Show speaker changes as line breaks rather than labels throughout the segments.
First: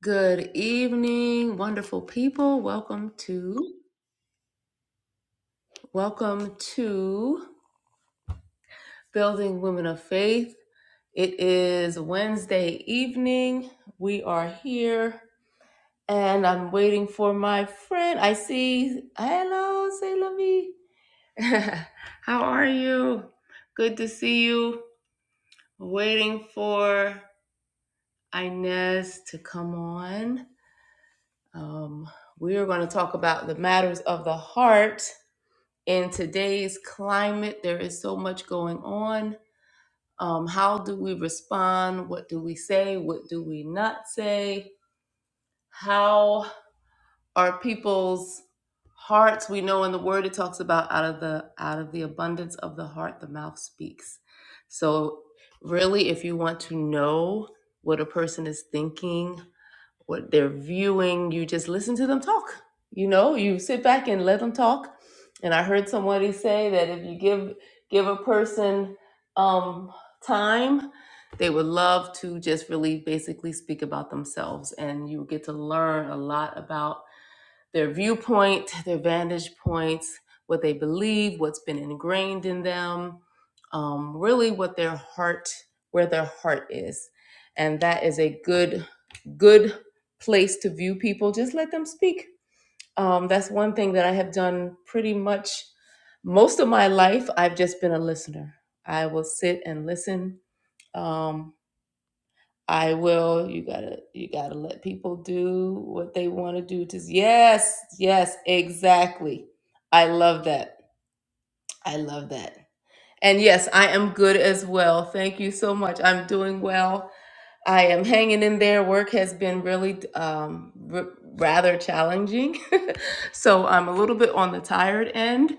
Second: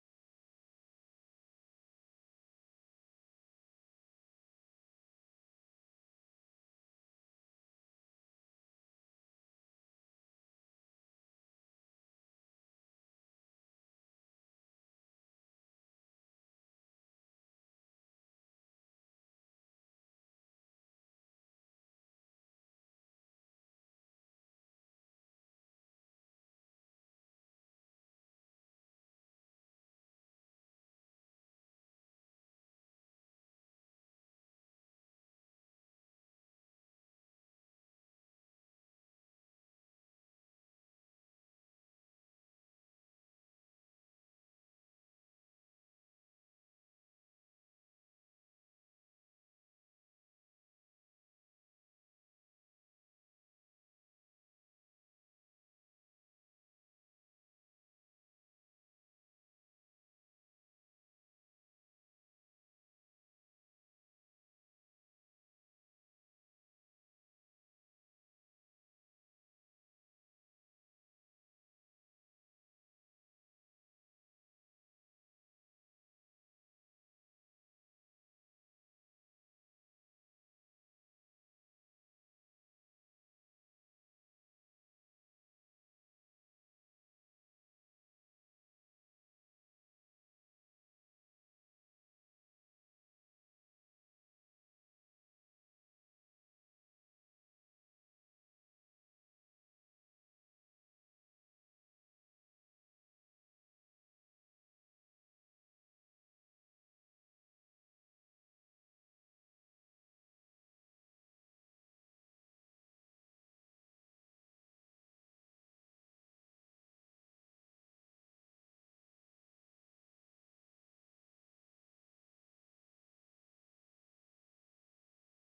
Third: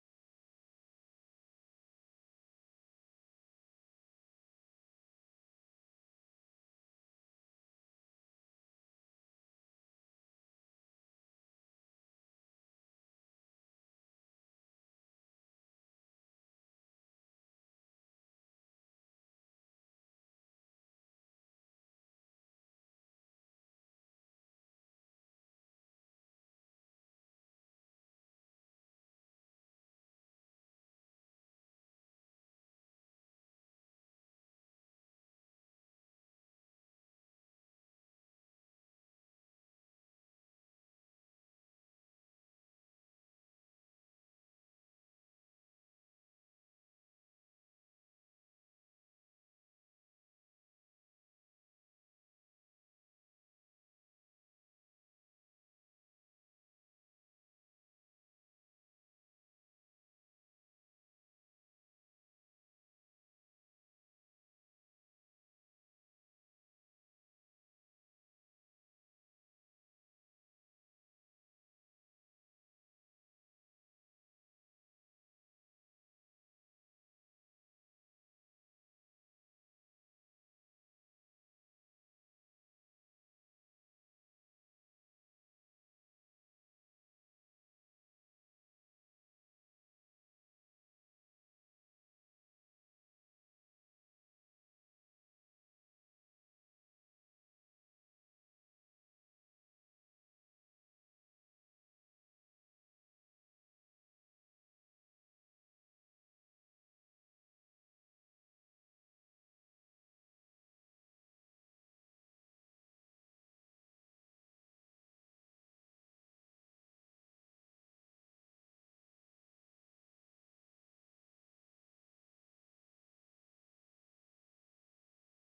Good evening, wonderful people. Welcome to welcome to Building Women of Faith. It is Wednesday evening. We are here and I'm waiting for my friend. I see hello, say lovey. How are you? Good to see you. Waiting for Inez to come on. Um, we are going to talk about the matters of the heart in today's climate, there is so much going on. Um, how do we respond? What do we say? What do we not say? How are people's hearts? We know in the word it talks about out of the out of the abundance of the heart, the mouth speaks. So really, if you want to know what a person is thinking, what they're viewing. You just listen to them talk. You know, you sit back and let them talk. And I heard somebody say that if you give give a person um, time, they would love to just really basically speak about themselves, and you get to learn a lot about their viewpoint, their vantage points, what they believe, what's been ingrained in them, um, really what their heart, where their heart is. And that is a good, good place to view people. Just let them speak. Um, that's one thing that I have done pretty much most of my life. I've just been a listener. I will sit and listen. Um, I will. You gotta you gotta let people do what they want to do. To yes, yes, exactly. I love that. I love that. And yes, I am good as well. Thank you so much. I'm doing well. I am hanging in there. Work has been really um, r- rather challenging, so I'm a little bit on the tired end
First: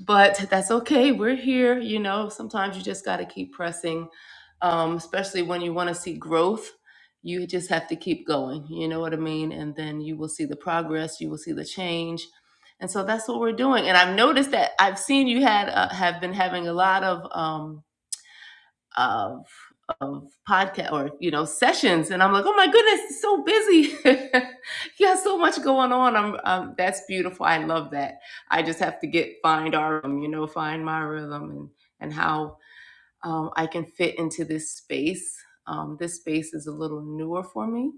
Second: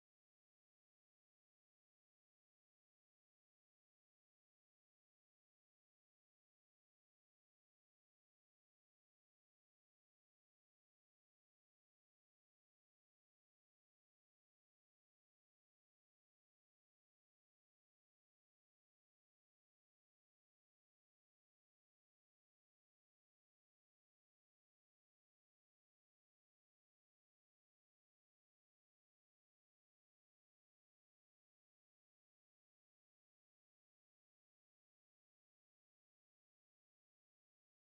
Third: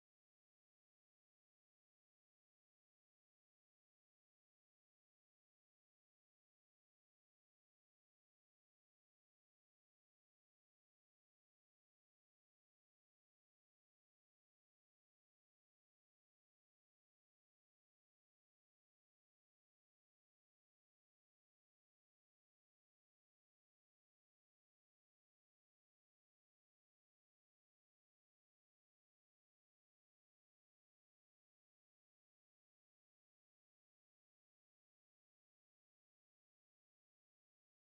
but that's okay. We're here. You know, sometimes you just got to keep pressing, um, especially when you want to see growth. You just have to keep going. You know what I mean? And then you will see the progress. You will see the change. And so that's what we're doing. And I've noticed that I've seen you had uh, have been having a lot of um, of of podcast or you know sessions and i'm like oh my goodness it's so busy you got so much going on i'm um, that's beautiful i love that i just have to get find our um, you know find my rhythm and and how um, i can fit into this space um, this space is a little newer for me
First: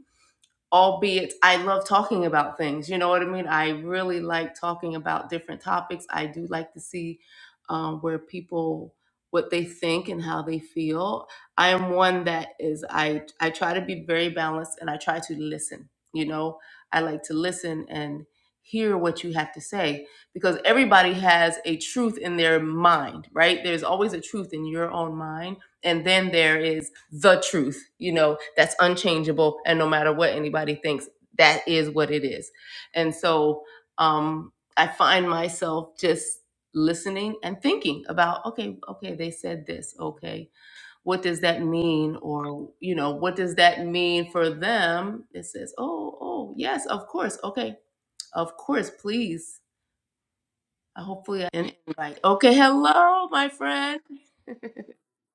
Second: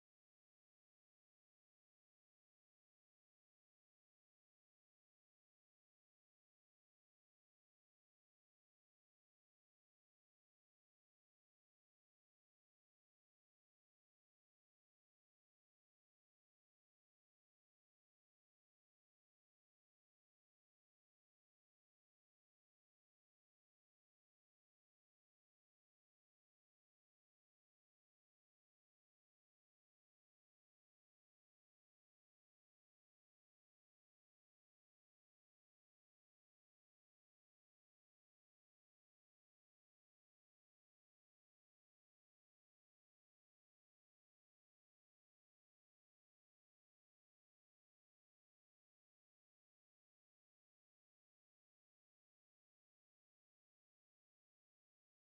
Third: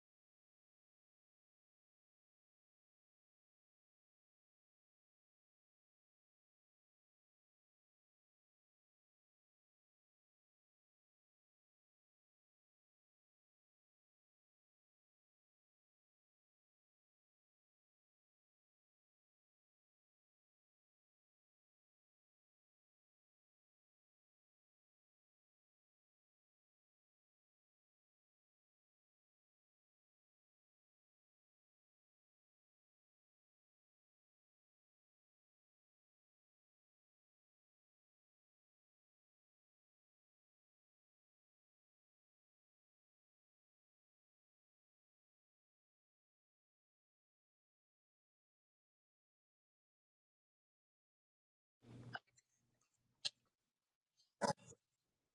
albeit I love talking about things. You know what I mean? I really like talking about different topics. I do like to see um, where people what they think and how they feel. I am one that is I I try to be very balanced and I try to listen. You know, I like to listen and hear what you have to say because everybody has a truth in their mind, right? There's always a truth in your own mind and then there is the truth you know that's unchangeable and no matter what anybody thinks that is what it is and so um i find myself just listening and thinking about okay okay they said this okay what does that mean or you know what does that mean for them it says oh oh yes of course okay of course please Uh, hopefully i can invite okay hello my friend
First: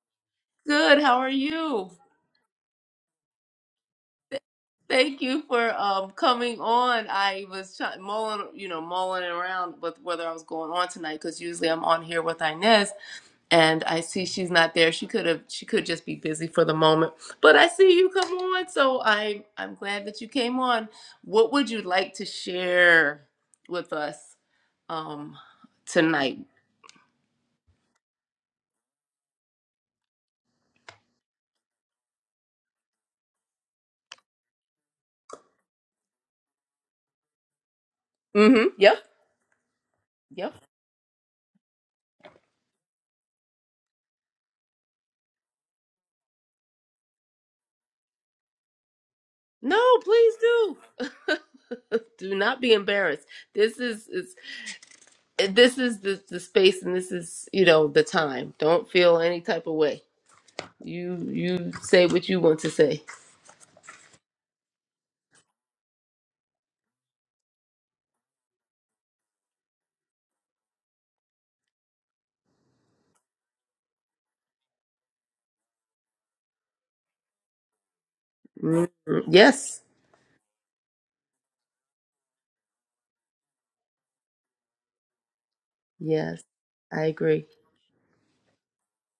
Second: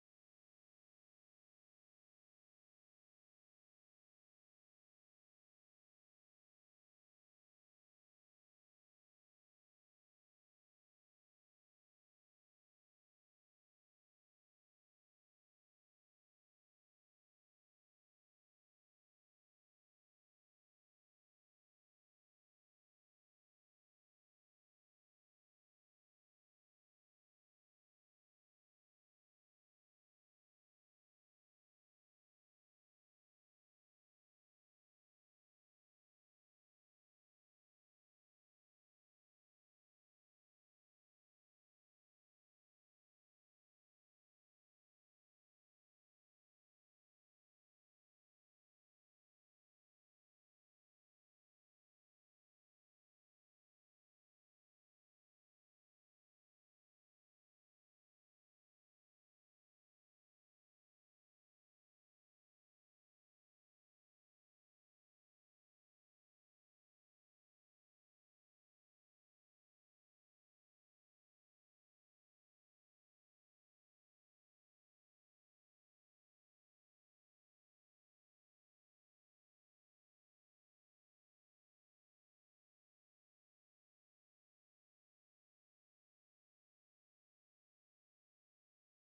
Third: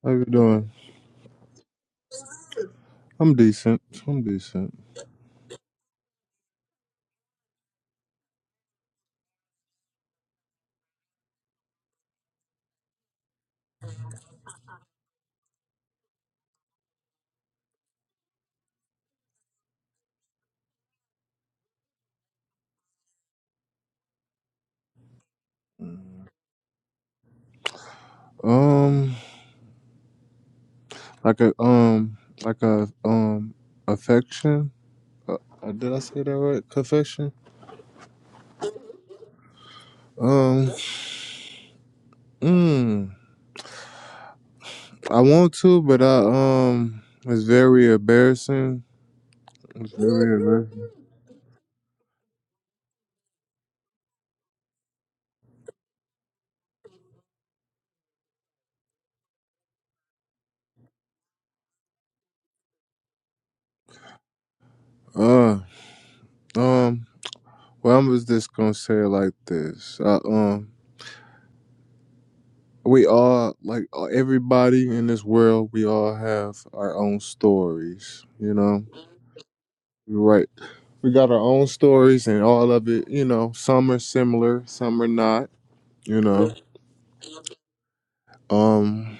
How you doing?
good how are you
I'm decent. I'm
Th-
decent.
Thank you for um, coming on. I was try- mulling, you know, mulling around with whether I was going on tonight because usually I'm on here with Inez, and I see she's not there. She could have, she could just be busy for the moment. But I see you come on, so I'm, I'm glad that you came on. What would you like to share with us um, tonight?
Um, like a um, like a um, affection. Uh, uh, did I say that right? Confession.
Mm-hmm. Yep. Yep.
Um, mm, I want to, but I um, it's very embarrassing. It's
No, please
very
do.
embarrassing.
do not be embarrassed. This is this is the, the space and this is you know the time don't feel any type of way you you say what you want to say
Uh, um, well, I'm just just gonna say it like this. I, um, we all like uh, everybody in this world. We all have our own stories. You know.
Mhm. yes
Right. we got our own stories and all of it you know some are similar some are not you
yes
know
i agree
um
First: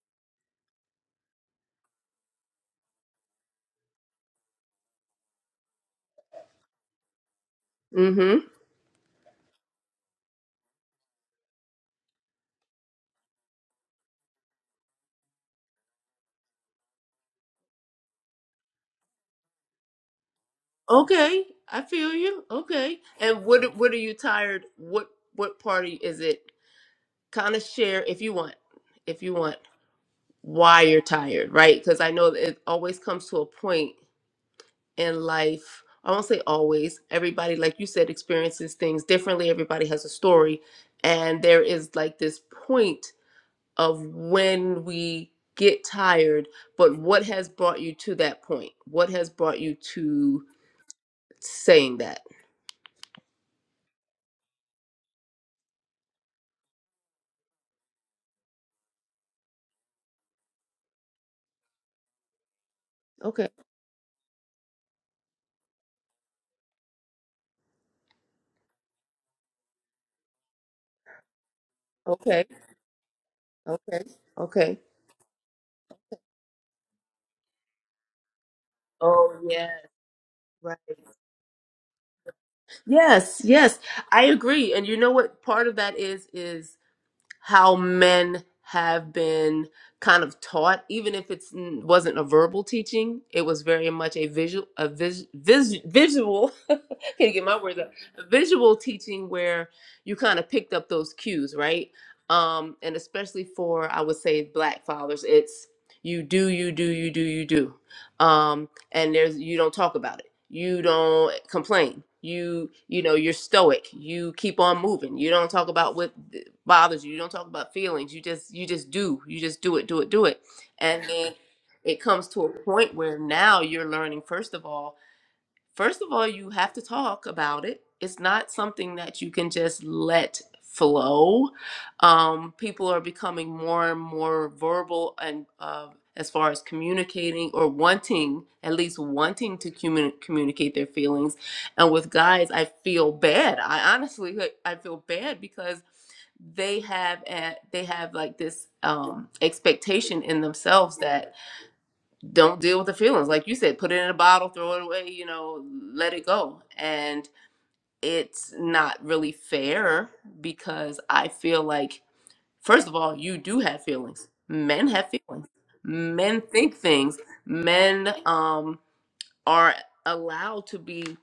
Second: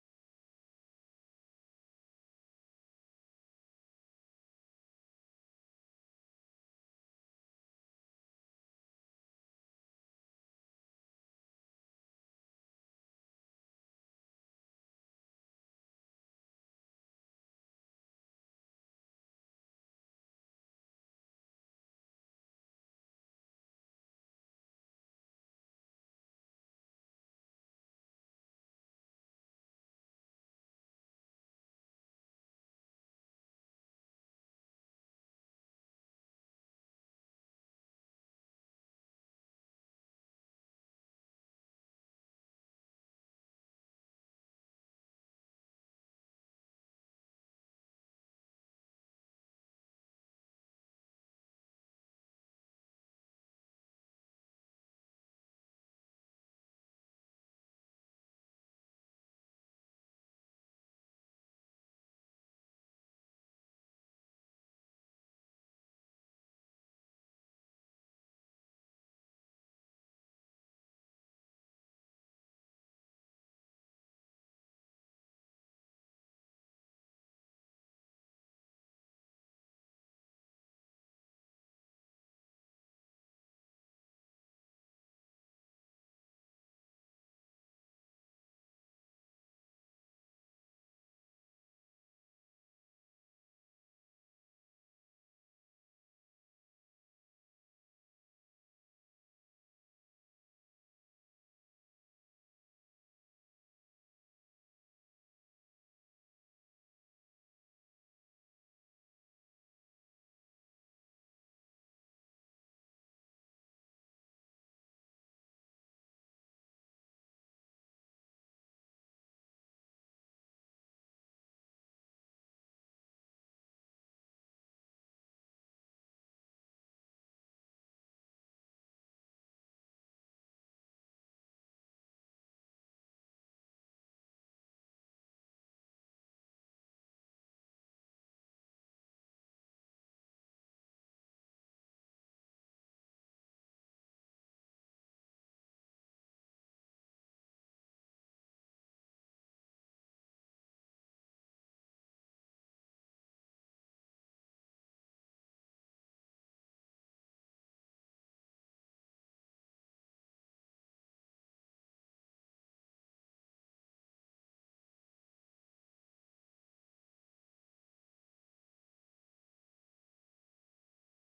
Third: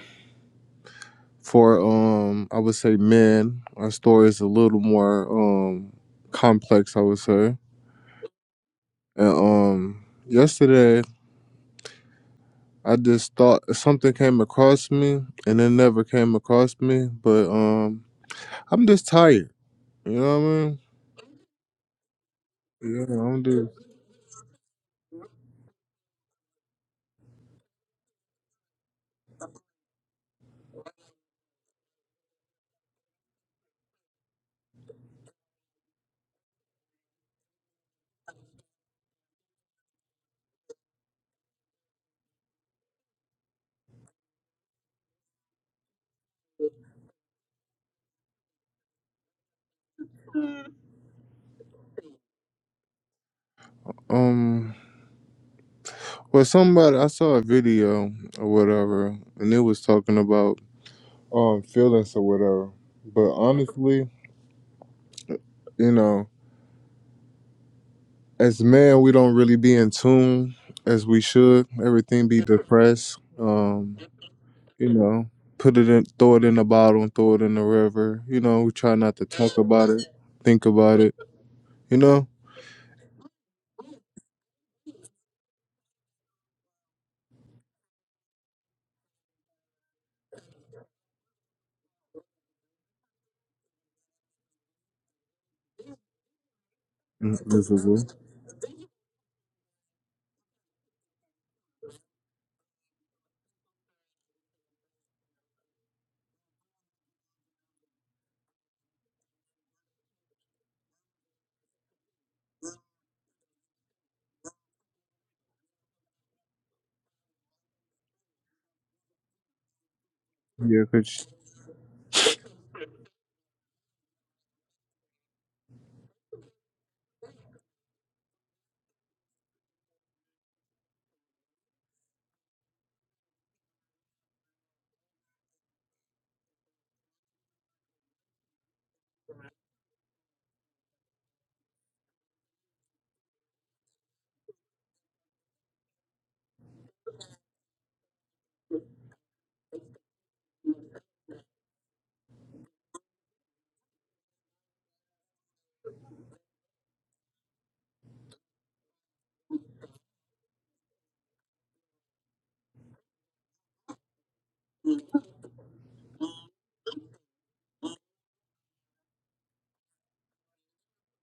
for um i would say men our story is a little more um complex i would say
mm-hmm
and um yesterday i just thought something came across me and it never came across me but um i'm just tired you know what i mean
okay i feel you okay
yeah i'm
and
just
what what are you tired what what party is it kind of share if you want if you want why you're tired right because i know that it always comes to a point in life i won't say always everybody like you said experiences things differently everybody has a story and there is like this point of when we get tired but what has brought you to that point what has brought you to saying that
um well somebody i saw a video or whatever and it was talking about um feelings or whatever. But
okay
honestly, you know, as men we don't really be in tune as we should. Everything be
okay
depressed. Um,
okay okay
you know, put it in throw it in the bottle and throw it in the river. You know, we try not to
oh
talk
yeah
about it, think
right
about it, you know?
yes yes i agree and you know what part of that is is how men have been kind of taught even if it wasn't a verbal teaching it was very much a visual a vis, vis, visual can't
It's
get my words out.
miserable.
Visual teaching where you kind of picked up those cues, right? Um, and especially for I would say black fathers, it's you do, you do, you do, you do. Um, and there's you don't talk about it. You don't complain. You you know, you're stoic. You keep on moving. You don't talk about what bothers you. You don't talk about feelings. You just you just do. You just do it, do it, do it.
Yeah,
And
cause
then it comes to a point where now you're learning first of all First of all, you have to talk about it. It's not something that you can just let flow. Um, people are becoming more and more verbal and uh, as far as communicating or wanting, at least wanting to communi- communicate their feelings. And with guys, I feel bad. I honestly, like, I feel bad because they have a, they have like this um, expectation in themselves that don't deal with the feelings like you said put it in a bottle throw it away you know let it go and it's not really fair because i feel like first of all you do have feelings men have feelings men think things men um are allowed to be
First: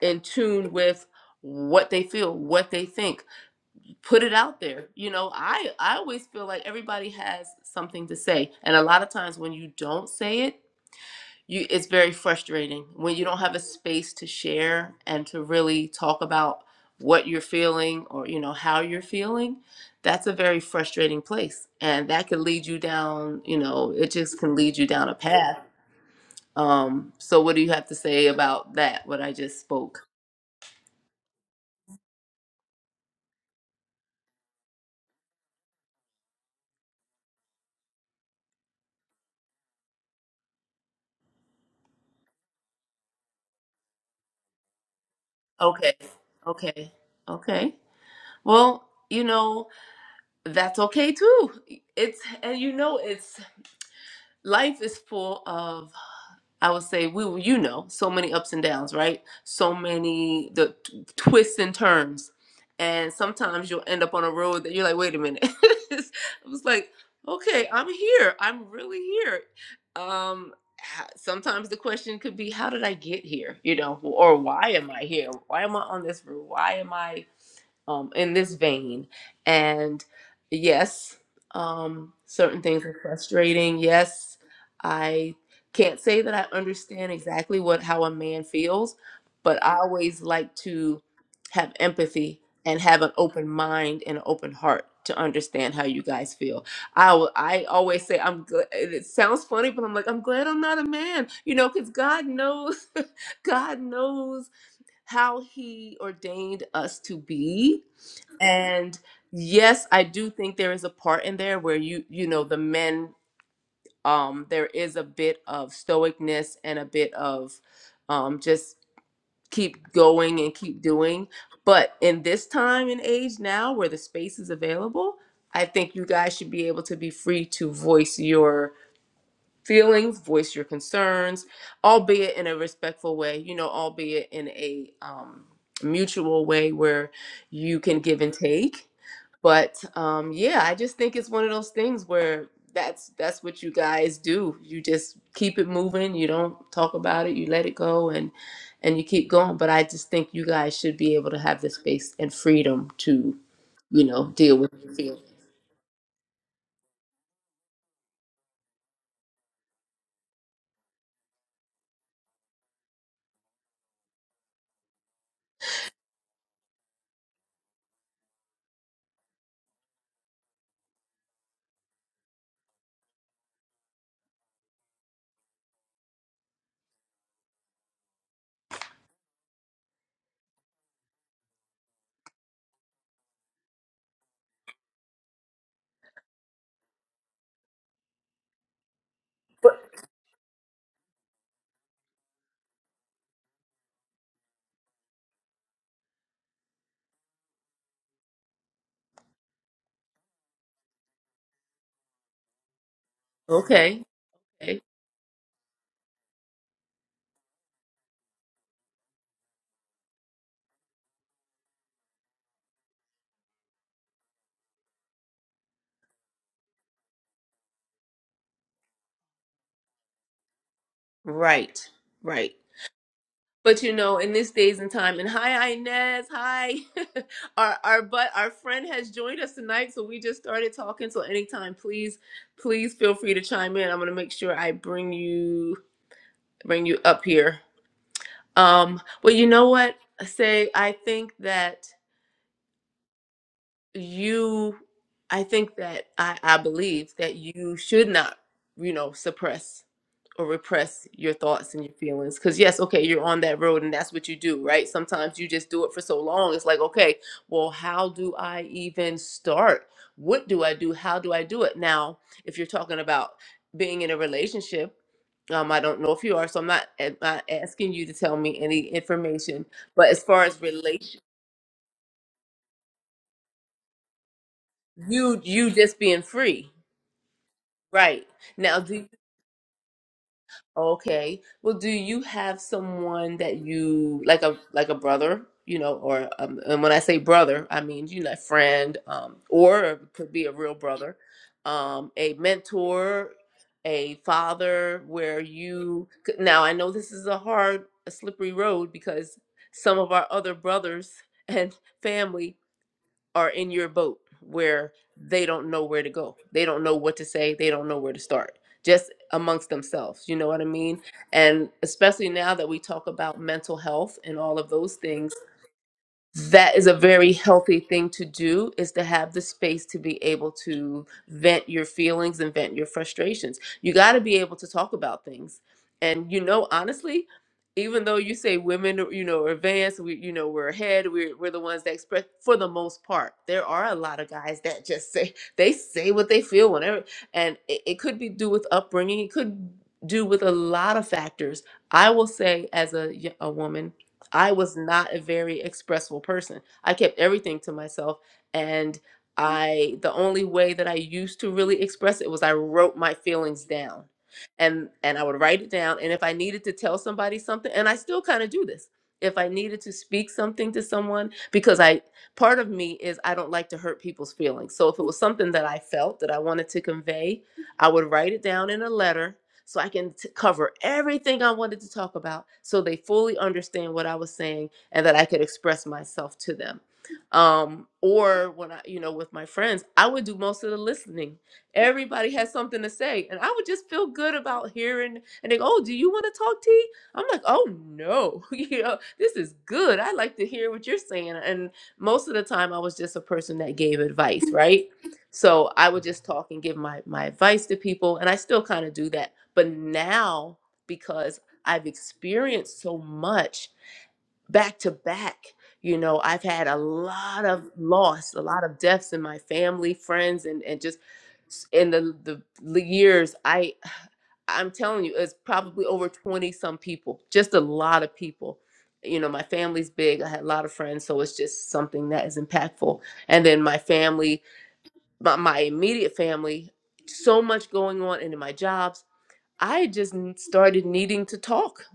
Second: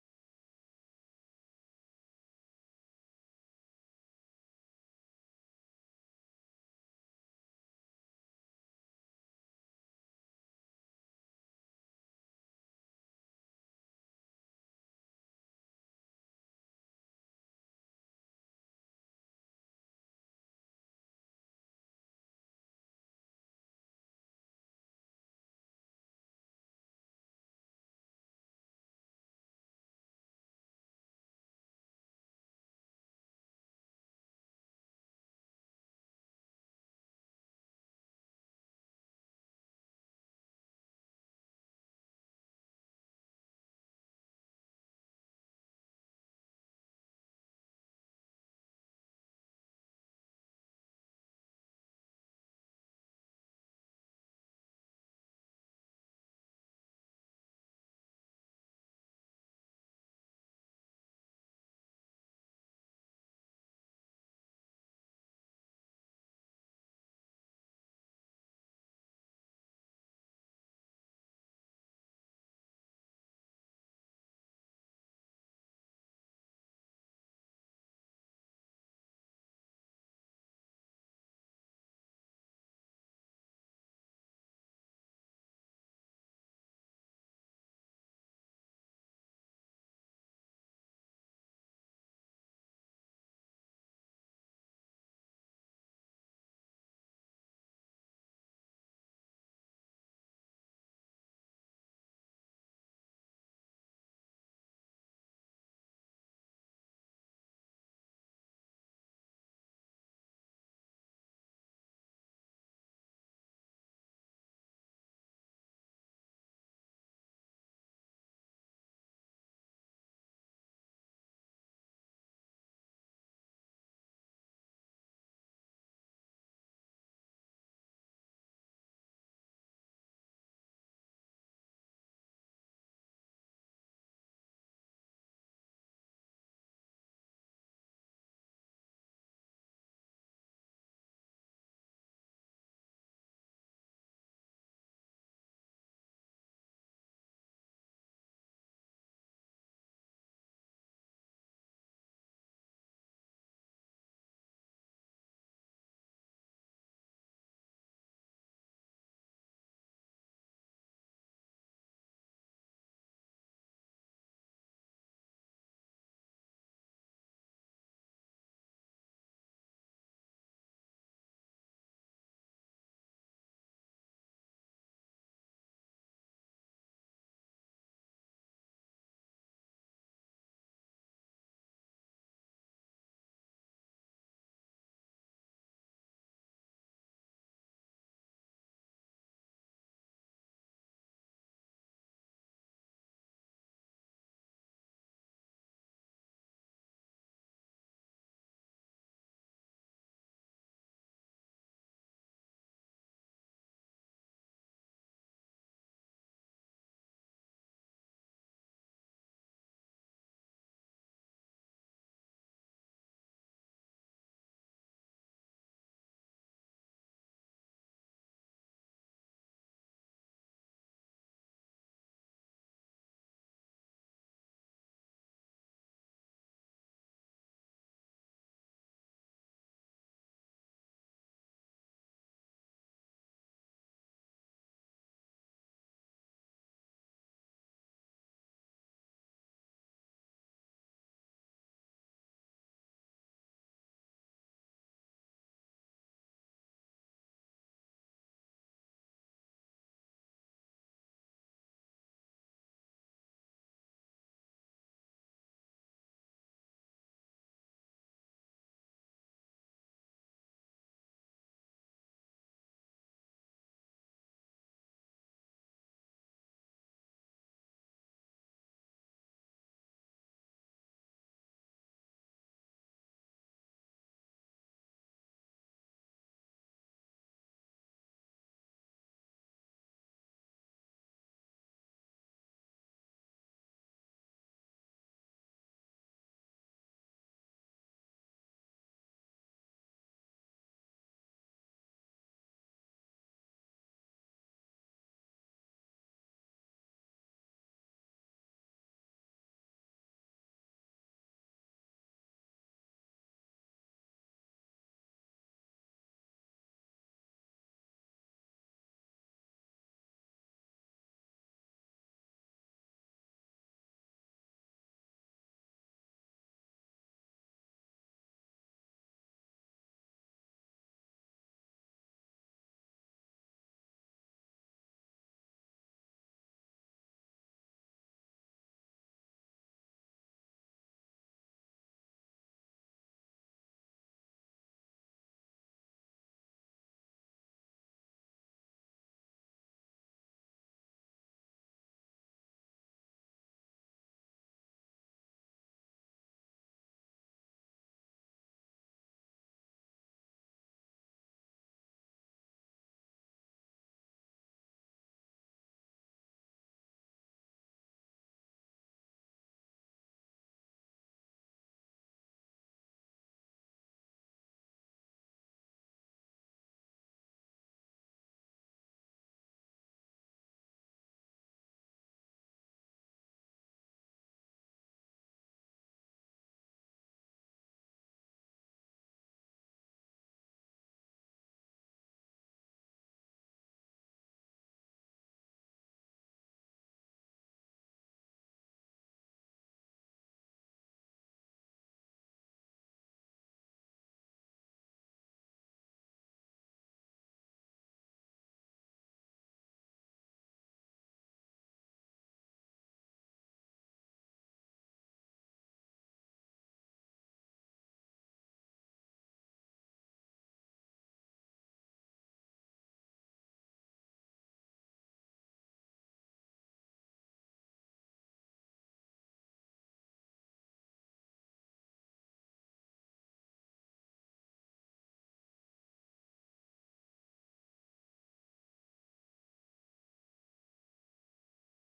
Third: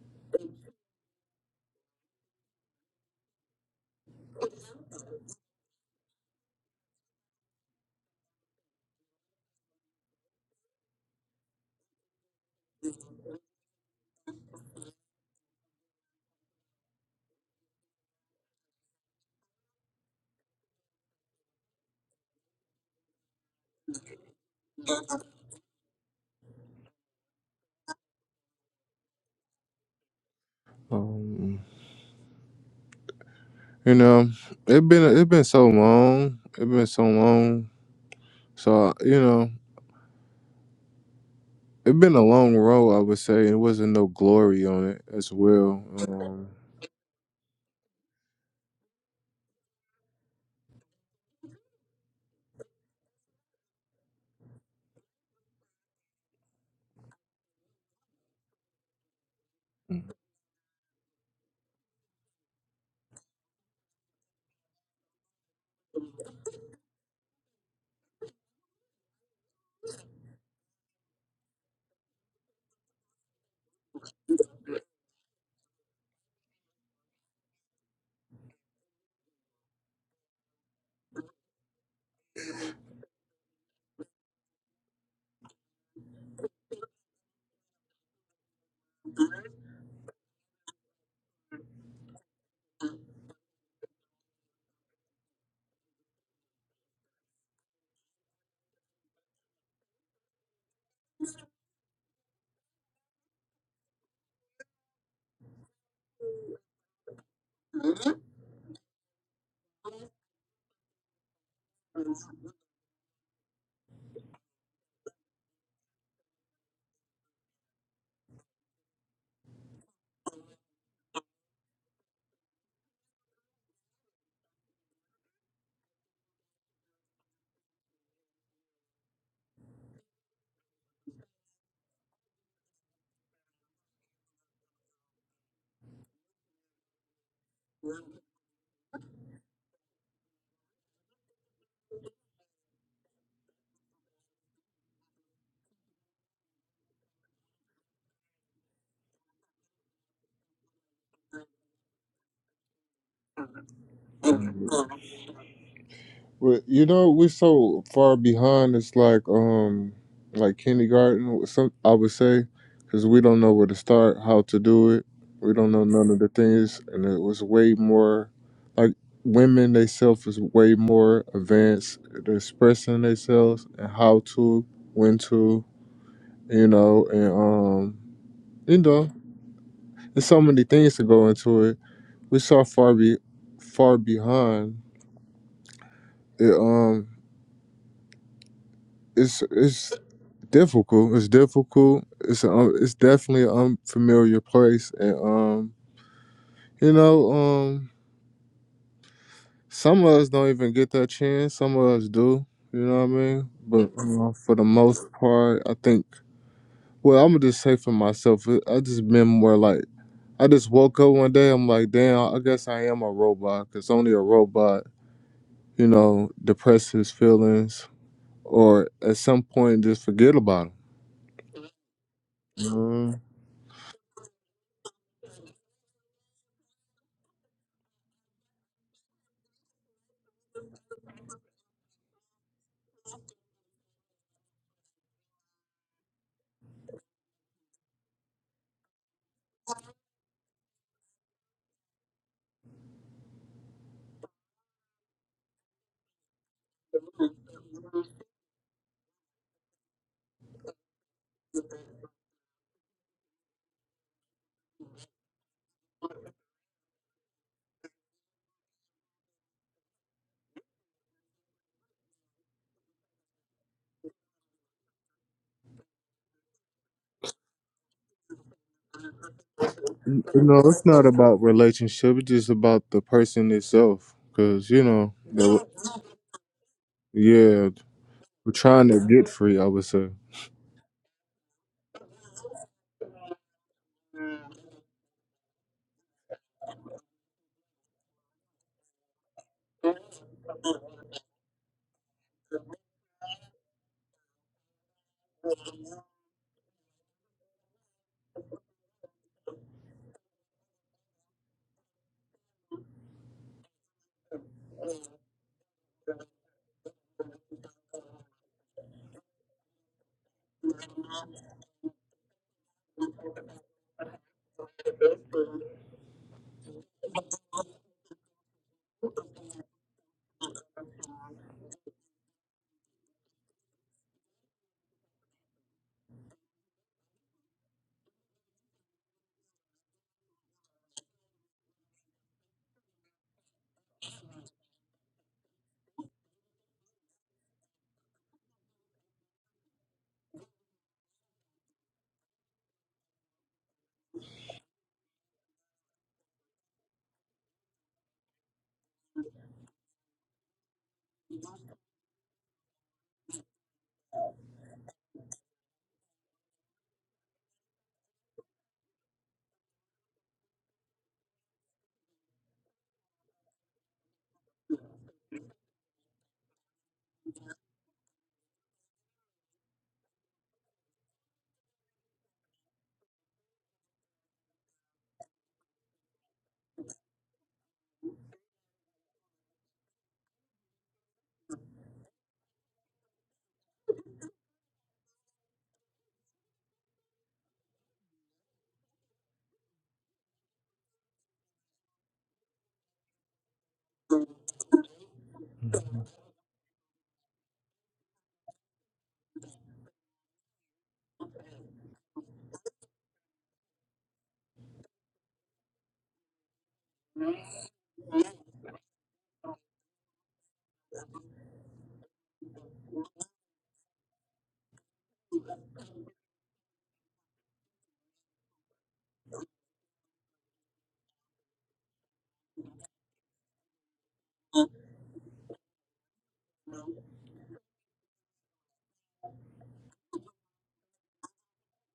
in tune with what they feel what they think put it out there you know i i always feel like everybody has something to say and a lot of times when you don't say it you it's very frustrating when you don't have a space to share and to really talk about what you're feeling or you know how you're feeling that's a very frustrating place and that could lead you down you know it just can lead you down a path um so what do you have to say about that what i just spoke
um you know, it been it been so long. It been so long. So you know. It's been a long road, I would say. It wasn't no glory on it as well.
okay
Um,
okay okay well you know that's okay too it's and you know it's life is full of. I would say we, were- you know, so many ups and downs, right? So many the t- twists and turns, and sometimes you'll end up on a road that you're like, wait a minute. I was like, okay, I'm here. I'm really here. Um, h- sometimes the question could be, how did I get here? You know, or why am I here? Why am I on this route? Why am I um, in this vein? And yes, um, certain things are frustrating. Yes can't say that I understand exactly what how a man feels, but I always like to have empathy and have an open mind and an open heart to understand how you guys feel. I al- I always say I'm glad it sounds funny, but I'm like I'm glad I'm not a man, you know, cuz God knows God knows how he ordained us to be and yes, I do think there is a part in there where you you know the men um, there is a bit of stoicness and a bit of um, just keep going and keep doing. But in this time and age now where the space is available, I think you guys should be able to be free to voice your feelings, voice your concerns, albeit in a respectful way, you know, albeit in a um, mutual way where you can give and take. But um, yeah, I just think it's one of those things where that's that's what you guys do. You just keep it moving. You don't talk about it. You let it go and and you keep going. But I just think you guys should be able to have the space and freedom to you know deal with your feelings.
but you know, we're so far behind. It's like um, like kindergarten. or Some I would say, because we don't know where to start, how to do it. We don't know none of the things, and it was way more like women. They self is way more advanced. they expressing themselves and how to, when to, you know, and um, you know, there's so many things to go into it we so far be far behind. It um, it's it's difficult. It's difficult. It's a, um, it's definitely an unfamiliar place, and um, you know um, some of us don't even get that chance. Some of us do. You know what I mean? But
Okay.
uh, for the
Okay.
most part, I think. Well, I'm gonna just say for myself, it- I just been more like I just woke up one day. I'm like, damn, I guess I am a robot. Cause only a robot, you know, depresses feelings or at some point just forget about
Right. Right.
them. Mm.
But you know, in this days and time, and hi Inez, hi. our our but our friend has joined us tonight, so we just started talking. So anytime, please, please feel free to chime in. I'm gonna make sure I bring you bring you up here. Um, well, you know what? I Say I think that you i think that i i believe that you should not you know suppress or repress your thoughts and your feelings because yes okay you're on that road and that's what you do right sometimes you just do it for so long it's like okay well how do i even start what do i do how do i do it now if you're talking about being in a relationship um, I don't know if you are, so I'm not, I'm not asking you to tell me any information. But as
You
far
know,
as
it's not
relation,
about relationship. It's just about the person itself. Cause you know,
you
the,
you just being free,
yeah,
Right.
we're
Now,
trying
do
to
you,
get free. I would say.
okay. Well, do you have someone that you like a like a brother, you know, or um, and when I say brother, I mean, you know, a friend, um, or it could be a real brother, um, a mentor, a father where you c- now I know this is a hard, a slippery road because some of our other brothers and family are in your boat where they don't know where to go. They don't know what to say. They don't know where to start, just amongst themselves. You know what I mean? And especially now that we talk about mental health and all of those things that is a very healthy thing to do is to have the space to be able to vent your feelings and vent your frustrations. You got to be able to talk about things. And you know, honestly, even though you say women, are, you know, are advanced, we, you know, we're ahead, we're, we're the ones that express for the most part. There are a lot of guys that just say they say what they feel whenever, and it, it could be due with upbringing. It could do with a lot of factors. I will say, as a y- a woman I was not a very expressible person. I kept everything to myself and I the only way that I used to really express it was I wrote my feelings down. And and I would write it down and if I needed to tell somebody something and I still kind of do this. If I needed to speak something to someone because I part of me is I don't like to hurt people's feelings. So if it was something that I felt that I wanted to convey, I would write it down in a letter so I can t- cover everything I wanted to talk about so they fully understand what I was saying and that I could express myself to them. Um, or when I, you know, with my friends, I would do most of the listening. Everybody has something to say, and I would just feel good about hearing and they go, Oh, do you want to talk i I'm like, Oh no, you know, this is good. I like to hear what you're saying. And most of the time I was just a person that gave advice, right? So I would just talk and give my my advice to people, and I still kind of do that but now, because I've experienced so much back to back, you know, I've had a lot of loss, a lot of deaths in my family, friends, and and just s- in the the the years. I I'm telling you, it's probably over twenty some people, just a lot of people. You know, my family's big. I had a lot of friends, so it's just something that is impactful. And then my family, my, my immediate family, so much going on, and in my jobs. I just n- started needing to talk.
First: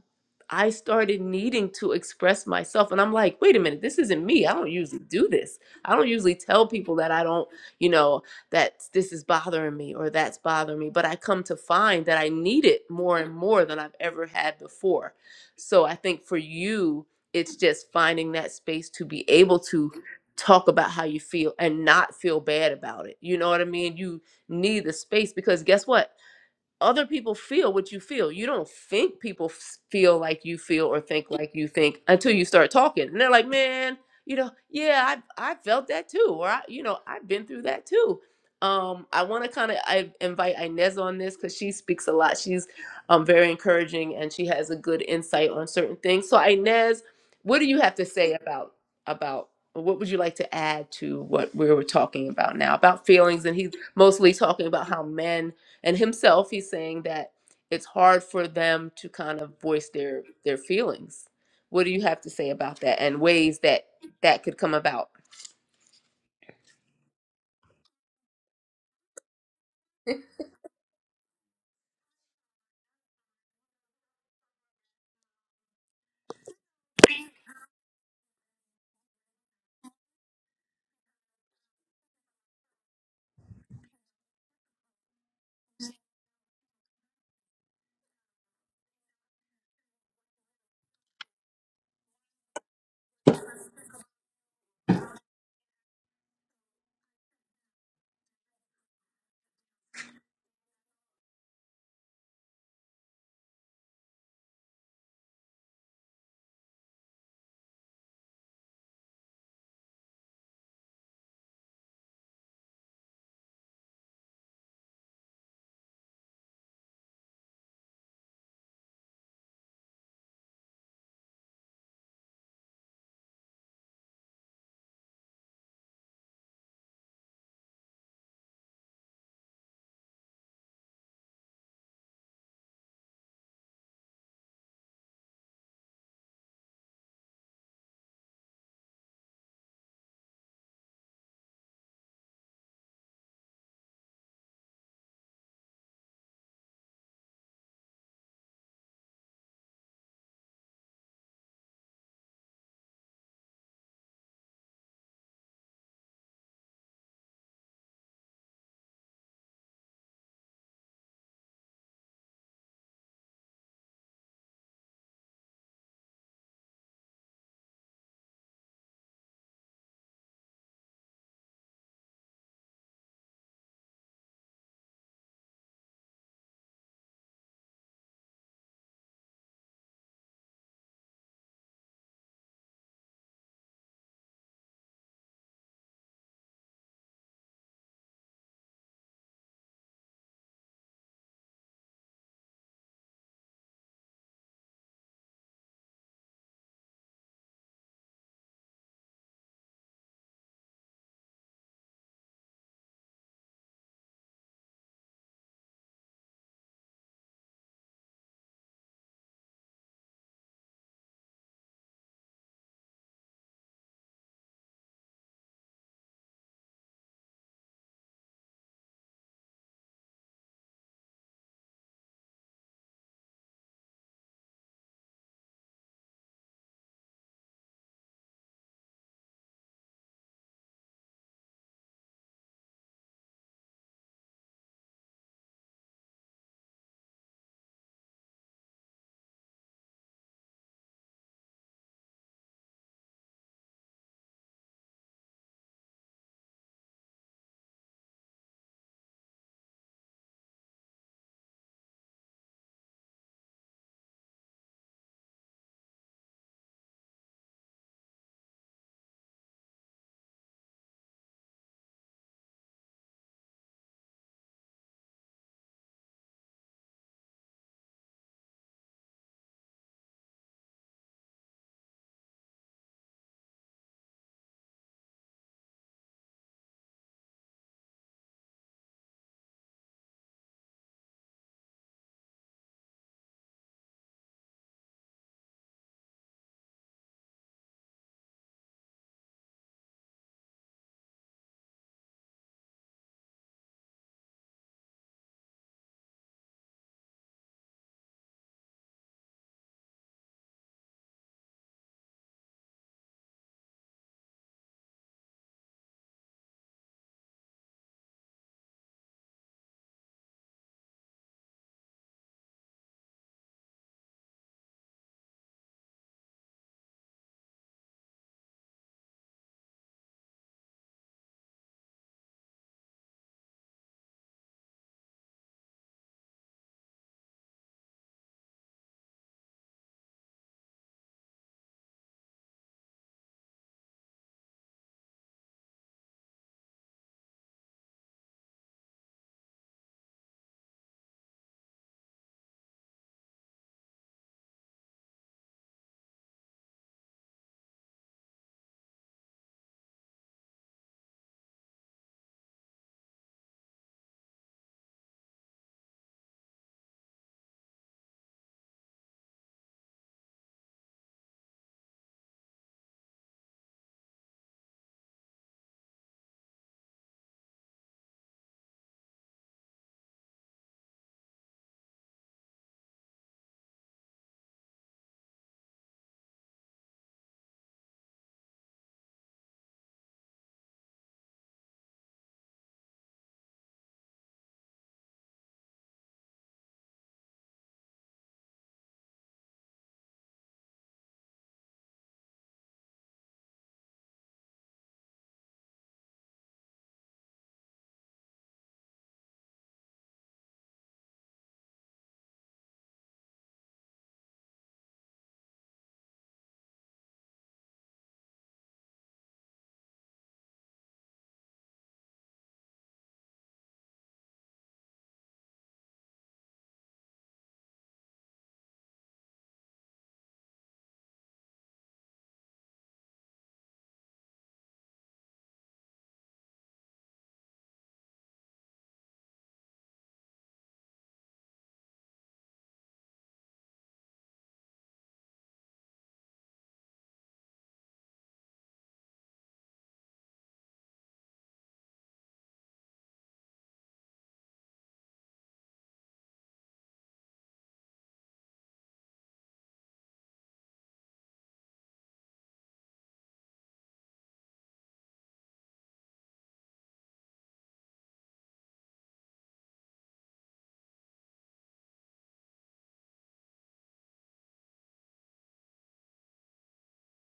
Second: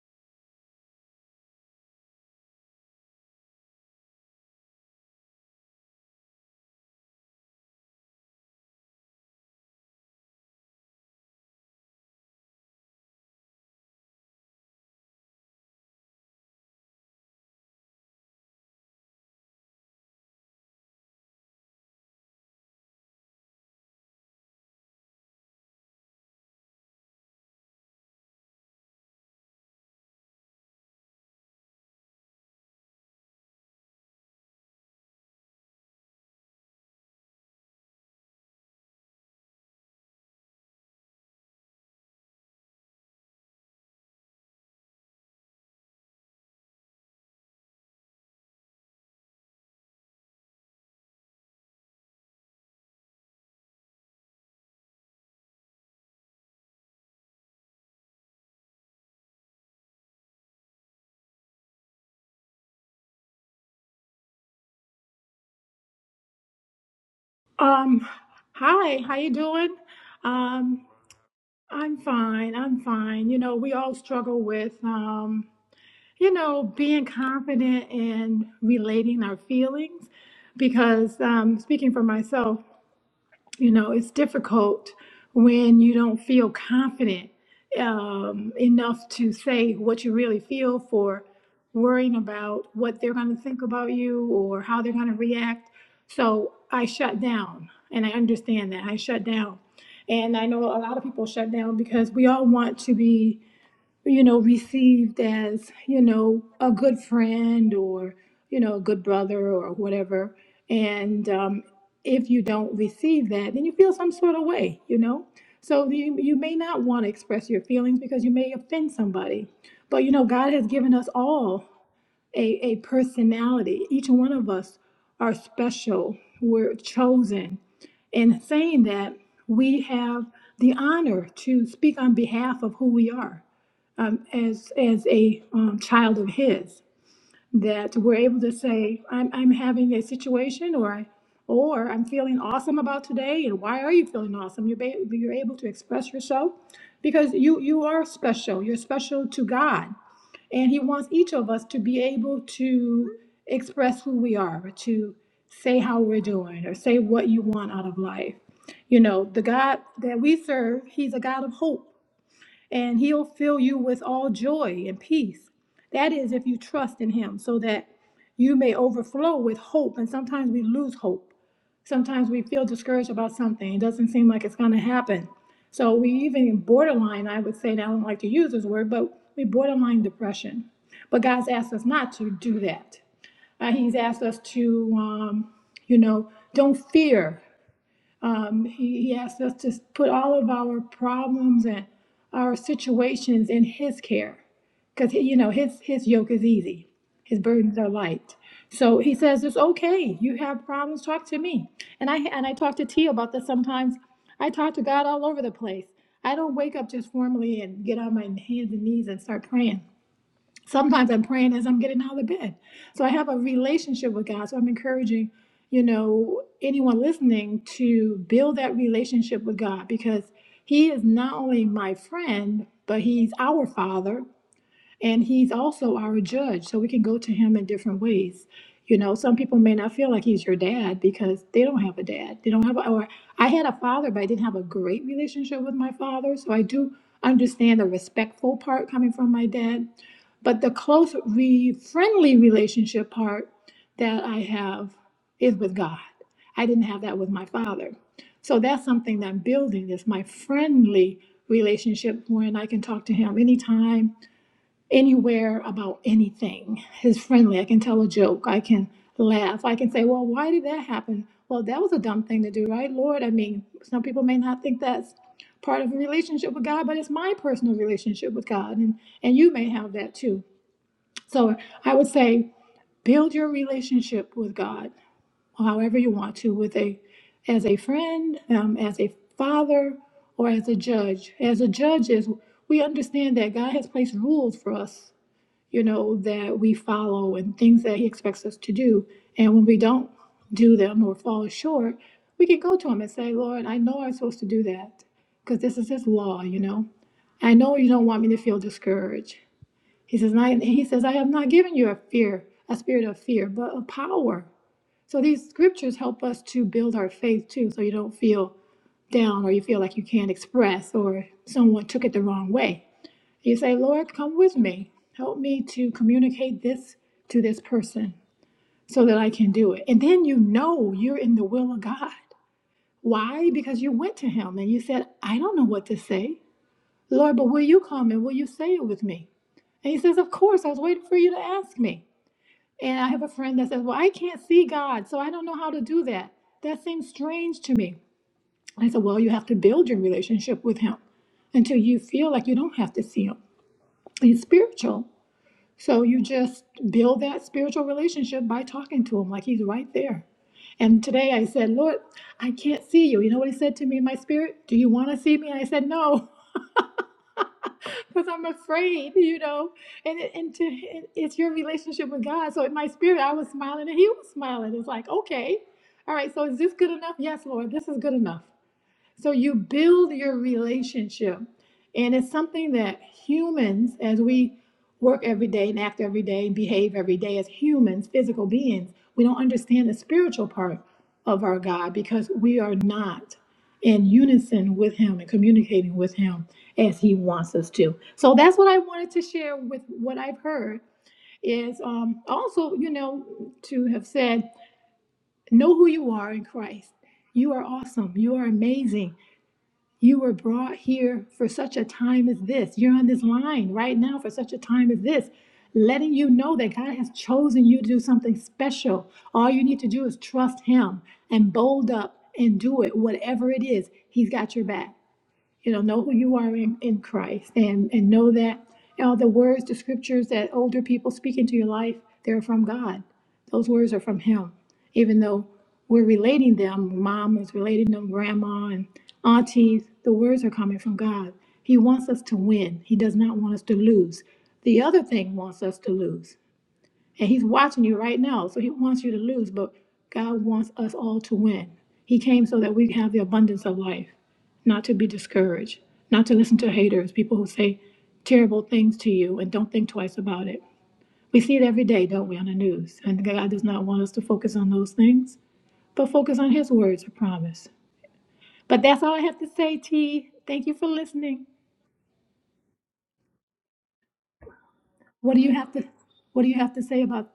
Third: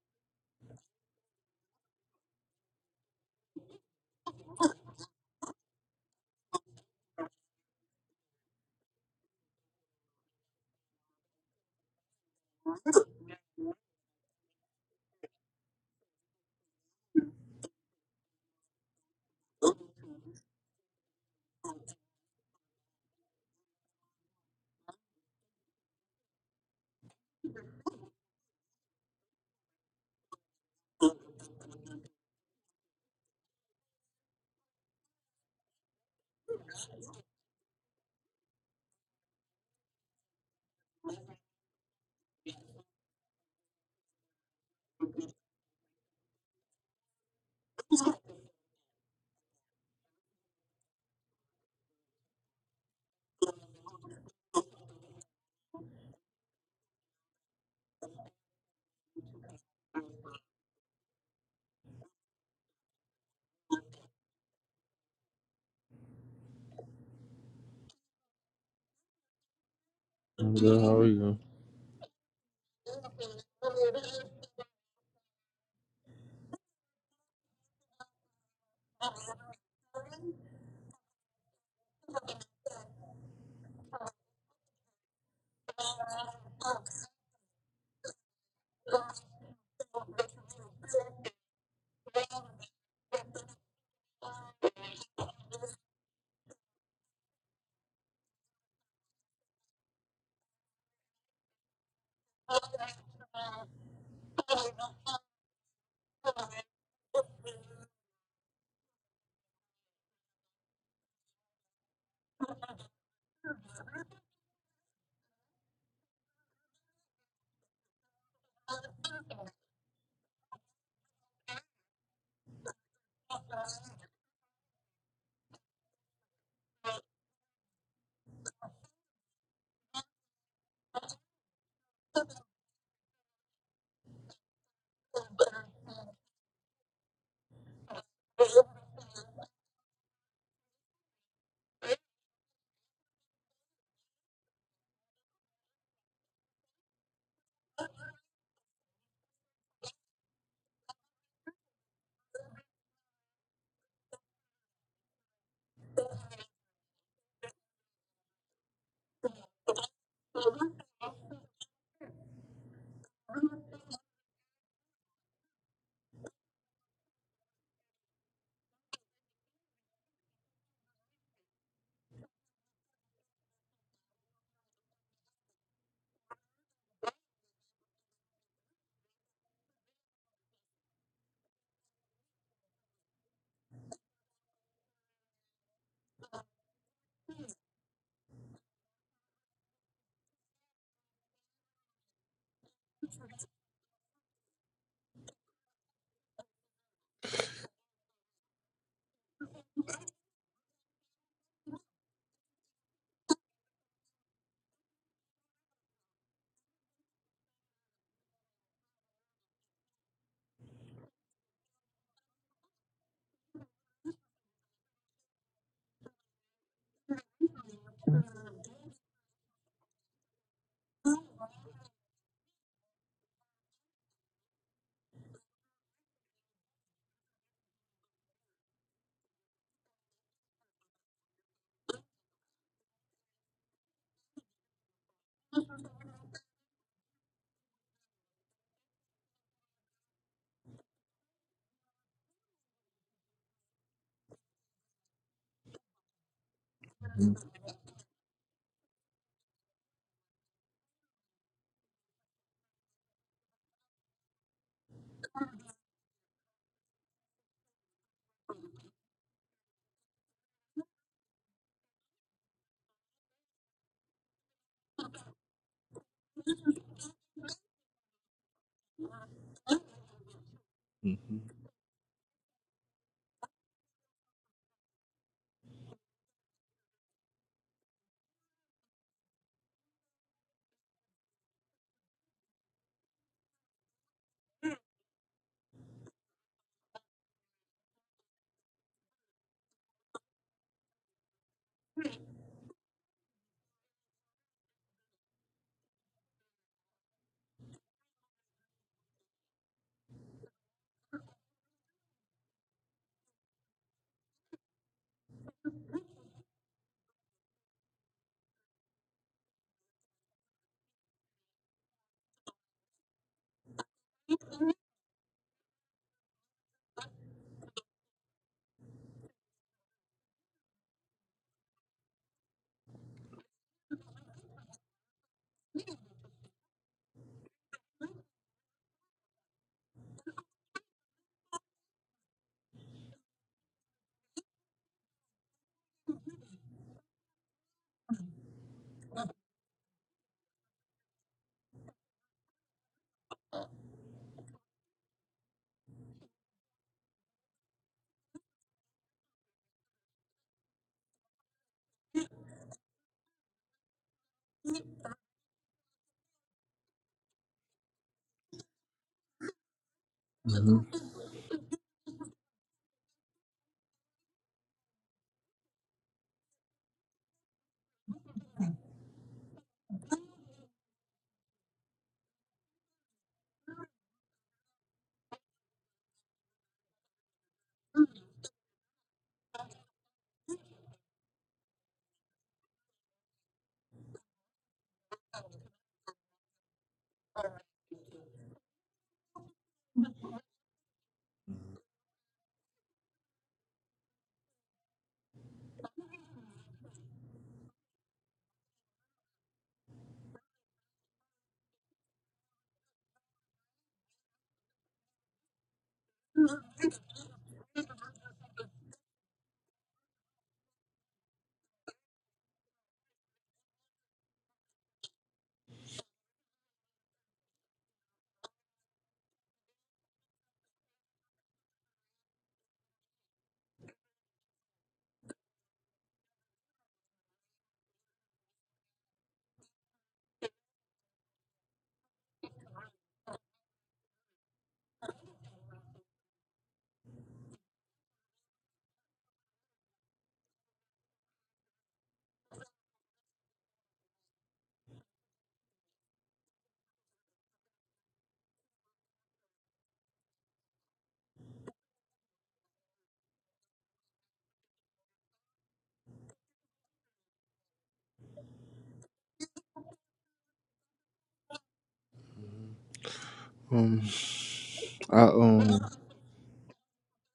I started needing to express myself. And I'm like, wait a minute, this isn't me. I don't usually do this. I don't usually tell people that I don't, you know, that this is bothering me or that's bothering me. But I come to find that I need it more and more than I've ever had before. So I think for you, it's just finding that space to be able to talk about how you feel and not feel bad about it. You know what I mean? You need the space because guess what? other people feel what you feel. You don't think people f- feel like you feel or think like you think until you start talking. And they're like, man, you know, yeah, I I felt that too, or I, you know, I've been through that too. Um, I want to kind of I invite Inez on this because she speaks a lot. She's um very encouraging and she has a good insight on certain things. So Inez, what do you have to say about about or what would you like to add to what we were talking about now about feelings? And he's mostly talking about how men and himself he's saying that it's hard for them to kind of voice their their feelings what do you have to say about that and ways that that could come about
Um, hi, how you doing?
I'm good,
Um,
How are you?
I'm fine. I'm fine. You know, we all struggle with um, you know, being confident and relating our feelings because um speaking for myself, you know it's difficult when you don't feel confident um, enough to say what you really feel for worrying about what they're going to think about you or how they're going to react so i shut down and i understand that i shut down and i know a lot of people shut down because we all want to be you know, received as, you know, a good friend or, you know, a good brother or whatever. And um, if you don't receive that, then you feel some sort of way, you know? So you, you may not want to express your feelings because you may offend somebody. But, you know, God has given us all a, a personality. Each one of us are special. We're chosen. And saying that, we have the honor to speak on behalf of who we are um, as, as a um, child of His. That we're able to say, I'm, I'm having a situation or I or I'm feeling awesome about today. And why are you feeling awesome? You're, ba- you're able to express yourself because you, you are special. You're special to God and He wants each of us to be able to express who we are, to say how we're doing, or say what you want out of life. You know, the God that we serve, He's a God of hope, and He'll fill you with all joy and peace. That is, if you trust in Him, so that you may overflow with hope. And sometimes we lose hope sometimes we feel discouraged about something. It doesn't seem like it's going to happen. So we even borderline, I would say, and I don't like to use this word, but we borderline depression. But God's asked us not to do that. Uh, he's asked us to, um, you know, don't fear. Um, he, he asked us to put all of our problems and our situations in His care, because you know His His yoke is easy, His burdens are light. So He says it's okay. You have problems, talk to me. And I and I talk to T about this sometimes. I talk to God all over the place. I don't wake up just formally and get on my hands and knees and start praying sometimes I'm praying as I'm getting out of bed. So I have a relationship with God. So I'm encouraging, you know, anyone listening to build that relationship with God because He is not only my friend, but He's our Father. And he's also our judge, so we can go to him in different ways. You know, some people may not feel like he's your dad because they don't have a dad. They don't have, a, or I had a father, but I didn't have a great relationship with my father. So I do understand the respectful part coming from my dad. But the close, re- friendly relationship part that I have is with God. I didn't have that with my father. So that's something that I'm building is my friendly relationship when I can talk to him anytime anywhere about anything is friendly. I can tell a joke. I can laugh. I can say, well, why did that happen? Well, that was a dumb thing to do, right, Lord? I mean, some people may not think that's part of a relationship with God, but it's my personal relationship with God, and, and you may have that too. So I would say build your relationship with God however you want to, with a as a friend, um, as a father, or as a judge. As a judge is, we understand that God has placed rules for us you know, that we follow and things that He expects us to do. And when we don't do them or fall short, we can go to Him and say, Lord, I know I'm supposed to do that because this is His law, you know. I know you don't want me to feel discouraged. He says, and I, He says, I have not given you a fear, a spirit of fear, but of power. So these scriptures help us to build our faith too, so you don't feel down or you feel like you can't express or someone took it the wrong way you say, Lord, come with me. Help me to communicate this to this person so that I can do it. And then you know you're in the will of God. Why? Because you went to him and you said, I don't know what to say. Lord, but will you come and will you say it with me? And he says, Of course, I was waiting for you to ask me. And I have a friend that says, Well, I can't see God, so I don't know how to do that. That seems strange to me. And I said, Well, you have to build your relationship with him until you feel like you don't have to see him. He's spiritual. So you just build that spiritual relationship by talking to him like he's right there. And today I said, Lord, I can't see you. You know what he said to me in my spirit? Do you want to see me? And I said, no, because I'm afraid, you know. And, it, and to,
hmm
it, it's your relationship with God. So in my spirit, I was smiling and he was smiling. It's like, okay, all right, so is this good enough? Yes, Lord, this is good enough. So you build your relationship. And it's something that humans, as we work every day and act every day and behave every day as humans, physical beings, we don't understand the spiritual part of our God because we are not in unison with Him and communicating with Him as He wants us to. So that's what I wanted to share with what I've heard is um, also, you know, to have said, know who you are in Christ. You are awesome. You are amazing you were brought here for such a time as this. You're on this line right now for such a time as this, letting you know that God has chosen you to do something special. All you need to do is trust Him and bold up and do it, whatever it is. He's got your back you know know who you are in, in christ and and know that all the words the scriptures that older people speak into your life they're from god those words are from him even though we're relating them mom is relating them grandma and aunties the words are coming from god he wants us to win he does not want us to lose the other thing wants us to lose and he's watching you right now. So he wants you to lose, but God wants us all to win. He came so that we can have the abundance of life, not to be discouraged, not to listen to haters, people who say terrible things to you and don't think twice about it. We see it every day, don't we, on the news? And God does not want us to focus on those things, but focus on his words of promise. But that's all I have to say, T. Thank you for listening.
Um, I
What do you have
um,
to what do you have to say about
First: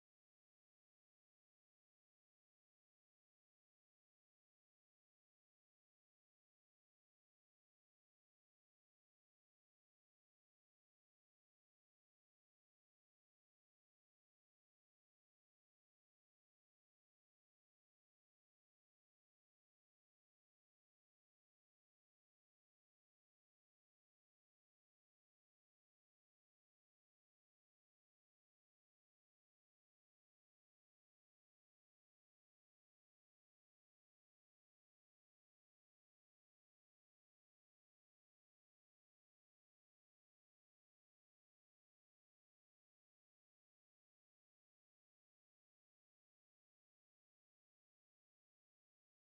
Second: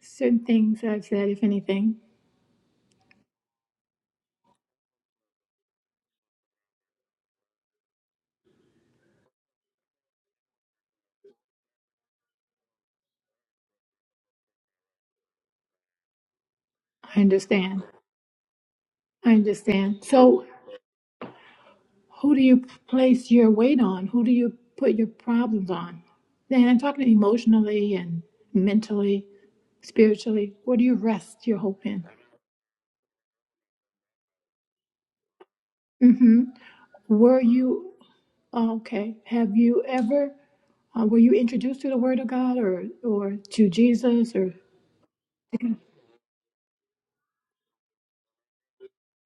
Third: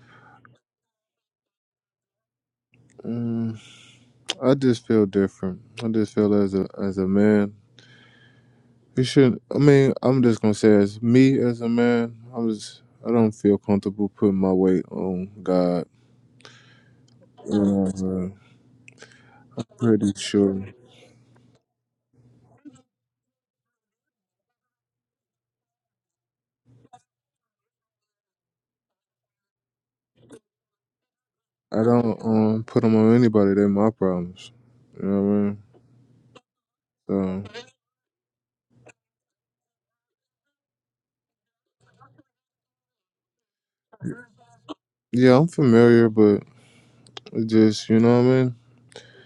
certain things that I've said, if anything?
mm, I just feel different. I just feel as a as a man, you shouldn't. I mean, I'm just gonna say as me as a man, I'm just. I don't feel comfortable putting my weight on God.
I understand.
And I'm
I
uh,
understand.
pretty
So,
sure.
who do you place your weight on? Who do you put your problems on? And I'm talking emotionally and mentally, spiritually. Where do you rest your
I
hope in?
don't um put them on anybody. They're my problems. You know what I mean?
Mm-hmm. Were
So
you okay? Have you ever uh, were you introduced to the Word of God or or to Jesus or
yeah, I'm familiar, but it just you know what I mean.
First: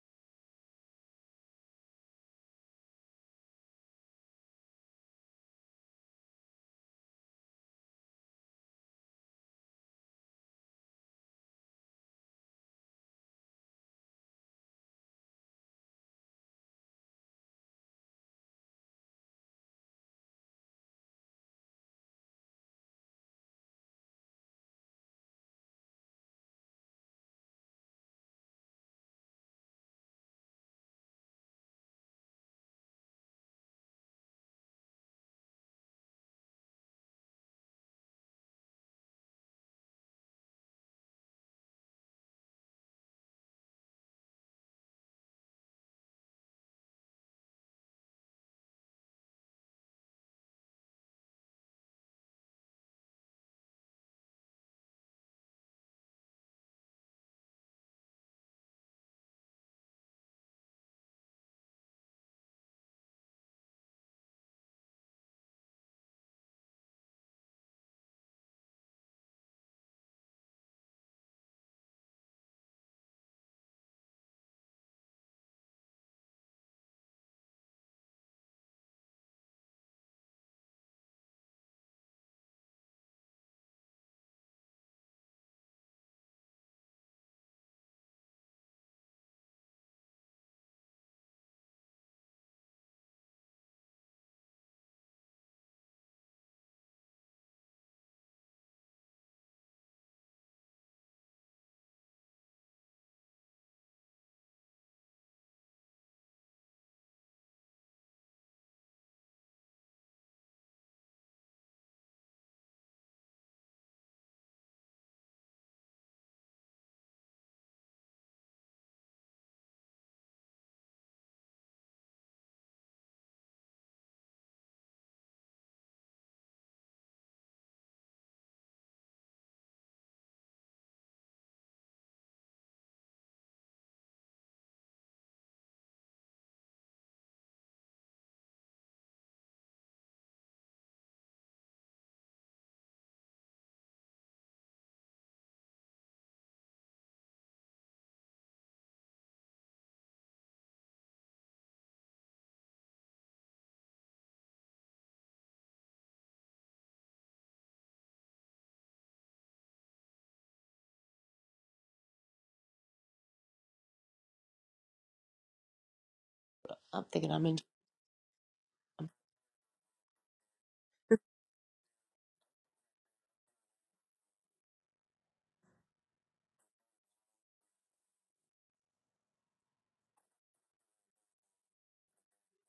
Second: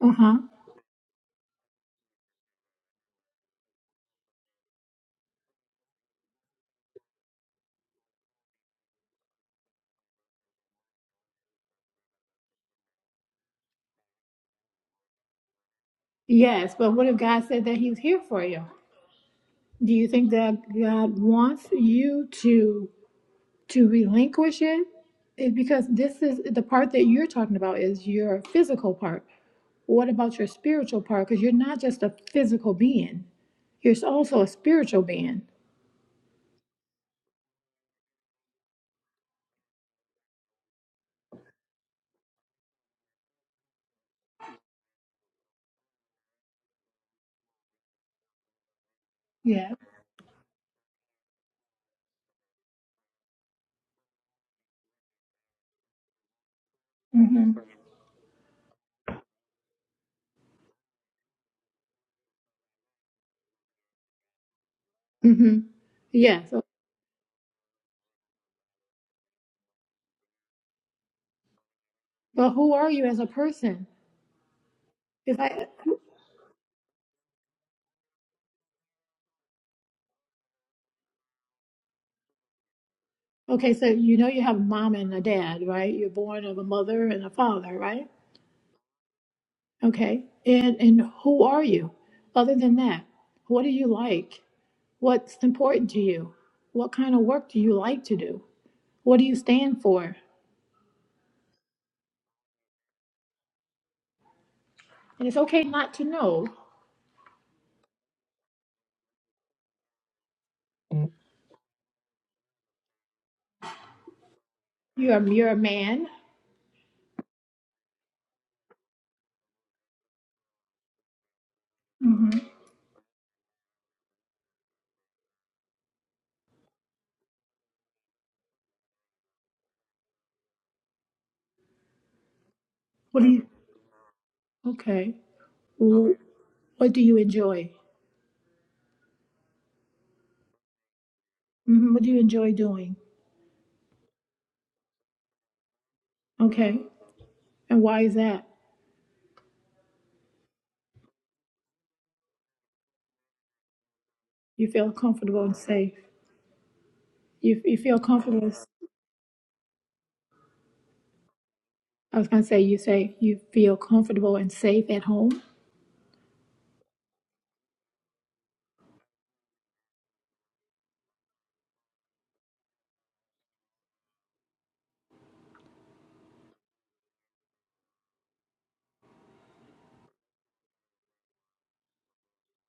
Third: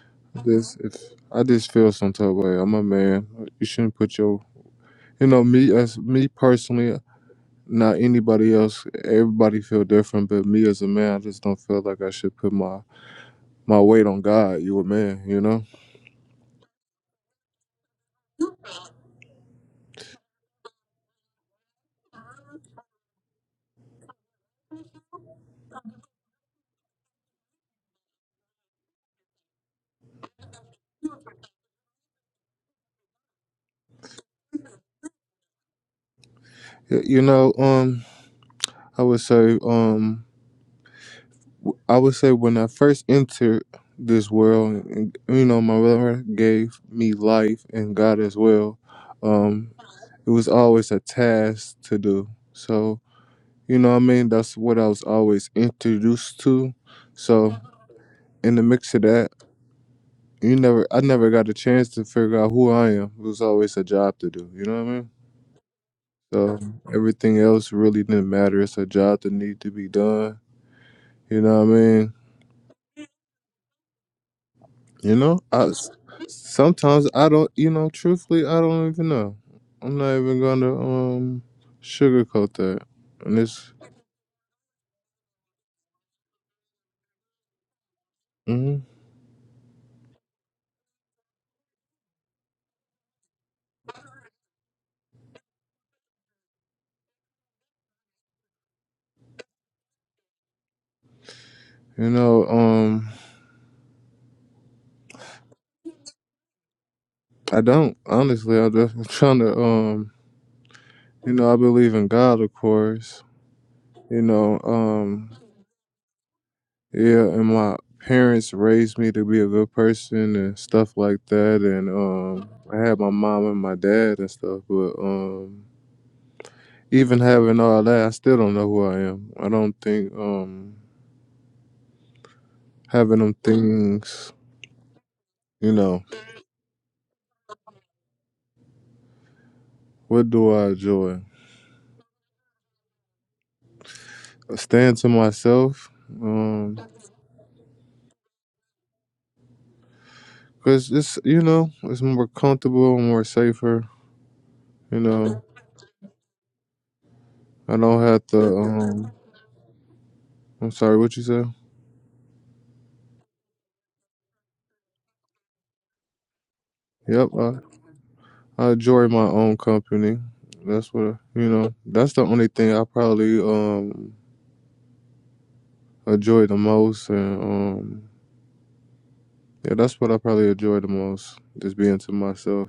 uh huh?
Just if I just feel some type of way. I'm a man. You shouldn't put your you know me as me personally. Not anybody else. Everybody feel different, but me as a man, I just don't feel like I should put my my weight on God. You a man, you know.
Yes, but what if God said that He's here for you? Do you think that God wants you to? to relinquish it is because this is the part that you're talking about is your physical part. What about your spiritual part? Because you're not just a physical being, you're also a spiritual being.
Y- You know. Um, I would say. Um, I would say when I first entered this world, and, you know, my mother gave me life and God as well.
Yeah.
Um, it was always a task to do. So, you know, what I mean, that's what I was always introduced to.
Mm-hmm.
So, in the mix of that, you never, I never got a chance to figure out who I am. It was always a job to do. You know what I mean?
Mm-hmm. Yeah.
So
So,
everything else really didn't matter. It's a job that need to be done. You know what I mean?
but who are you as a person?
You know,
If I
I sometimes I don't. You know, truthfully, I don't even know. I'm not even gonna um sugarcoat that. And it's,
okay, so you know you have a mom and a dad, right? You're born of a mother and a father, right?
mm,
Okay. And and who are you? Other than that, what do you like? What's important to you? What kind of work do you like to do? What do you stand for?
you know, um,
And it's okay not to know.
I don't honestly. I'm just trying to um, you know, I believe in God, of course. You know,
You're a,
um,
you're a man.
yeah, and my parents raised me to be a good person and stuff like that, and
hmm
um, I had my mom and my dad and stuff, but um. even having all that, I still don't know who I am. I don't think um having
What do
them
you?
things,
Okay.
you know,
Wh- What do you enjoy?
what do I enjoy?
hmm What do you enjoy doing?
Staying to myself, um,
Okay. And why is that?
cause it's you know it's more comfortable, more safer.
You feel
You
comfortable
know,
and safe. You,
I
you feel
don't have
comfortable.
to. Um, I'm sorry, what you say?
I was going to say, you say you feel comfortable and safe at home.
i'm
Yep,
thinking i'm
I,
in
I enjoy my own company. That's what I- you know. That's the only thing I probably um enjoy the most, and um, yeah, that's what I probably enjoy the most, just being to myself.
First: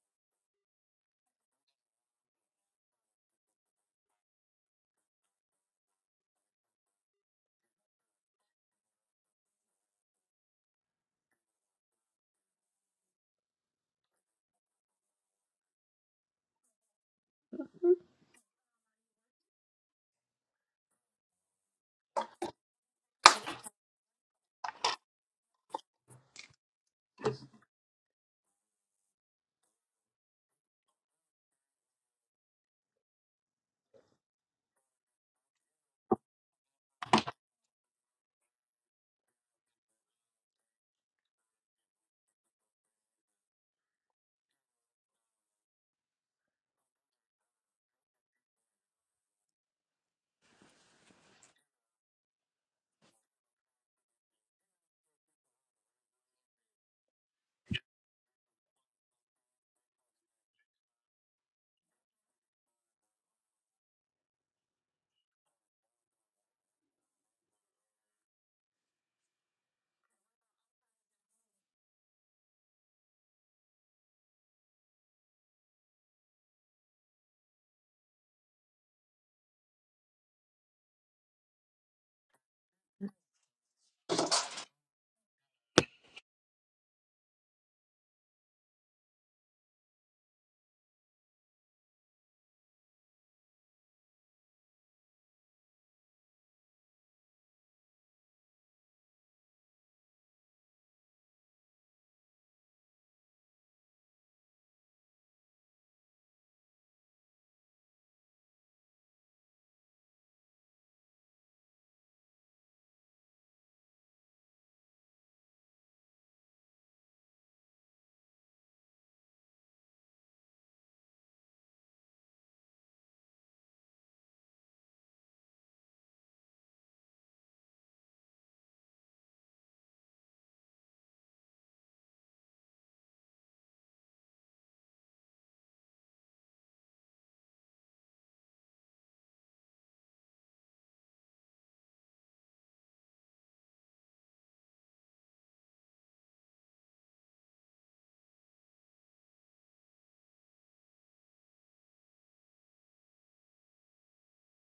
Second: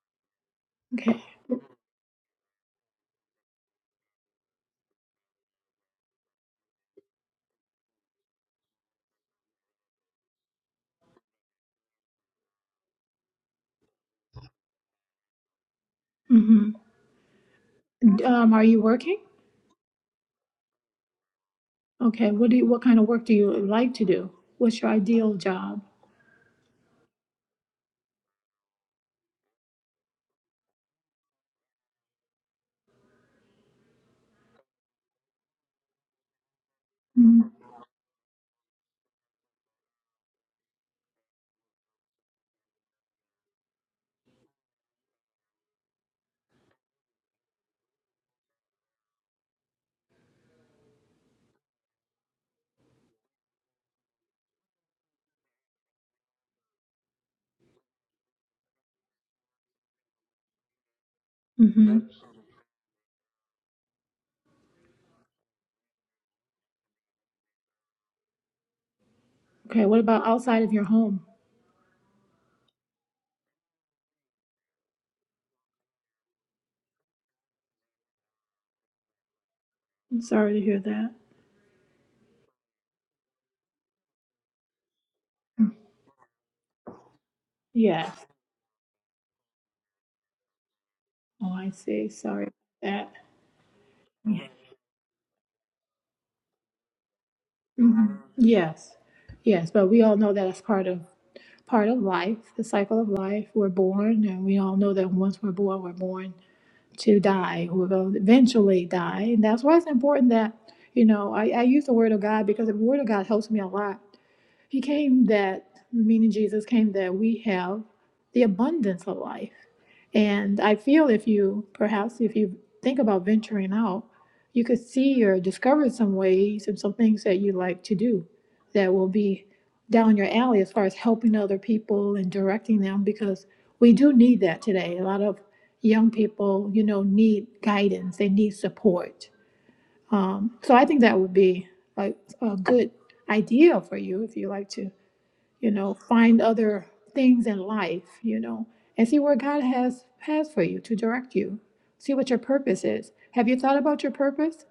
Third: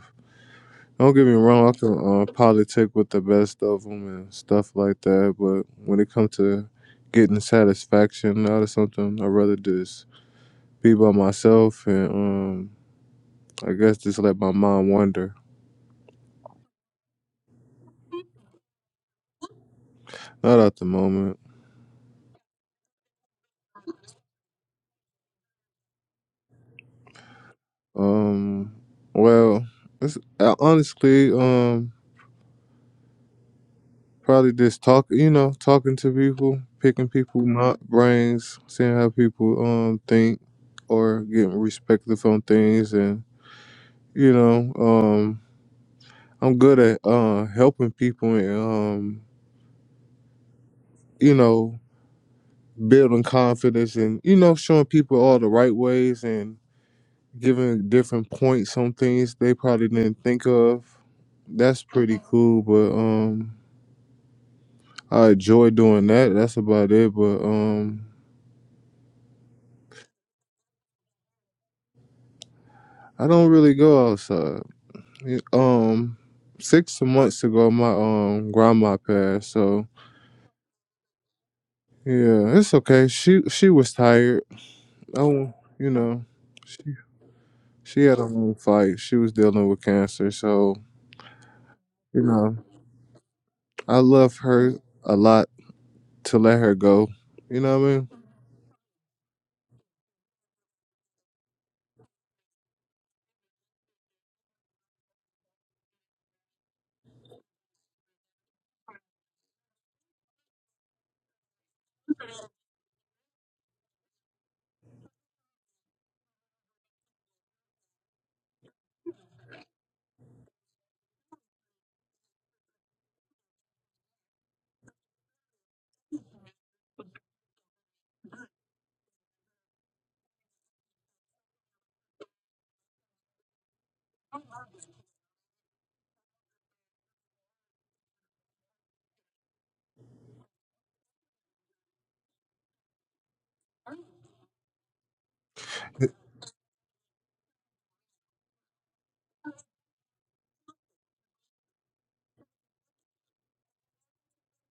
Don't
Okay.
get me wrong, I can uh, politic with the best of them and stuff like that, but when it comes to getting satisfaction out of something, I'd rather just be by myself and um, I guess just let my mind wander.
hmm Um, are you working?
Not at the moment.
Okay. What do you, what kind of work do you like to do? What's your ideal job?
Um, well, it's, I honestly, um, probably just talk, you know, talking to people, picking people, my brains, seeing how people um think or getting respectful on things and you know, um, I'm good at uh, helping people and um, you know building confidence and you know showing people all the right ways and giving different points on things they probably didn't think of. That's
Mm-hmm.
pretty cool, but um, I enjoy doing that. That's about it. But um,
Okay, what about outside of your home?
I don't really go outside. Yeah, Um, six months ago, my um grandma passed, so
I'm sorry to hear that.
yeah, it's okay. She she was tired. Oh, you know. She
Yes.
had a long fight. She was dealing with cancer. So,
Oh, I see.
you
Sorry about
know,
that.
I love her a lot to let her go. You know what I mean?
Mhm. Yes. Yes, but we all know that it's part of part of life, the cycle of life. We're born, and we all know that once we're born, we're born to die. We're going to eventually die, and that's why it's important that you know I, I use the word of God because the word of God helps me a lot He came that, meaning Jesus came that we have the abundance of life. And I feel if you, perhaps if you think about venturing out, you could see or discover some ways and some things that you like to do that will be down your alley as far as helping other people and directing them because we do need that today. A lot of young people, you know, need guidance, they need support. Um, so I think that would be like a good idea for you if you like to you know, find other things in life, you know, and see where God has has for you to direct you. See what your purpose is. Have you thought about your purpose?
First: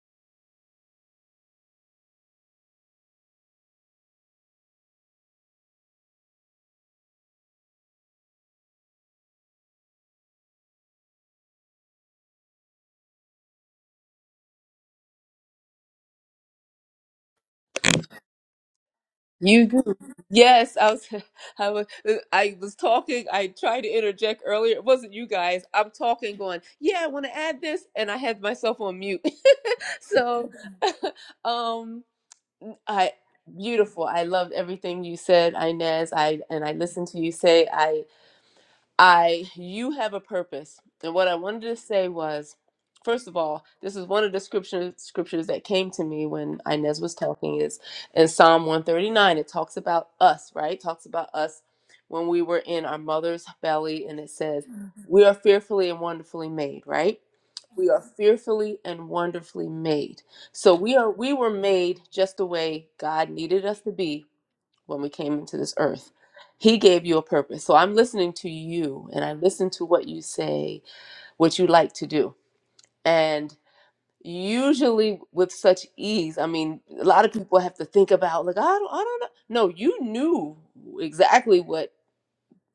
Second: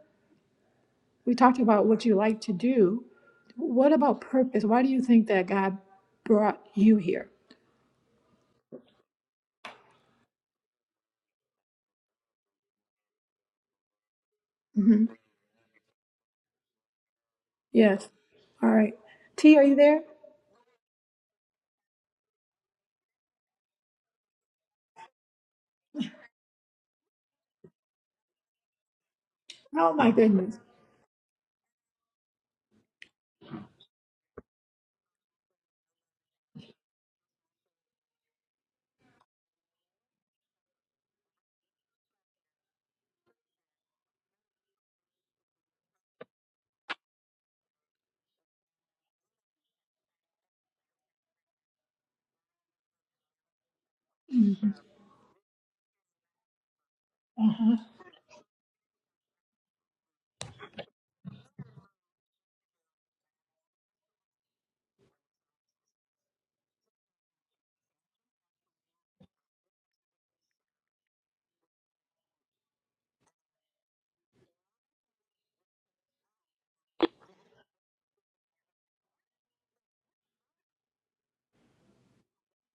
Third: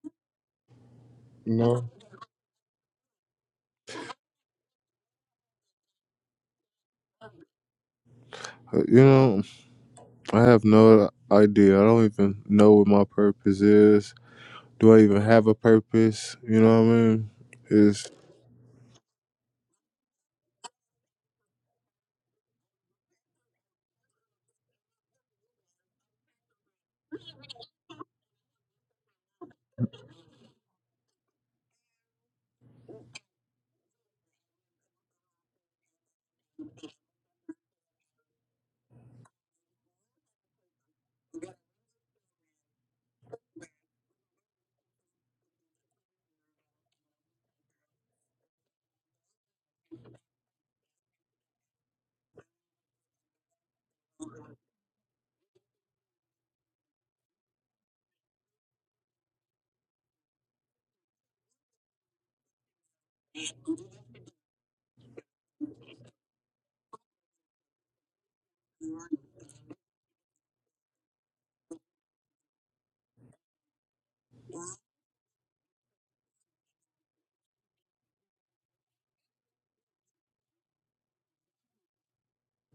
We
You
talked about
know?
what you like to do. What about purpose? Why do you think that God brought you here?
Uh, You know, I have no idea. I don't even know what my purpose is. Do I
hmm
even have a purpose? You know what I mean?
Yes.
Is
All right. T, are
you
you
do
there?
yes i was i was uh, i was talking i tried to interject earlier it wasn't you guys i'm talking going yeah i want to add this and i had myself on mute
Oh my
so
goodness.
um i beautiful i loved everything you said inez i and i listened to you say i I you have a purpose. And what I wanted to say was, first of all, this is one of the scriptures scriptures that came to me when Inez was talking is in Psalm 139. It talks about us, right? talks about us when we were in our mother's belly and it
hmm
says, Mhm. "We are fearfully and wonderfully made," right?
Uh huh.
We are Mhm. fearfully and wonderfully made. So we are we were made just the way God needed us to be when we came into this earth. He gave you a purpose. So I'm listening to you and I listen to what you say, what you like to do. And usually with such ease, I mean, a lot of people have to think about like I don't I don't know. No, you knew exactly what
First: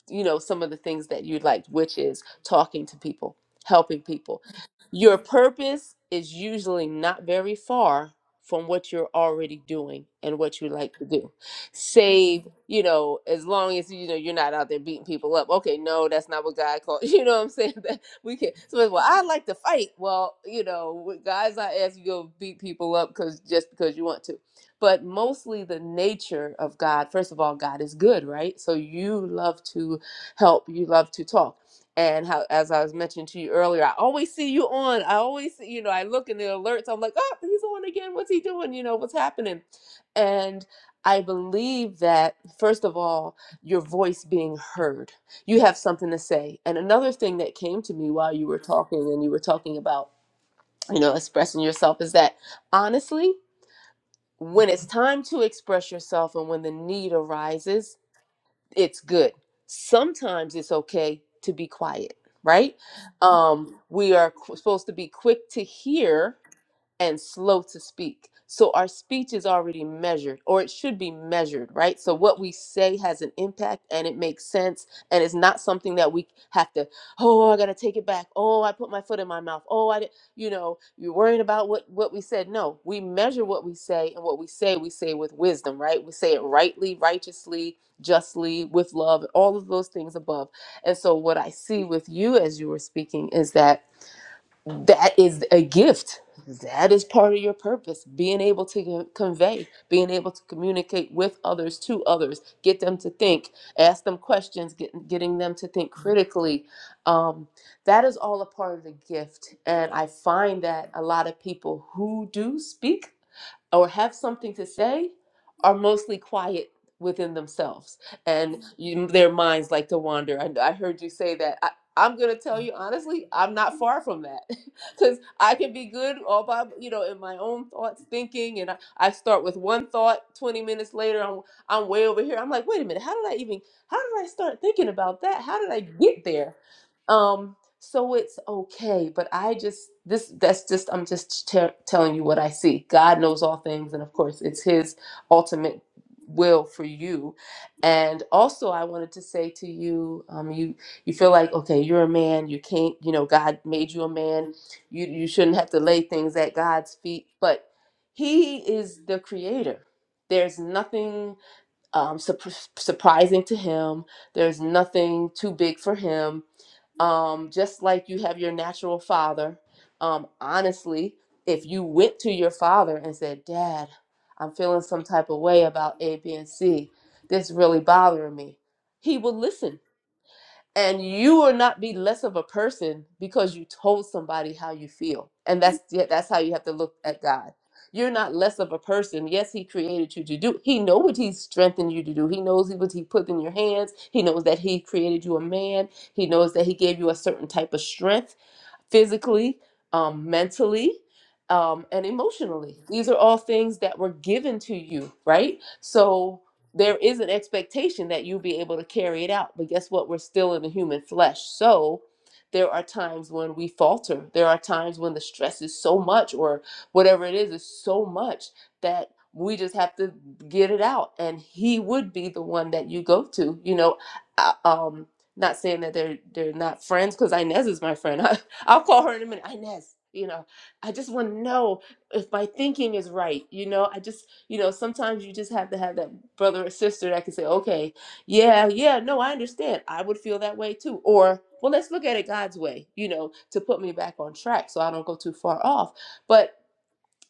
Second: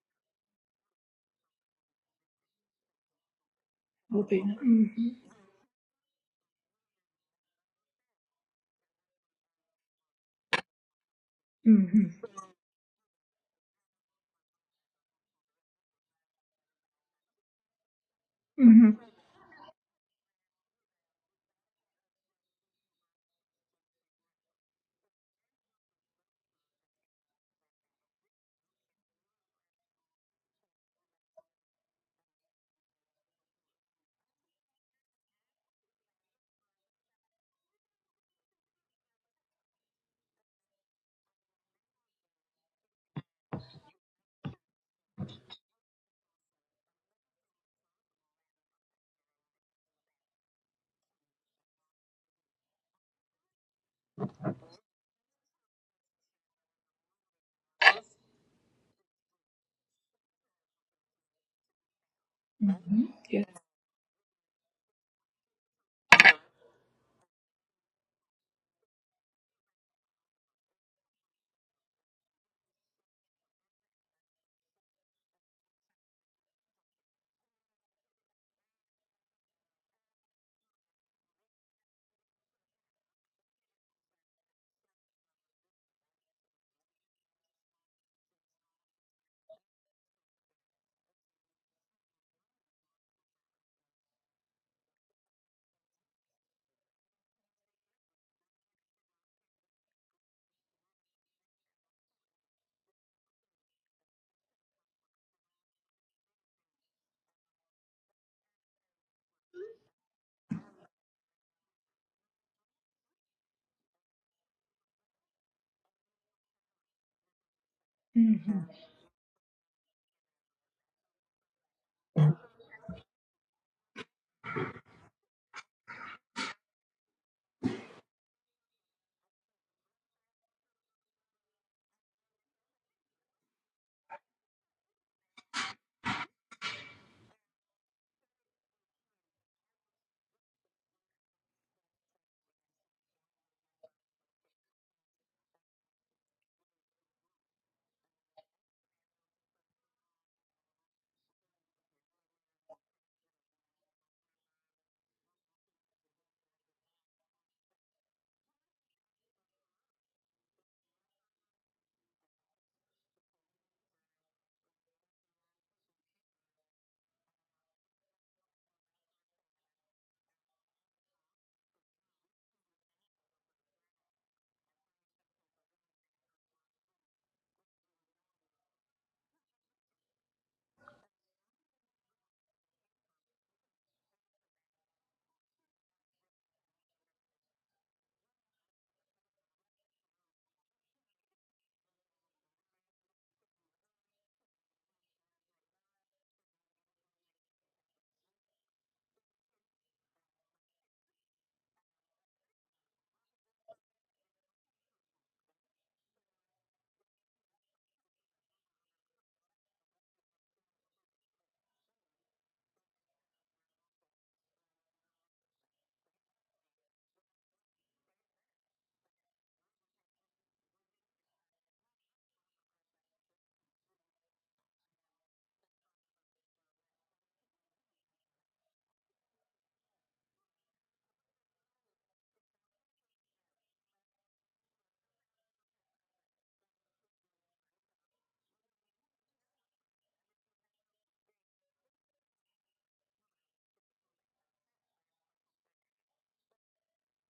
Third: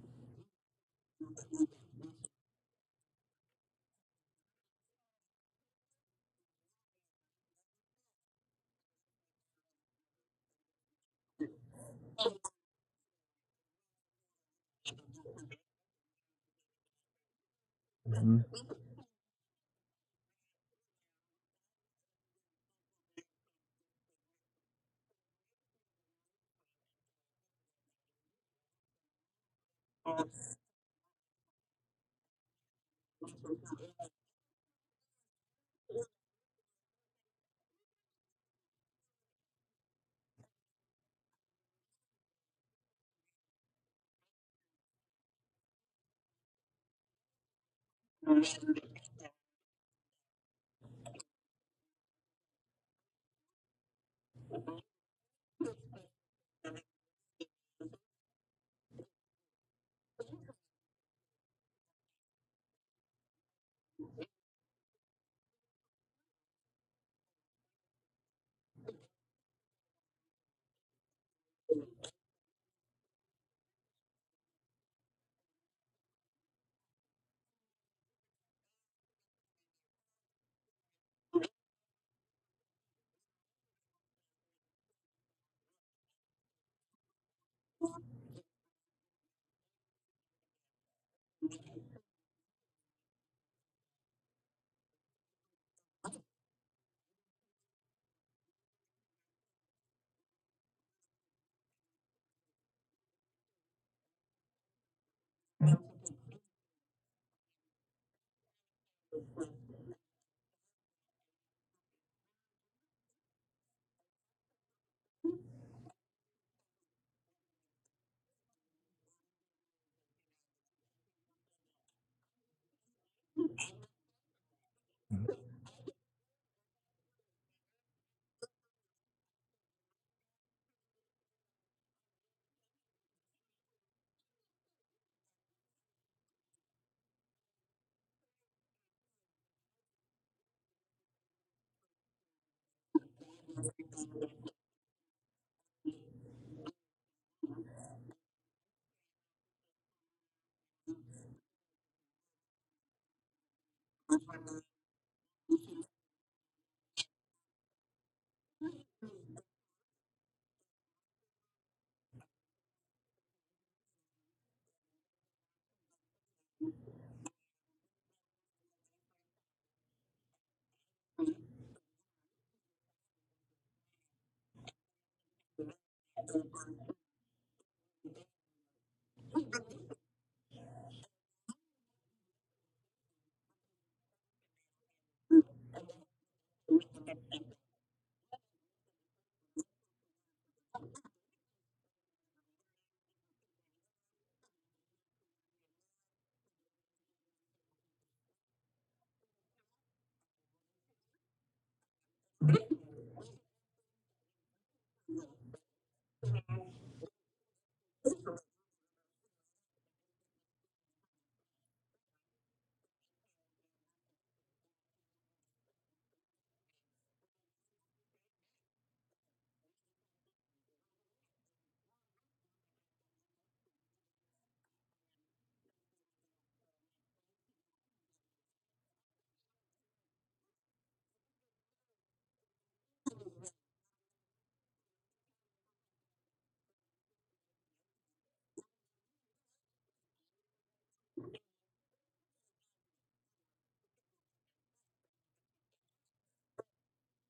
you know some of the things that you liked which is talking to people helping people
Open.
your
Mm-hmm.
purpose is usually not very far from what you're already doing and what you like to do
Mm-hmm.
save you know as long as you know you're not out there beating people up okay no that's not what god called you know what i'm saying that we can so well
Mm-hmm.
i like to fight well you know with guys i ask you to go beat people up because just because you want to but mostly the nature of God. First of all, God is good, right? So you love to help you love to talk and how as i was mentioning to you earlier i always see you on i always see you know i look in the alerts i'm like oh he's on again what's he doing you know what's happening and i believe that first of all your voice being heard you have something to say and another thing that came to me while you were talking and you were talking about you know expressing yourself is that honestly when it's time to express yourself and when the need arises it's good. Sometimes it's okay to be quiet, right?
Mm-hmm. Yes.
Um, we are qu- supposed to be quick to hear and slow to speak. So our speech is already measured, or it should be measured, right? So what we say has an impact and it makes sense. And it's not something that we have to, oh, I got to take it back. Oh, I put my foot in my mouth. Oh, I, di-" you know, you're worrying about what, what we said. No, we measure what we say and what we say, we say with wisdom, right? We say it rightly, righteously, justly, with love, all of those things above. And so what I see with you as you were speaking is that that is a gift that is part of your purpose being able to co- convey being able to communicate with others to others get them to think ask them questions get, getting them to think critically um, that is all a part of the gift and i find that a lot of people who do speak or have something to say are mostly quiet within themselves
Mm-hmm.
and you, their minds like to wander I, I heard you say that I'm gonna tell you honestly, I'm not far from that because I can be good all by you know in my own thoughts, thinking, and I, I start with one thought. Twenty minutes later, I'm I'm way over here. I'm like, wait a minute, how did I even? How did I start thinking about that? How did I get there? Um, so it's okay, but I just this that's just I'm just te- telling you what I see. God knows all things, and of course, it's His ultimate will for you. And also, I wanted to say to you, um, you you feel like okay you're a man you can't you know god made you a man you you shouldn't have to lay things at god's feet but he is the creator there's nothing um, surp surprising to him there's nothing too big for him um, just like you have your natural father um, honestly if you went to your father and said dad i'm feeling some type of way about a b and c this really bothering me he will listen and you will not be less of a person because you told somebody how you feel and that's yeah, that's how you have to look at god you're not less of a person yes he created you to do he knows what he strengthened you to do he knows what he put in your hands he knows that he created you a man he knows that he gave you a certain type of strength physically, um, mentally, um, and emotionally. These are all things that were given to you, right? So there is an expectation that you'll be able to carry it out. But guess what? We're still in the human flesh. So there are times when we falter. There are times when the stress is so much, or whatever it is, is so much that we just have to get it out. And He would be the one that you go to. You know, I- um, not saying that they're they're not friends because Inez is my friend. I'll call her in a minute. Inez, you know, I just want to know if my thinking is right. You know, I just, you know, sometimes you just have to have that brother or sister that can say, okay, yeah, yeah, no, I understand. I would feel that way too. Or, well, let's look at it God's way, you know, to put me back on track so I don't go too far off. But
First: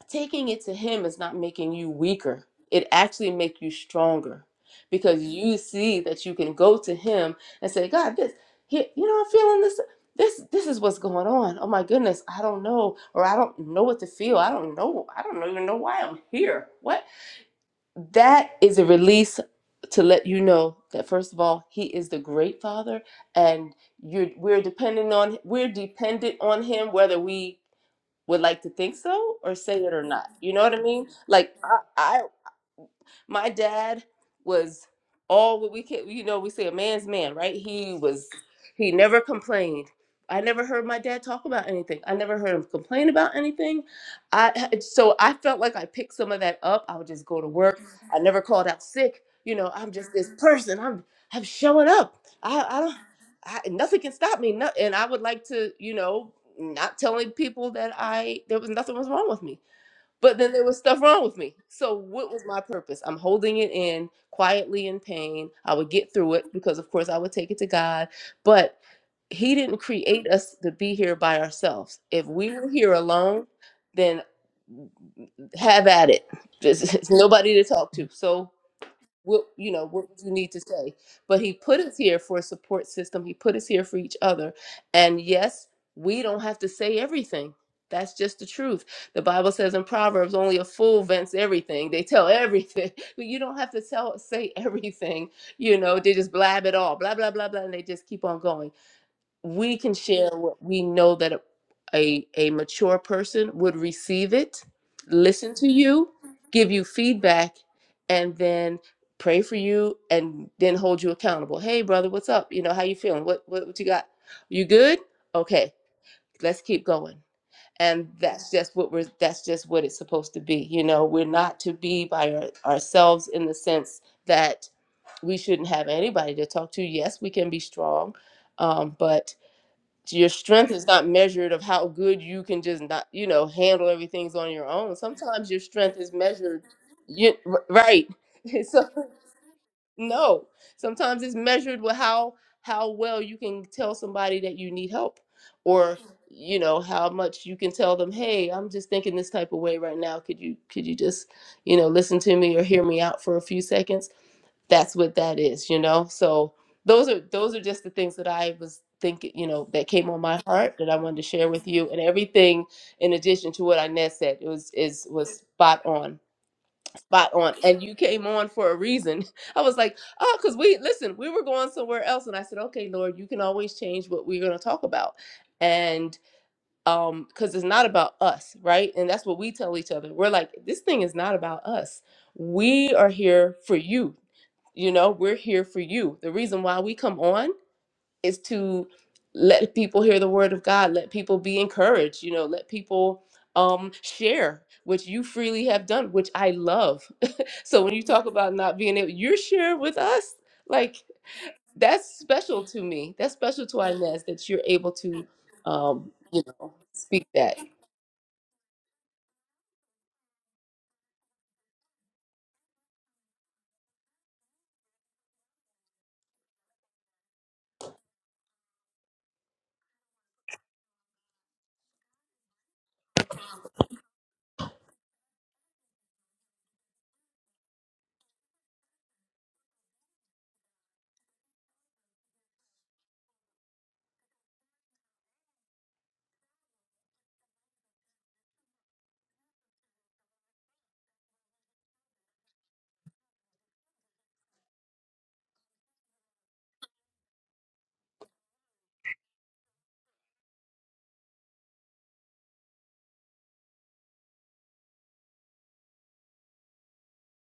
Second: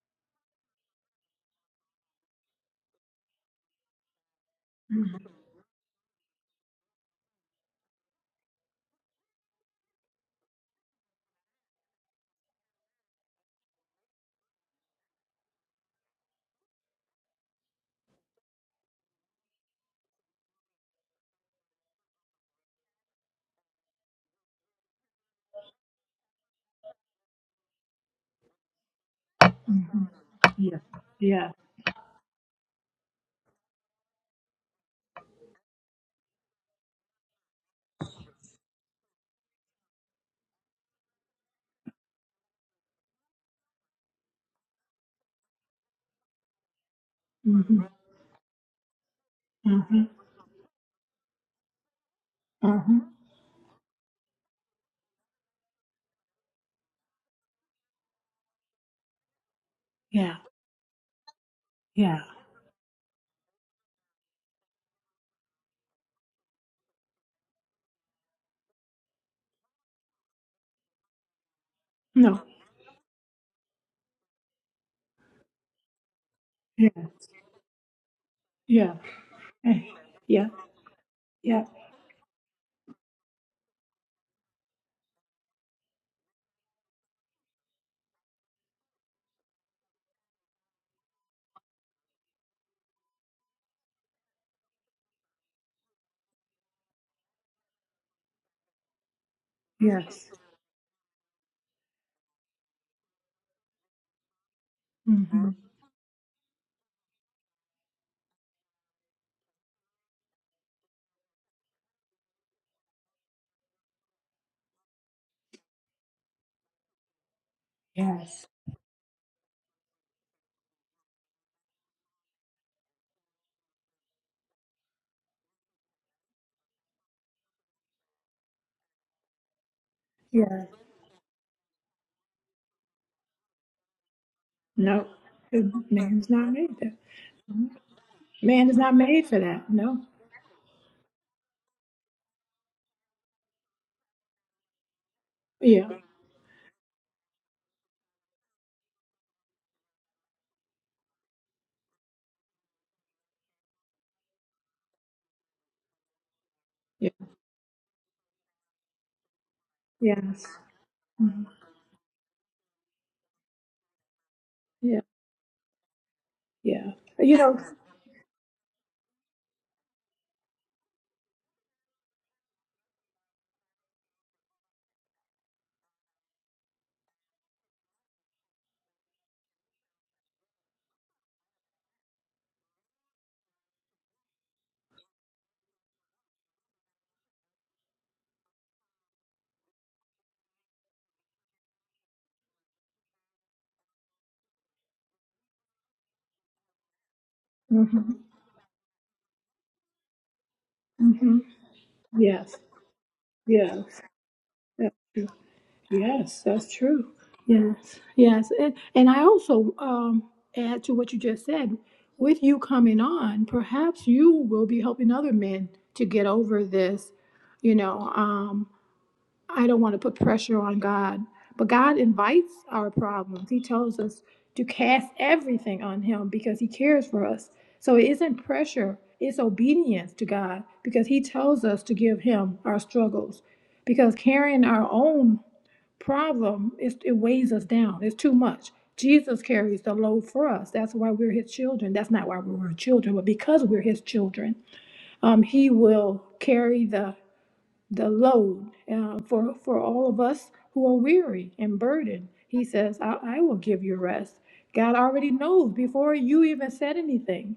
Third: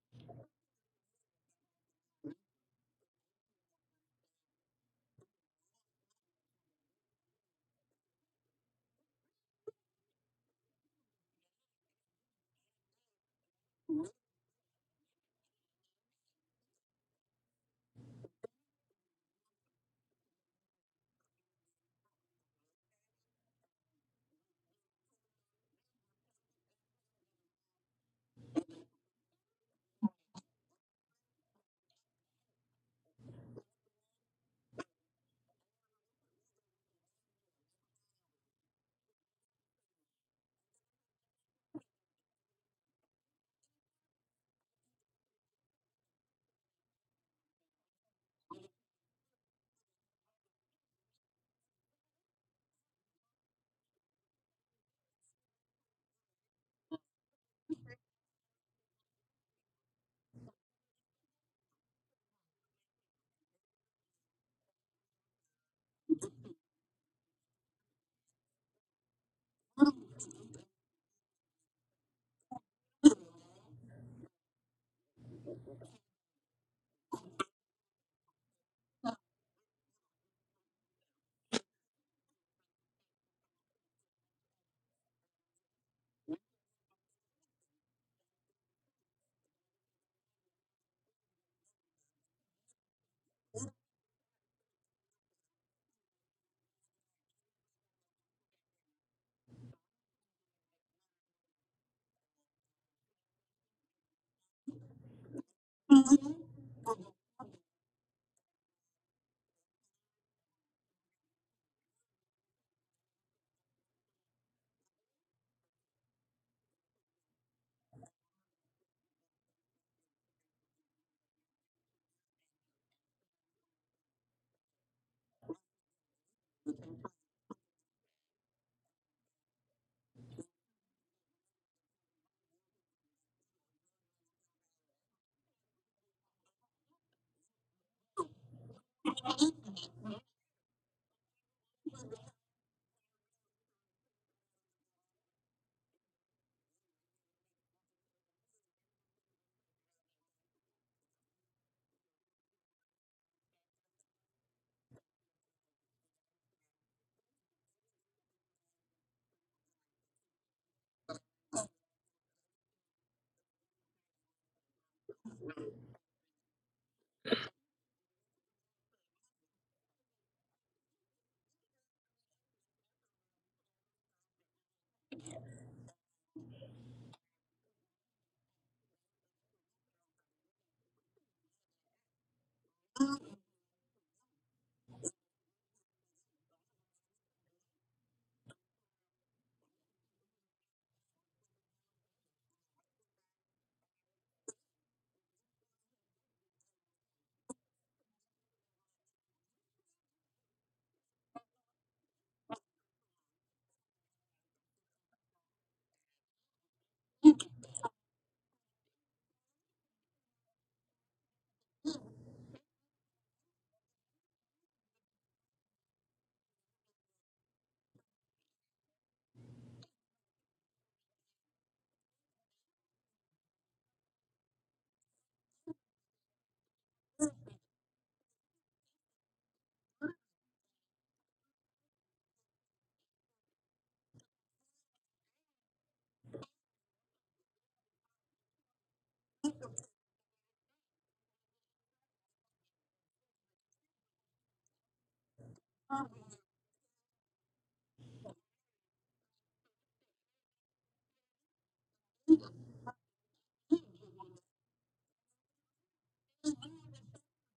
taking it to him is not making you weaker it actually makes you stronger because
Mm-hmm.
you see that you can go to him and say god this here, you know i'm feeling this this this is what's going on oh my goodness i don't know or i don't know what to feel i don't know i don't even know why i'm here what that is a release to let you know that first of all he is the great father and you're we're dependent on we're dependent on him whether we would like to think so or
Mm-hmm.
say it or not. You know what
Yeah.
I mean?
Yeah.
Like I, I my dad was all what we can, you know, we say a man's man, right? He was, he never complained. I never heard my dad talk about anything. I never heard him complain about anything. I so I felt like I picked some of that up. I would just go to work.
Mm-hmm.
I never called out sick. You know, I'm
Uh-huh.
just this person. I'm I'm showing up. I I
Uh-huh.
don't I, nothing can stop me. No, and I would like to, you know, not telling people that I there was nothing was wrong with me.
Yeah,
But then there was stuff wrong with me. So
yeah.
what was my purpose? I'm holding it in quietly in pain. I would get through it because of course I would take it to God. But he didn't create us to be here by ourselves. If
No,
we were here alone, then have at it. There's,
yeah,
there's nobody to talk to. So
yeah,
what you
eh,
know what would you
yeah,
need to say but he
yeah,
put us here for a support system he put us here for each other and yes we don't have to say everything that's just the truth the bible says in proverbs only a fool vents everything they tell everything but you don't have to tell say everything you know they just blab it all blah blah blah blah and they just keep on going we can
yes.
share what we know that a, a, a mature person would receive it,
hmm
listen to you, give you feedback, and then pray for you and then hold you accountable. Hey brother, what's up? You know, how you feeling? What what, what you got? You good? Okay, let's keep going. And
Yes,
that's just what we're that's just what it's supposed to be. You know, we're not to be by our, ourselves in the sense that we shouldn't have anybody to talk to. Yes, we can be strong, um, but your
yeah.
strength is not measured of how good you can just not you know handle everything's on your own
No,
sometimes your
eh,
strength is
man's not
measured
made that.
you r- right
Man is
so
not made for that. No,
no sometimes it's measured with how how well you can tell somebody that you need help
yeah,
or you know how much you can tell them hey i'm just thinking this type of way right now could you could you just you know listen to me or hear me out for a few seconds that's what that is you know so those
yeah,
are those are just the things that i was thinking you know that came on my
yes,
heart that i wanted to
hmm
share with you and everything in addition to what inez said it was
yeah,
is was spot on
yeah.
spot
You
on
know,
and you came on for a reason i was like oh because we listen we were going somewhere else and i said okay lord you can always change what we're going to talk about and um because it's not about us right and that's what we tell each other we're like this thing is not about us we are here for you you know, we're here for you. The reason why we come on is to let people hear the word of God, let people be encouraged, you know, let people um share, which you freely have done, which I love. So when you
hmm
talk about not being able, you're sharing with us, like
hmm
that's
yes,
special to me. That's special to
yes,
Inez that you're able
yes,
to um, you
Yes, that's
know,
true.
speak that.
Yes, yes. And, and I also um, add to what you just said with you coming on, perhaps you will be helping other men to get over this. You know, um, I don't want to put pressure on God, but God invites our problems. He tells us to cast everything on Him because He cares for us. So it isn't pressure, it's obedience to God because He tells us to give Him our struggles because carrying our own problem is it weighs us down. It's too much. Jesus carries the load for us. That's why we're his children. That's not why we were children, but because we're his children, um, he will carry the the load uh, for for all of us who are weary and burdened. He says, I, "I will give you rest." God already knows before you even said anything.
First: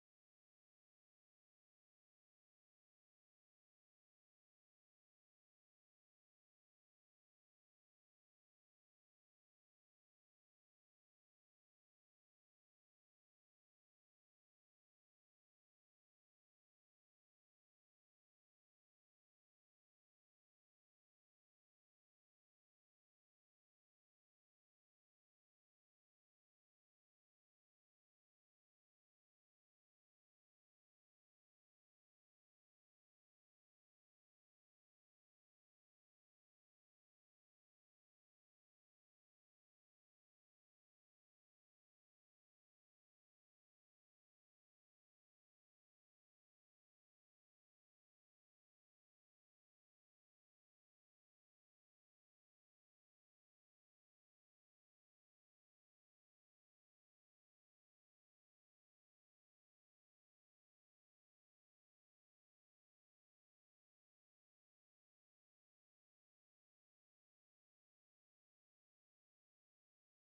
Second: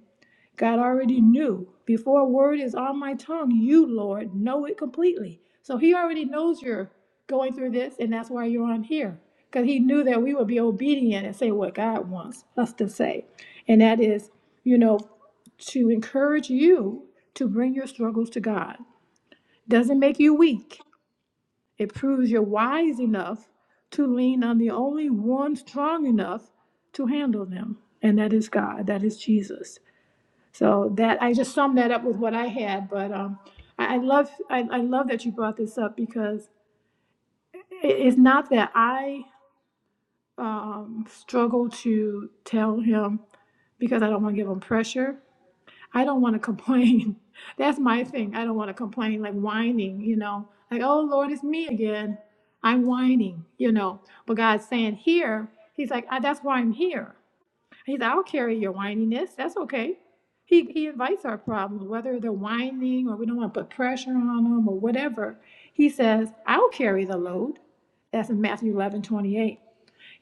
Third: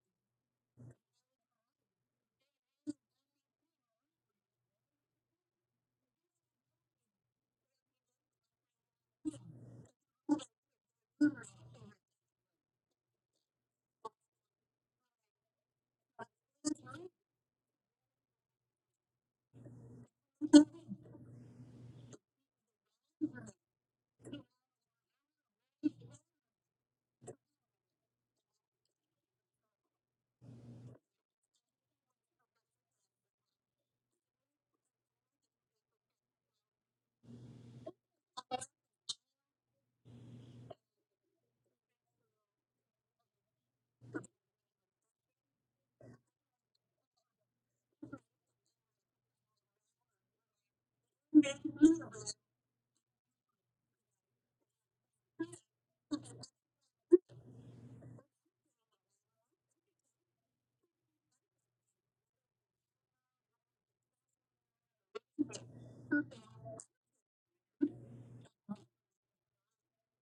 God already knew. Before a word is on my tongue, you, Lord, know it completely. So he already knows you're going through this, and that's why you're on here. Because he knew that we would be obedient and say what God wants us to say. And that is, you know, to encourage you to bring your struggles to God. Doesn't make you weak. It proves you're wise enough to lean on the only one strong enough to handle them. And that is God. That is Jesus. So that I just summed that up with what I had, but um, I, I love I, I love that you brought this up because it, it's not that I um, struggle to tell him because I don't want to give him pressure. I don't want to complain. That's my thing. I don't want to complain like whining, you know, like oh Lord, it's me again. I'm whining, you know. But God's saying here, He's like, I, that's why I'm here. He said, I'll carry your whininess. That's okay. He, he invites our problems, whether they're whining or we don't want to put pressure on them or whatever. He says, I'll carry the load. That's in Matthew 11 28.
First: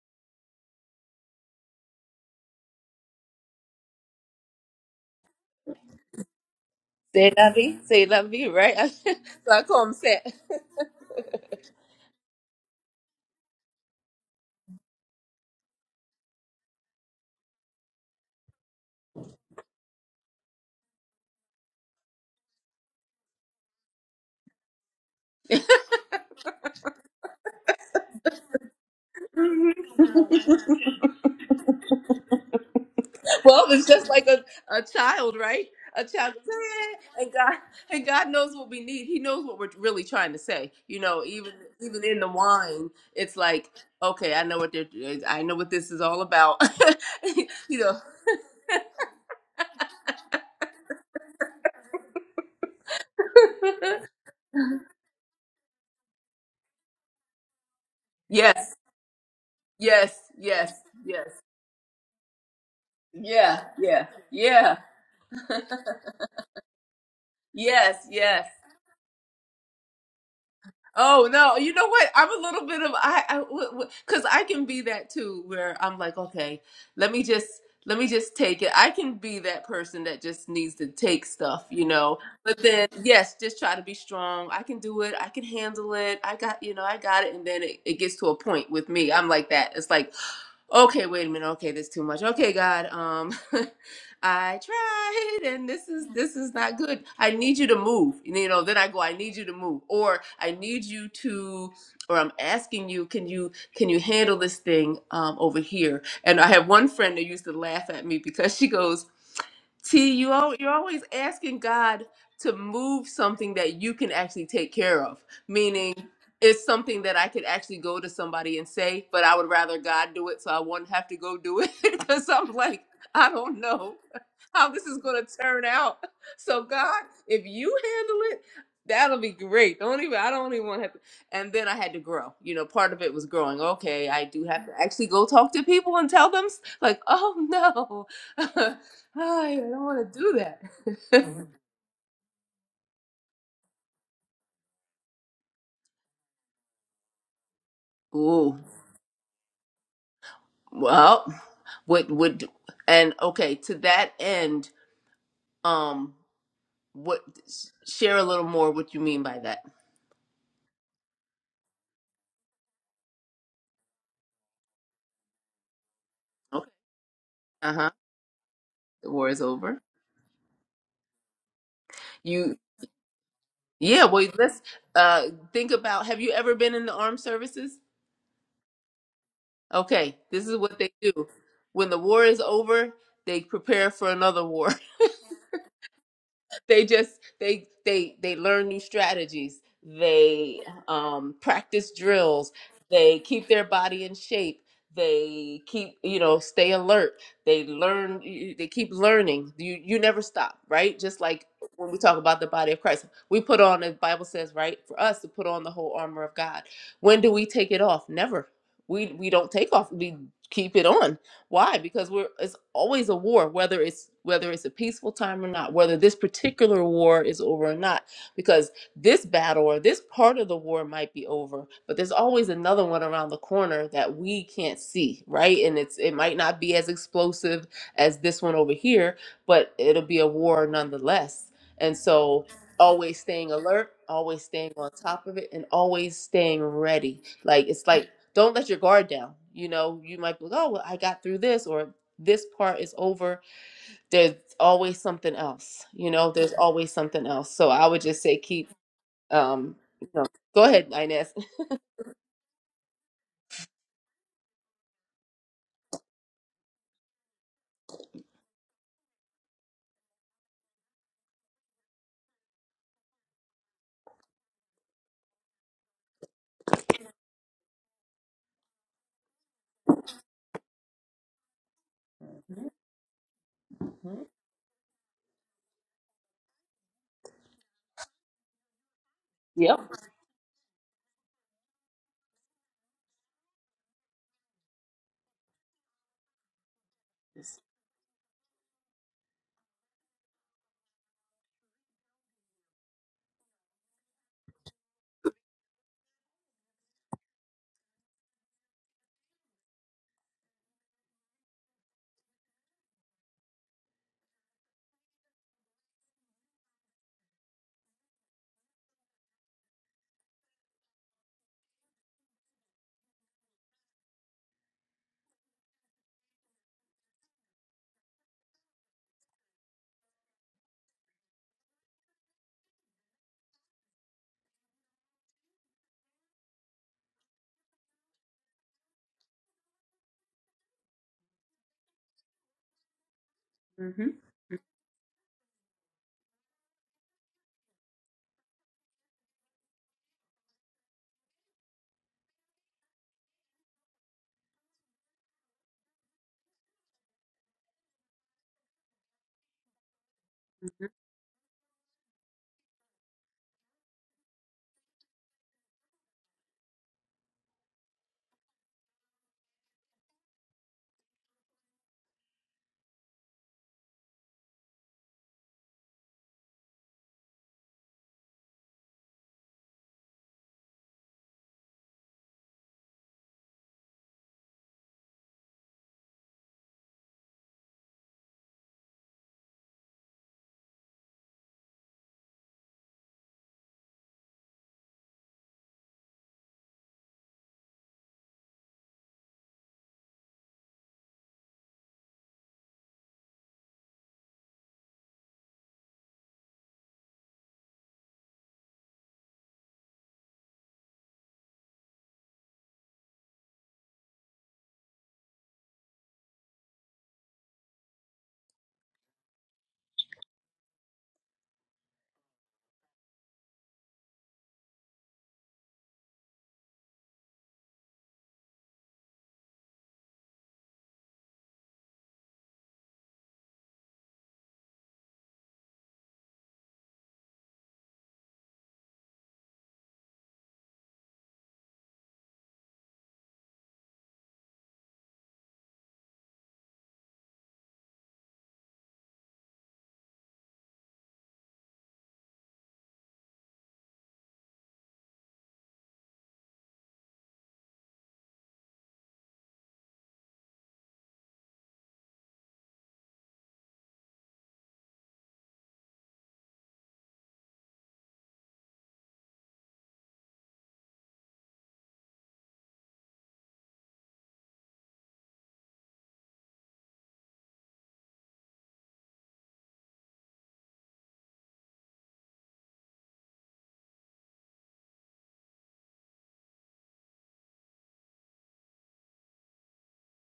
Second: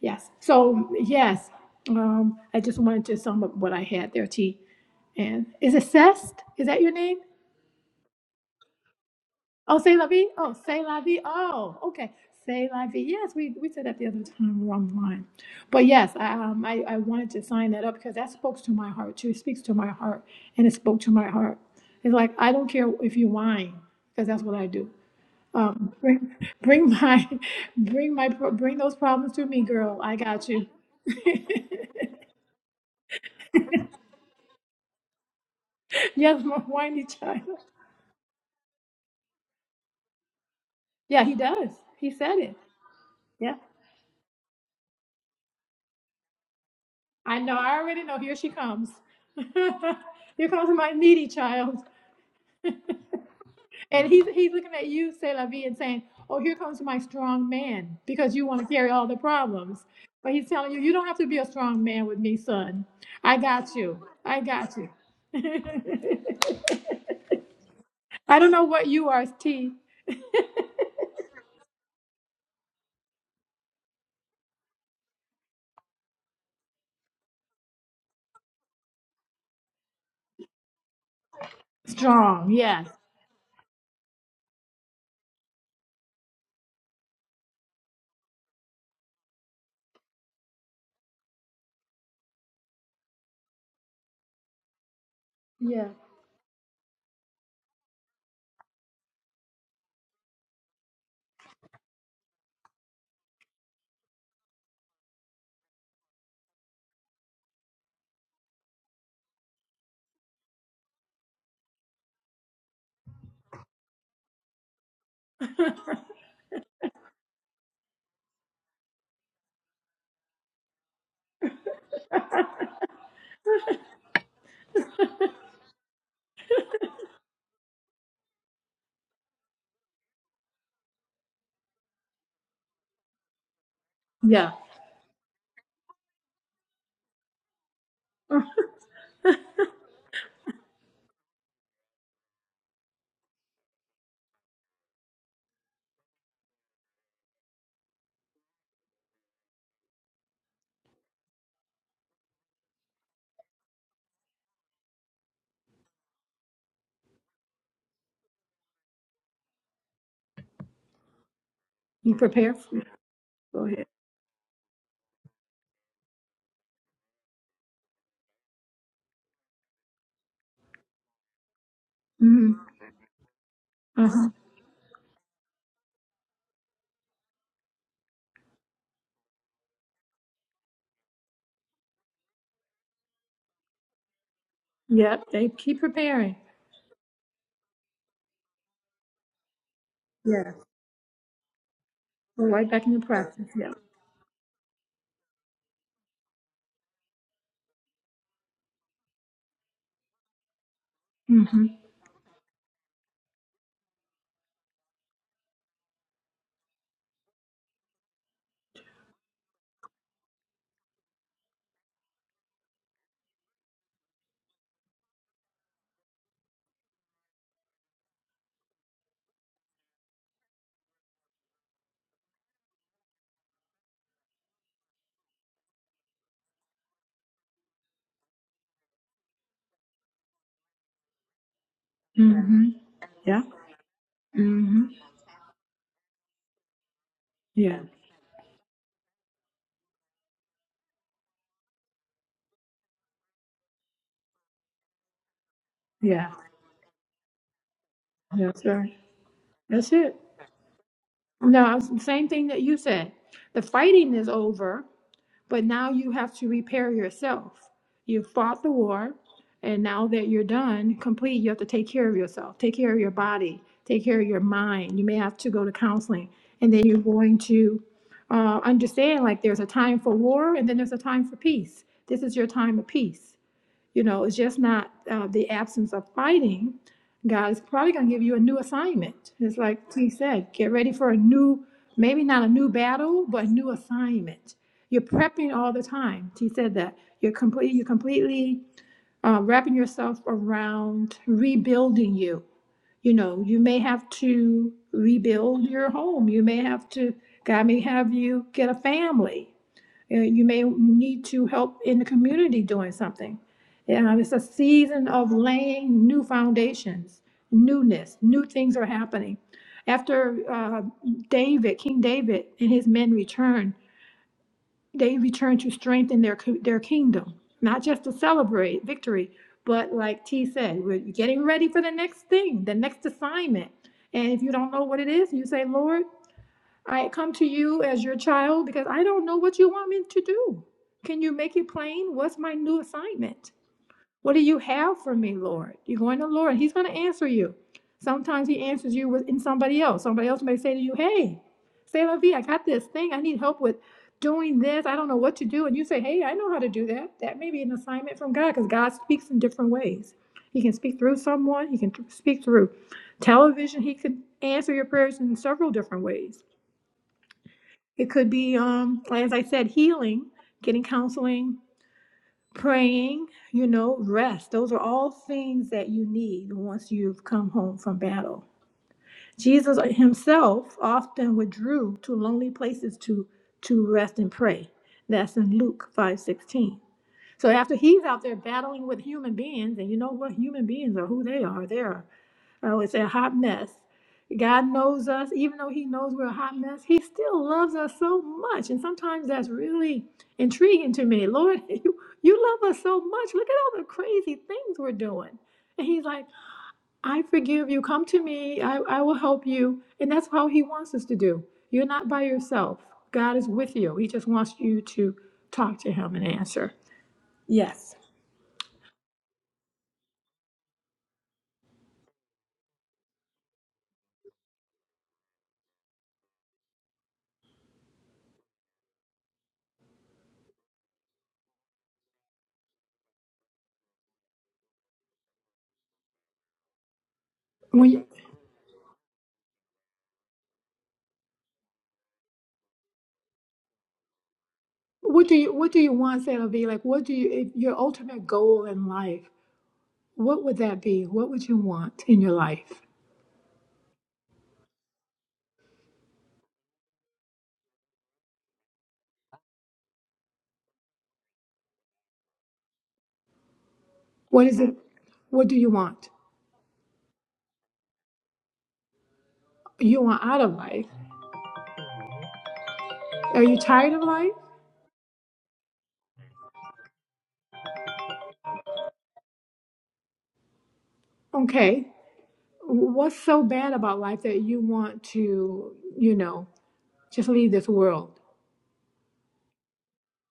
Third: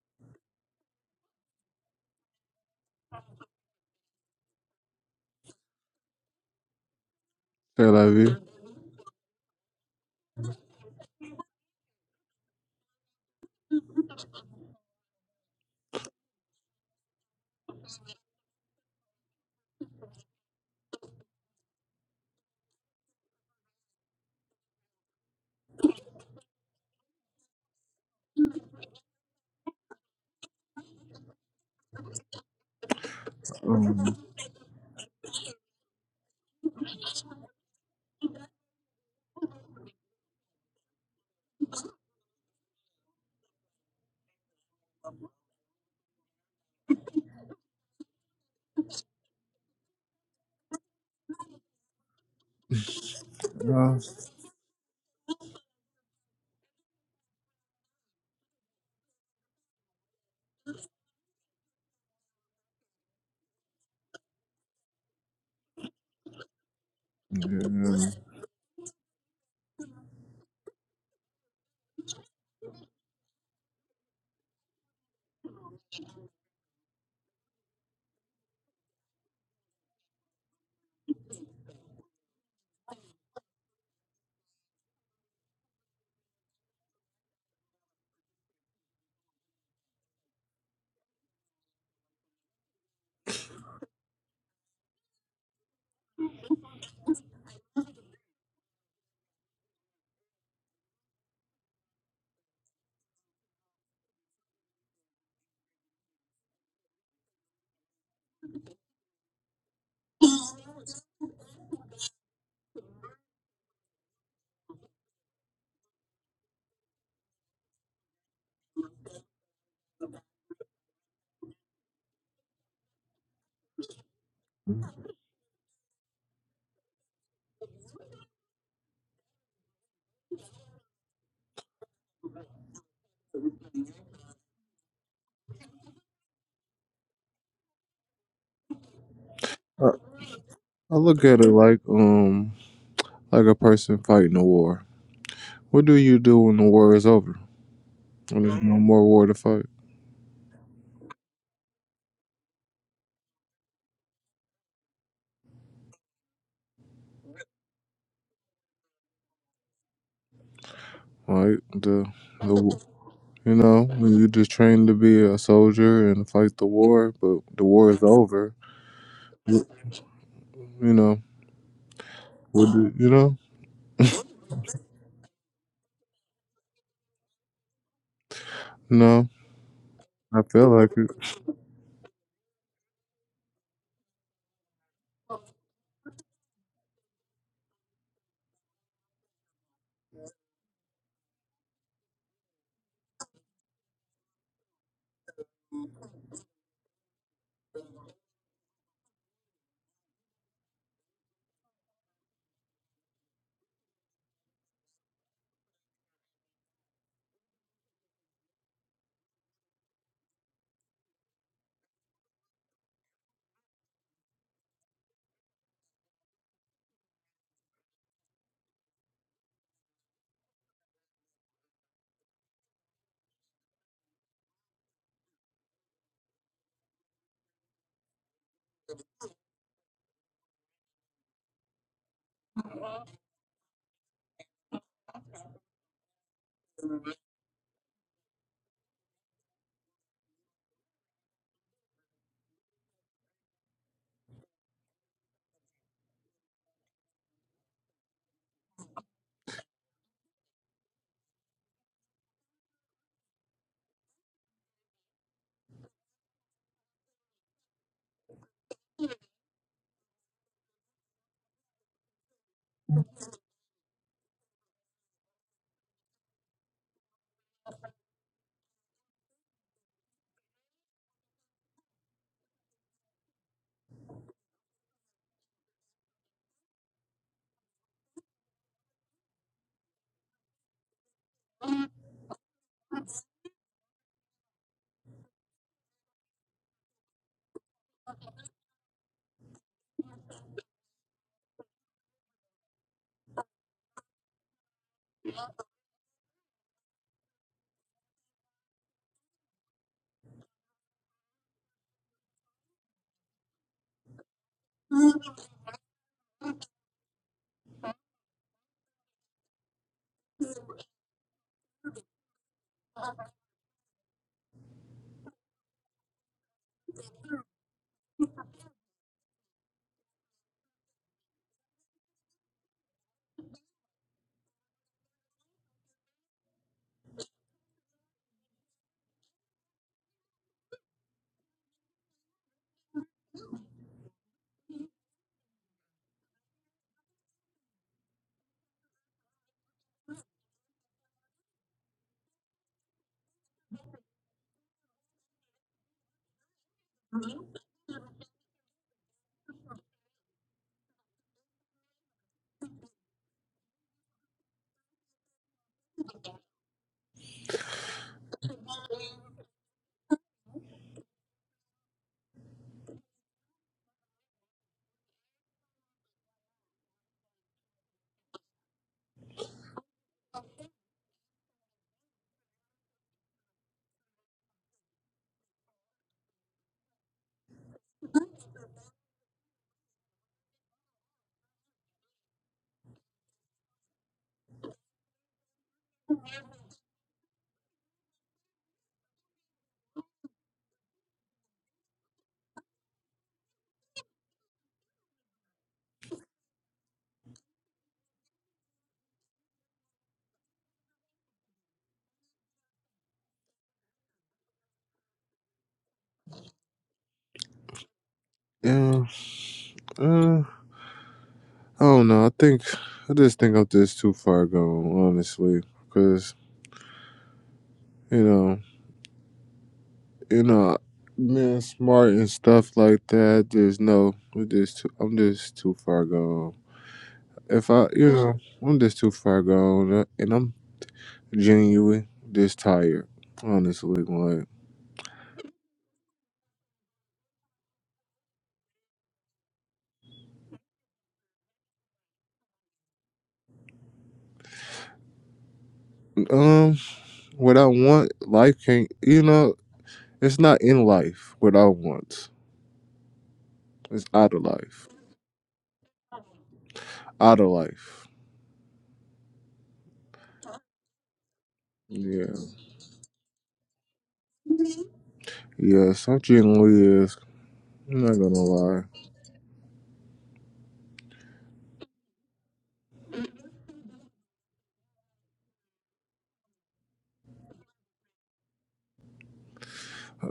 Yes. So, yes, um, I just wanted to sum up what I had there, T. And is it Cest? Is that your name?
Say la vie,
say
say
la
la
vie.
vie, right? so I
Oh,
call him
say la
Seth.
vie. Oh, say la vie. Oh, okay. Say la vie. Yes, we, we said that the other time we were online. But yes, I, um, I, I wanted to sign that up because that spoke to my heart too. It speaks to my heart and it spoke to my heart. It's like, I don't care if you whine because that's what I do. Um, bring, bring my, bring my, pro- bring those problems to me, girl. I got you.
Well, it's
Um,
just like a, a child, right? A child,
yes,
goes,
my whiny
"Eh," and
child.
God and God knows what we need. He knows what we're really trying to say. You know,
Yeah, he
even
does.
even
He
in the
said it.
wine, it's
Yeah.
like, okay, I know what they're, I know what this is all about.
I know. I
you know,
already know. Here she comes. here comes my needy child.
uh,
And he's he's looking at you, C'est la vie, and saying, Oh, here comes my strong man, because you want to
yes,
carry all the problems.
yes,
But he's telling
yes,
you, you don't have to
yes,
be a strong man with me, son. I
yeah,
got you.
yeah,
I got
yeah,
you.
yes,
yeah.
I
yes,
don't know what you are, T.
Oh no, you know what? I'm a little bit of I, I w- w- cuz I can be that too where I'm like, okay, let me just let me just take it. I can be that person that just needs to take stuff, you know.
Strong.
But
Yes.
then yes, just try to be strong. I can do it. I can handle it. I got, you know, I got it and then it, it gets to a point with me. I'm like that. It's like, Okay, wait a minute. Okay, this too much. Okay, God, um, I tried, and this
Yeah.
is this is not good. I need you to move. You know, then I go. I need you to move, or I need you to, or I'm asking you, can you can you handle this thing um, over here? And I have one friend that used to laugh at me because she goes. T, you al- you're always asking God to move something that you can actually take care of. Meaning, it's something that I could actually go to somebody and say, but I would rather God do it, so I wouldn't have to go do it. Because I'm like, I don't know how this is going to turn out. So God, if you handle it, that'll be great. Don't even I don't even want to have to. And then I had to grow. You know, part of it was growing. Okay, I do
Yeah.
have to actually go talk to people and tell them s- like, oh no. I don't
I,
want to do
I look
that.
at it like um like a person fighting a war. What do you do when the war is over? When
Ooh.
there's no more war to fight.
Well, what would and okay, to that end, um what share a little more what you mean by that.
right? The,
You prepare. for-
the you
Go
know,
ahead.
when you just trained to be a soldier and fight the
Okay.
war, but the
Uh-huh.
war is over.
The war is over.
You know,
hmm
You
would you, you know?
yeah, well
Uh-huh.
let's uh think about have you ever been in the armed services?
No,
Okay,
I
this is
feel
what they
like it.
do. When the war is over, they prepare for another war.
Yep. They keep preparing.
they just they they they learn new strategies they um practice
Go
drills
right back into
they keep
practice.
their
Yeah.
body in shape they keep you know stay alert they learn y- they keep learning you you never stop right just like
Mm-hmm.
when we talk about the body of christ we put on as the bible says right for us to put on the whole armor of god when do we take it off never we we don't take off we keep it on why? Because we're it's always a war, whether it's whether it's a peaceful time or not, whether this particular war is over or not, because this battle or this part of the war might be over, but there's always another one around the corner that we can't see, right? And it's it might not be as explosive as this one over here, but it'll be a war nonetheless. And so
Mm-hmm.
always
Yeah.
staying alert, always staying
Mm-hmm.
on top of it, and always staying ready. Like
Yeah,
it's like don't let your guard down. You know, you might be like, oh, well, I got through this, or this part is over. There's always something else. You know,
yeah,
there's always something else. So I would just say
that's
keep.
right.
Um,
That's
you
it.
know, go ahead, Inez.
No, it's the same thing that you said. The fighting is over, but now you have to repair yourself. You fought the war, and now that you're done, complete, you have to take care of yourself, take care of your body, take care of your mind. You may have to go to counseling, and then you're going to uh, understand like there's a time for war, and then there's a time for peace. This is your
Mhm.
time of peace. You know,
mhm.
it's just not uh, the absence of fighting. God is probably going to give you a new assignment. It's like
Yep.
he said, get ready for a new, maybe not a new battle, but a new assignment. You're prepping all the time. He said that you're complete. You're completely uh, wrapping yourself around rebuilding you. You know, you may have to rebuild your home. You may have to. God may have you get a family. Uh, You may need to help in the community doing something. Um, it's a season of laying new foundations, newness, new things are happening. After uh, David, King David, and his men returned, they returned to strengthen their co- their kingdom, not just to celebrate victory, but like T said, we're getting ready for the next thing, the next assignment. And if you don't know what it is, you say, Lord, I come to you as your child because I don't know what you want me to do. Can you make it plain? What's my new assignment?
hmm
What do you have for me, Lord? You're going to the Lord, and He's going to answer you. Sometimes He answers you in somebody else. Somebody else may say to you, Hey, say la vie, I got this thing. I need help with doing this. I don't know what to do. And you say, Hey, I know how to do that. That may be an assignment from God because God speaks in different ways. He can speak through someone, He can speak through television, He can answer your prayers in several different ways. It could be, um, as I said, healing, getting counseling, praying, you know, rest. Those are all things that you need once you've come home from battle. Jesus himself often withdrew to lonely places to to rest and pray. That's in Luke 5:16. So after he's out there battling with human beings, and you know what human beings are, who they are, They're Oh, it's a hot mess. God knows us, even though He knows we're a hot mess, He still loves us so much. And sometimes that's really intriguing to me. Lord, you, you love us so much. Look at all the crazy things we're doing. And He's like, I forgive you. Come to me. I, I will help you. And that's how He wants us to do. You're not by yourself. God is with you. He just wants you to talk to Him and answer. Yes.
Yeah, uh, I don't know. I think I just think I'm just too far gone, honestly, because you know, you know, being smart and stuff like that. There's no, I'm just, too, I'm just too far gone. If I,
When you,
you know, I'm just too far gone, uh, and I'm genuinely just tired. Honestly, like
what do you what do you want, Santa V? Like what do you if your ultimate goal in life? what would that be? What would you want in your life?
um, what I want, life can't. You know, it's not in life what I want. It's out of
What is it?
life.
What do you want?
Out of life.
You want out of life.
Yeah,
Are you tired of life?
yeah. Some genuinely is. I'm not gonna lie.
Okay. What's so bad about life that you want to, you know, just leave this world?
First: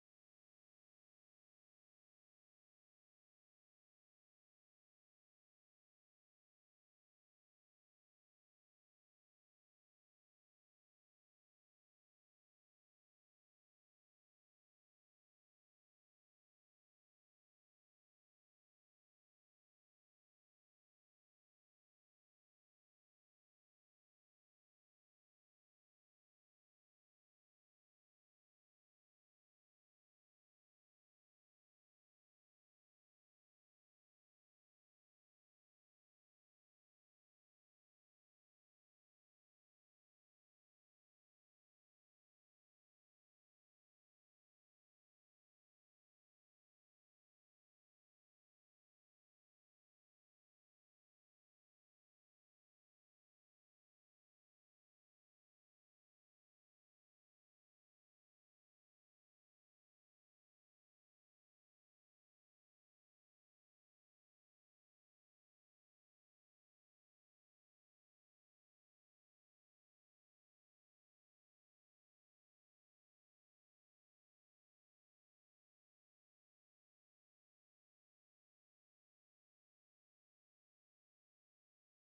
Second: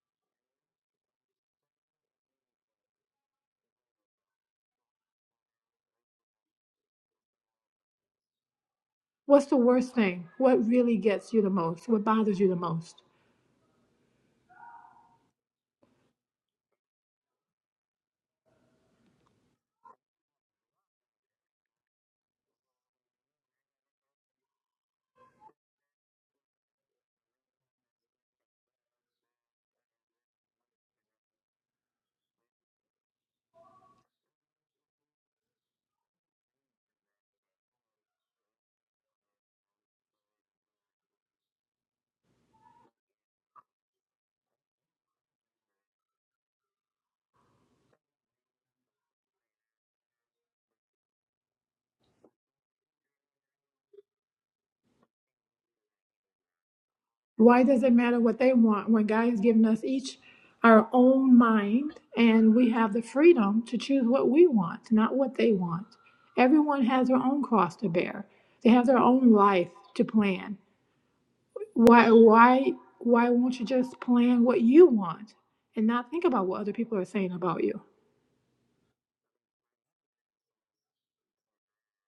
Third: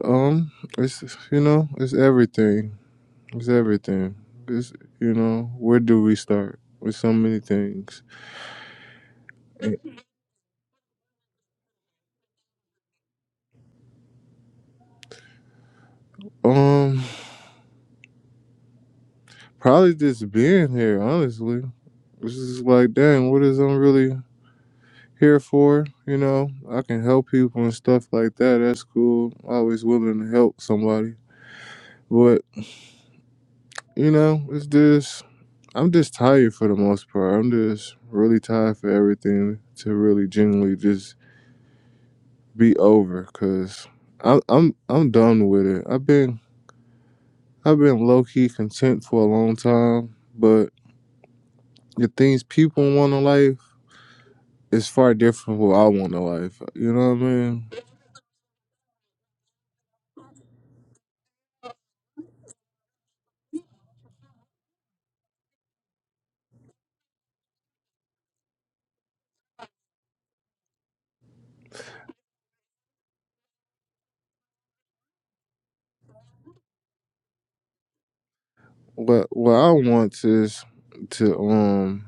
Um, it's you know, it's everything. It's everything. It's you know, where do we start? With so many things.
What's the worst thing? What really gets you the most? What bothers you the most?
um, probably just being here. Honestly, it's just like, dang, what is I'm really? here for. You know, I can help people and stuff like that. That's cool. Always willing to help somebody. But you know, it's just I'm just tired for the most part. I'm just really tired for everything to really genuinely just be over. Cause I'm I'm I'm done with it. I've been I've been low key content for a long time, but the things people want in life is far different from what I want in life. You know what I
Why
mean?
does it matter what they want when God has given us each our own mind and we have the freedom to choose what we want, not what they want? Everyone has their own cross to bear. They have their own life to plan. Why why why won't you just plan what you want and not think about what other people are saying about you?
What what I want is to um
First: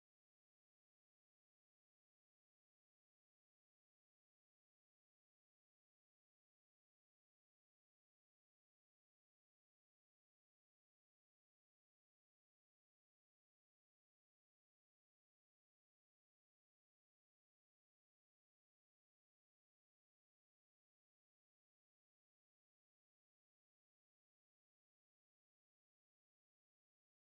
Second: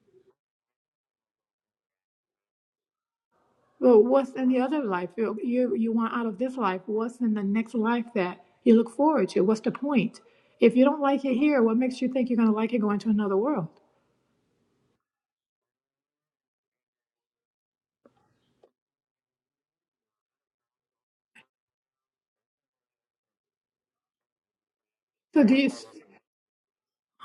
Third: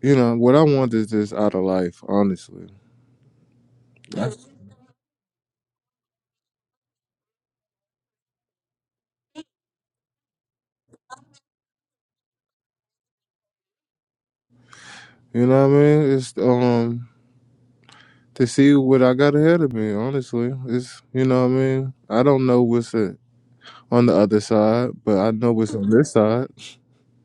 You know, what I want is just out of life, honestly.
Well, what's
That's-
in the other life you you, you want out of this life? What's in the next life that you look forward to? What's the point? If you don't like it here, what makes you think you're going to like it going to another world?
You know what I mean? It's um to see what I got ahead of me, honestly. It's you know what I mean? I don't know what's uh on the other side, but I
So
know
do you,
what's on this side.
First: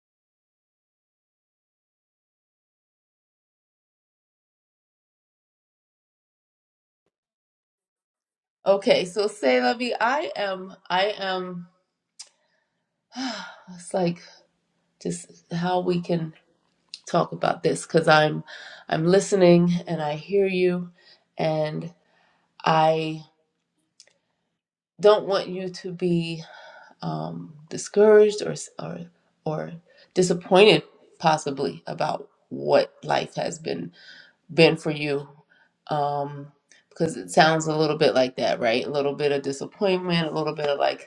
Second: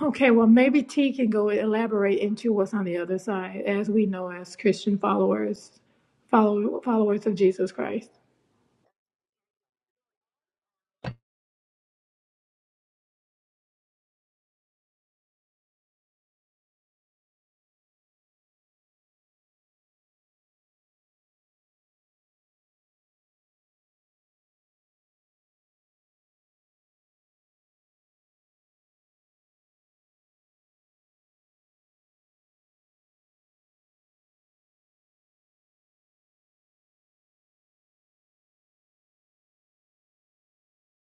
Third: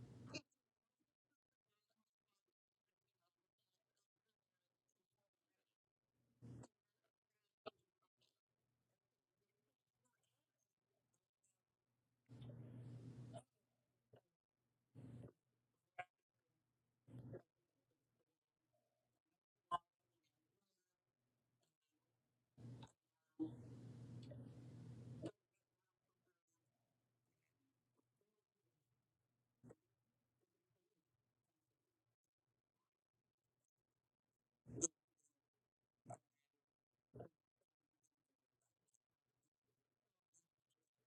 okay, well, maybe T can go elaborate into what's on the other side, as we know as Christian followers, follow, followers of Jesus Christ.
Okay, so say, Lovey, I am, I am. It's like just how we can talk about this because I'm, I'm listening and I hear you, and I don't want you to be um, discouraged or s- or or disappointed possibly about what life has been been for you. Um, because it sounds a little bit like that, right? A little bit of disappointment, a little bit of like,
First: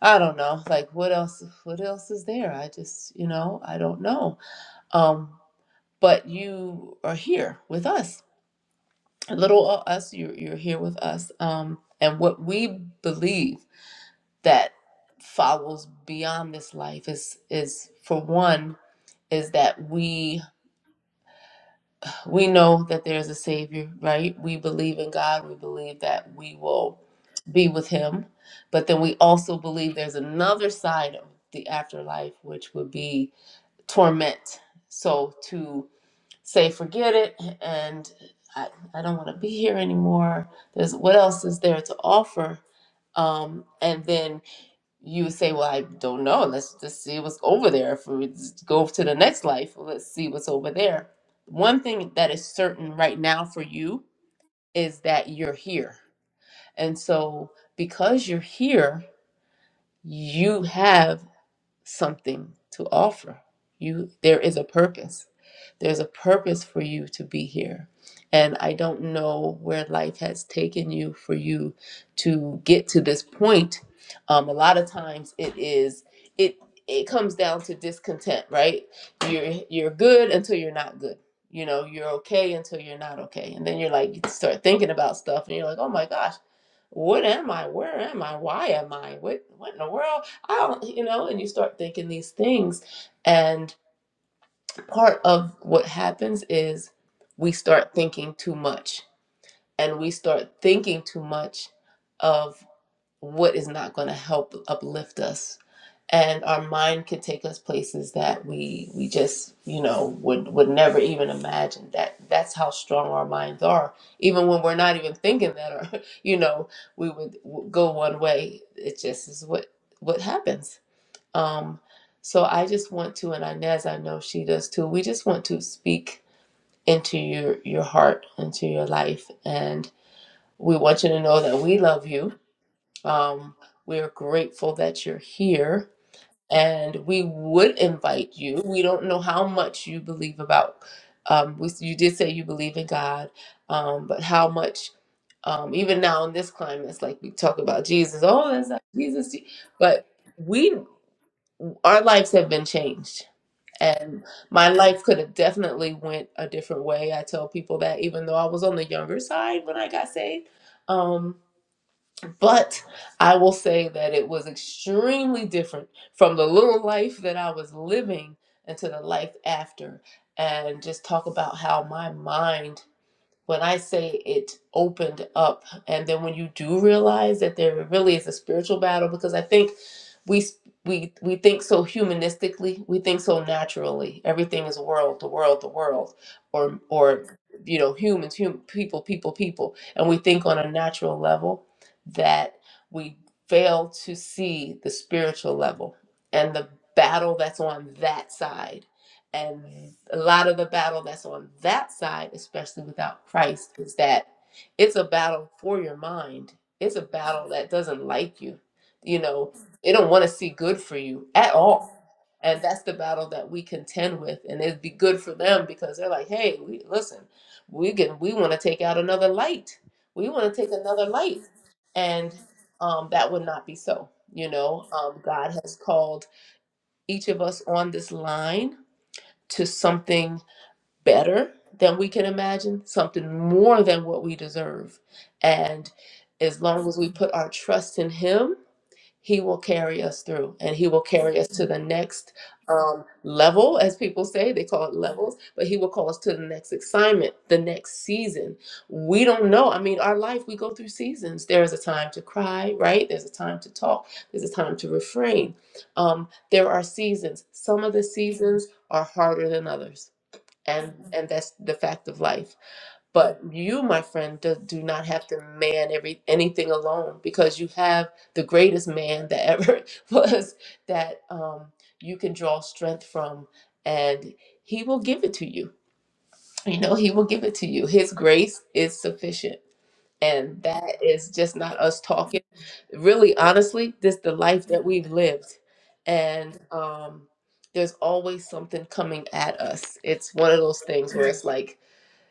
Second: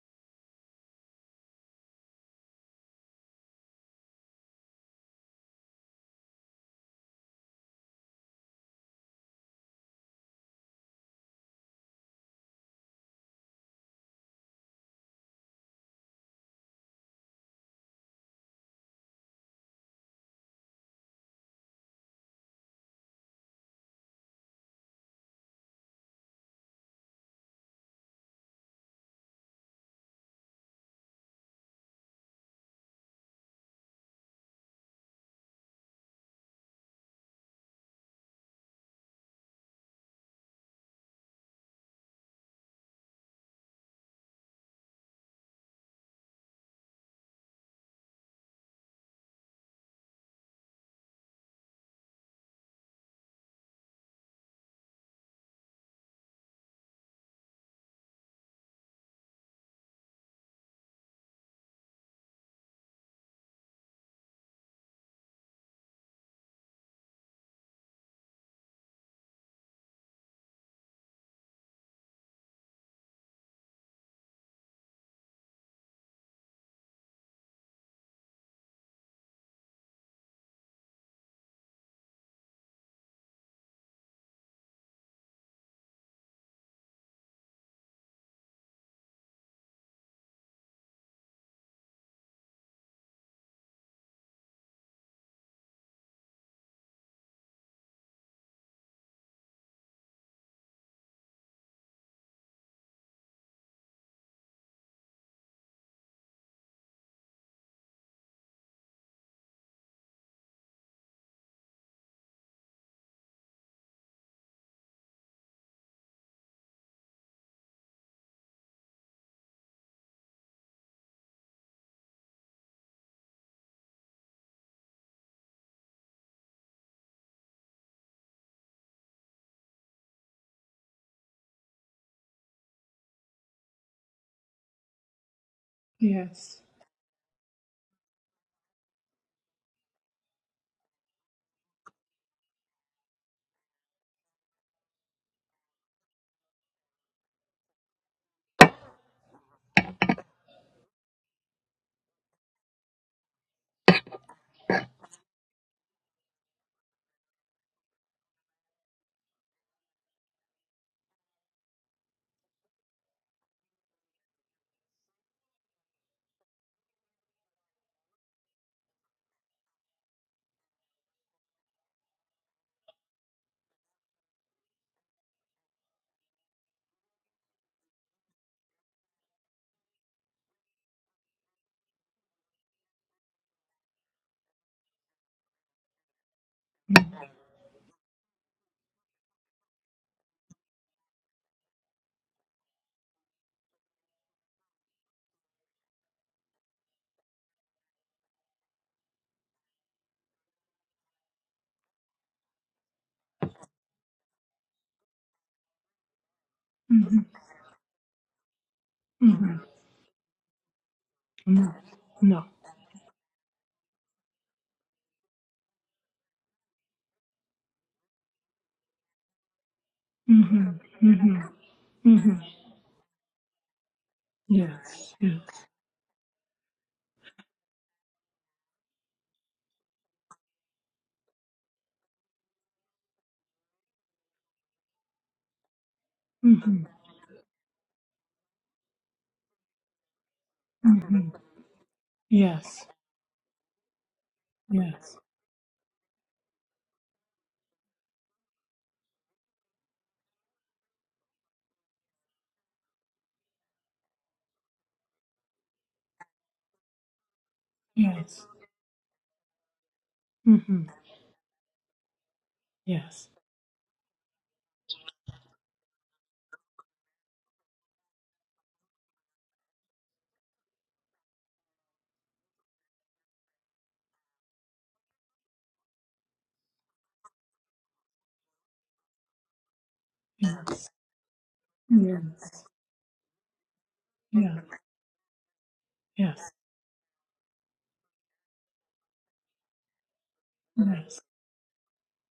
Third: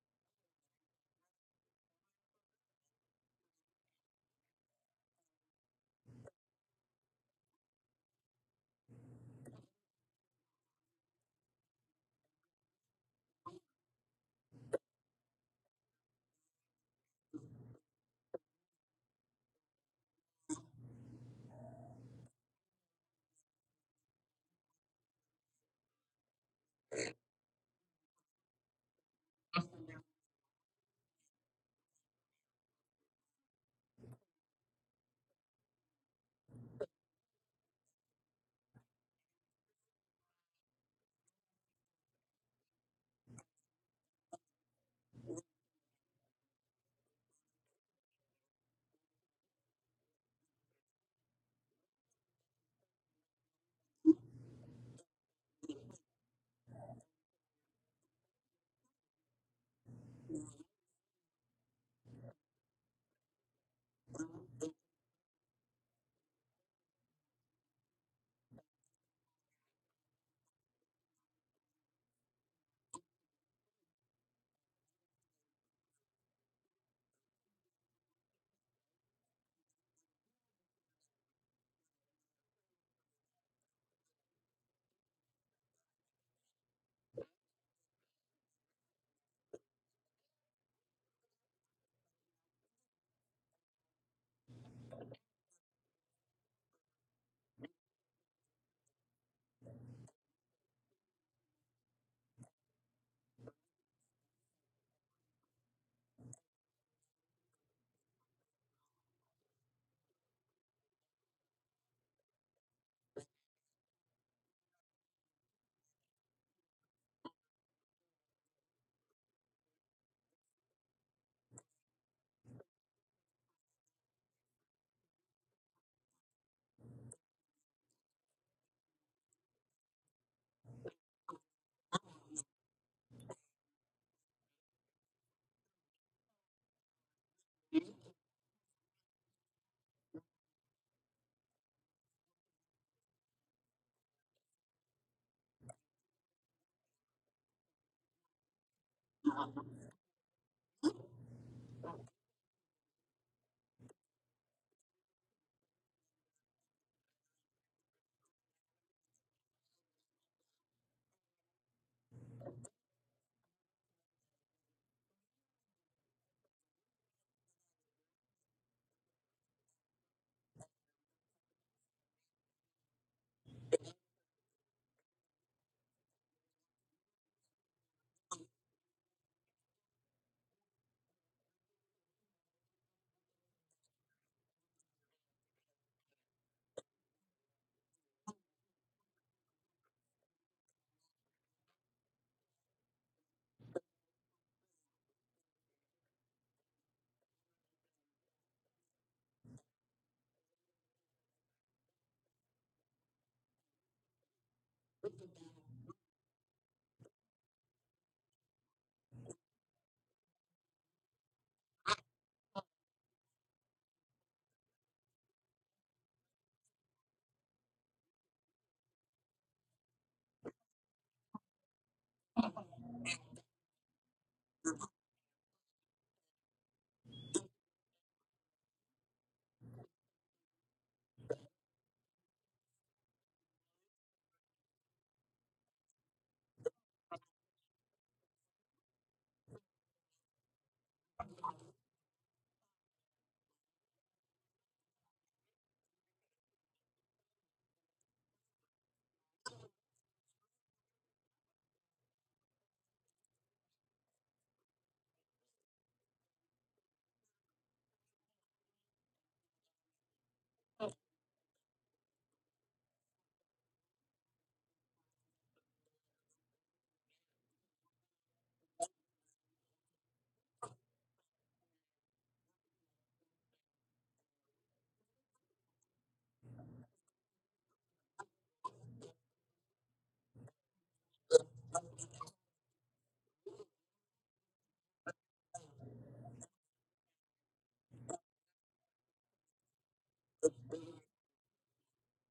I don't know. Like what else what else is there? I just, you know, I don't know. Um but you are here with us. Little o- us, you are you're here with us. Um and what we believe that follows beyond this life is is for one is that we we know that there's a savior, right? We believe in God. We believe that we will be with him. But then we also believe there's another side of the afterlife which would be torment. So to say, forget it, and I, I don't want to be here anymore. There's what else is there to offer? Um, and then you would say, well, I don't know. Let's just see what's over there. If we just go to the next life, let's see what's over there. One thing that is certain right now for you is that you're here. And so because you're here, you have something to offer. You there is a purpose. There's a purpose for you to be here. And I don't know where life has taken you for you to get to this point. Um, a lot of times it is it it comes down to discontent, right? You're you're good until you're not good. You know, you're okay until you're not okay. And then you're like you start thinking about stuff and you're like, oh my gosh, what am I? Where am I? Why am I? What what in the world? I don't, you know, and you start thinking these things. And part of what happens is we start thinking too much and we start thinking too much of what is not going to help uplift us. And our mind could take us places that we we just you know would would never even imagine that that's how strong our minds are. Even when we're not even thinking that, or you know, we would w- go one way. It just is what what happens um, so I just want to, and Inez, I know she does too. We just want to speak into your your heart, into your life, and we want you to know that we love you. Um, we're grateful that you're here,
Yes.
and we would invite you. We don't know how much you believe about. Um, we, you did say you believe in God, um, but how much? Um, even now in this climate, it's like we talk about Jesus. Oh, that's not Jesus, but we our lives have been changed and my life could have definitely went a different way. I tell people that even though I was on the younger side when I got saved. Um, but I will say that it was extremely different from the little life that I was living into the life after. And just talk about how my mind when I say it opened up, and then when you do realize that there really is a spiritual battle, because I think we we we think so humanistically, we think so naturally. Everything is world, the world, the world, or or you know humans, hum, people, people, people, and we think on a natural level that we fail to see the spiritual level and the battle that's on that side and a lot of the battle that's on that side, especially without Christ, is that it's a battle for your mind. It's a
Mm-hmm.
battle that doesn't like you. You know,
Mm-hmm.
they don't want to see good for you at
No.
all.
No.
And that's the battle that we contend with. And it'd be good for them because they're like, hey, we listen, we can we want to take out another light. We want to
Mm-hmm.
take another
Mm-hmm.
light. And
Mm-hmm.
um, that would not be so. You know,
Yes.
um,
Yeah.
God has called each of us on this line to something better than we can imagine, something more than what we deserve. And as
Mm-hmm.
long as we put our trust in Him, He will carry us through and He will
Mm-hmm.
carry us to the next
Yes.
um, level, as people say. They call it
Yes.
levels, but He will call us to the next assignment, the next season. We don't know. I mean, our life, we go through seasons. There is a time to cry, right? There's a time to talk, there's a time to refrain. Um, there are seasons. Some of the
Yes.
seasons are harder than others
Mm-hmm.
and and that's the fact of life
Yes.
but you my friend do, do not have to man every anything alone because you have the greatest man that ever was that um, you can draw strength from and he will give it to you you know he will give it to you his grace is sufficient
Yes.
and that is just not us
Yeah.
talking really honestly this the
Yeah.
life that we've lived
Yes.
and um there's always something coming at us it's one of those things
Yes.
where it's like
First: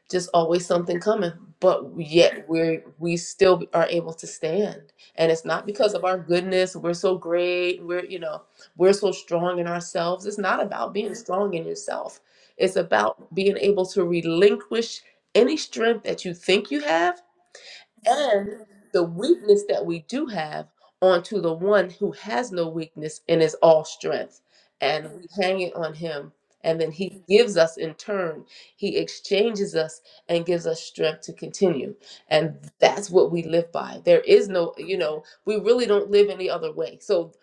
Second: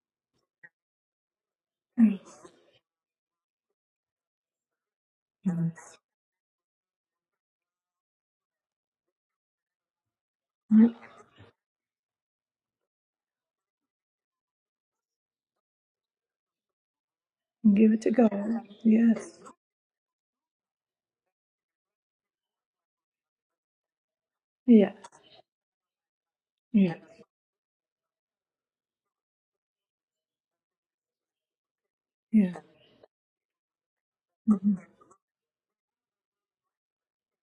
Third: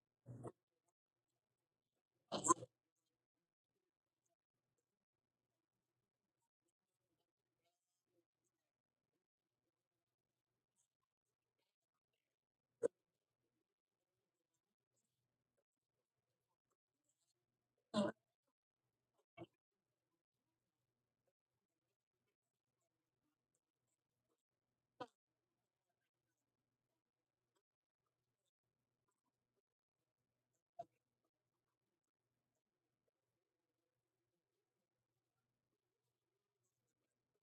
just always something coming but
Yes.
yet we're we still are able to stand and it's
Yes.
not because of our goodness we're so great we're you know we're so strong in ourselves it's not
Yep.
about being strong in yourself it's about being able to relinquish any strength that you think you have
Give it to God.
and the
Yes.
weakness that we do have onto the one who has no weakness and is all strength.
Yes.
And we hang it on him. And then
Yes.
he gives us in turn, he exchanges us and gives us strength to continue.
Yeah.
And that's what we live by. There is no,
hmm
you know, we really don't live any other way. So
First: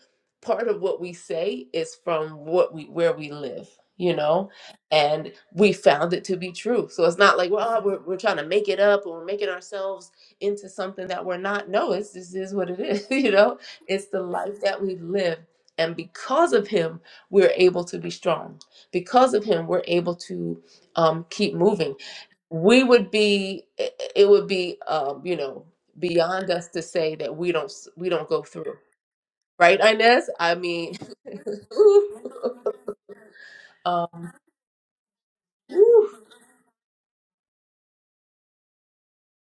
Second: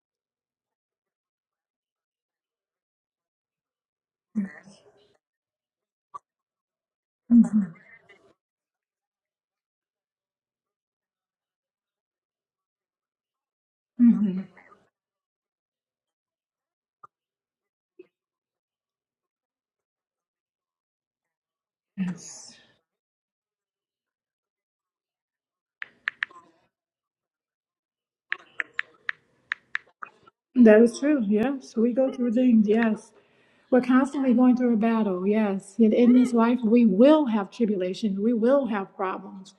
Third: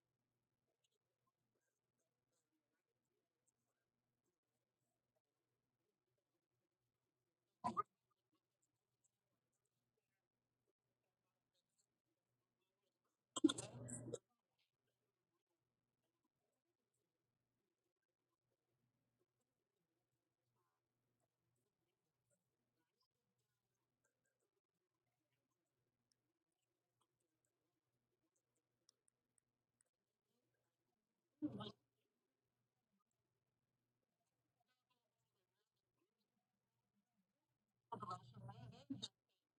part of what we say is from what we where we live, you know, and we found it to be true. So it's not like, well, we're, we're trying to make it up or we're making ourselves into something that we're not. No, it's this is what it is. You know, it's the
hmm
life that we live. And because of him, we're able to be strong. Because of him, we're able to um, keep moving.
Yes.
We would be, it it would be, um, you know, beyond us to say that we don't, s- we don't go through, right, Inez? I
That
mean,
is true. Yes. So We go
ooh.
through things. Yes. We're
um,
constantly going through a battle. Yes. In,
whew.
in this life, we will have tribulations. We will have problems.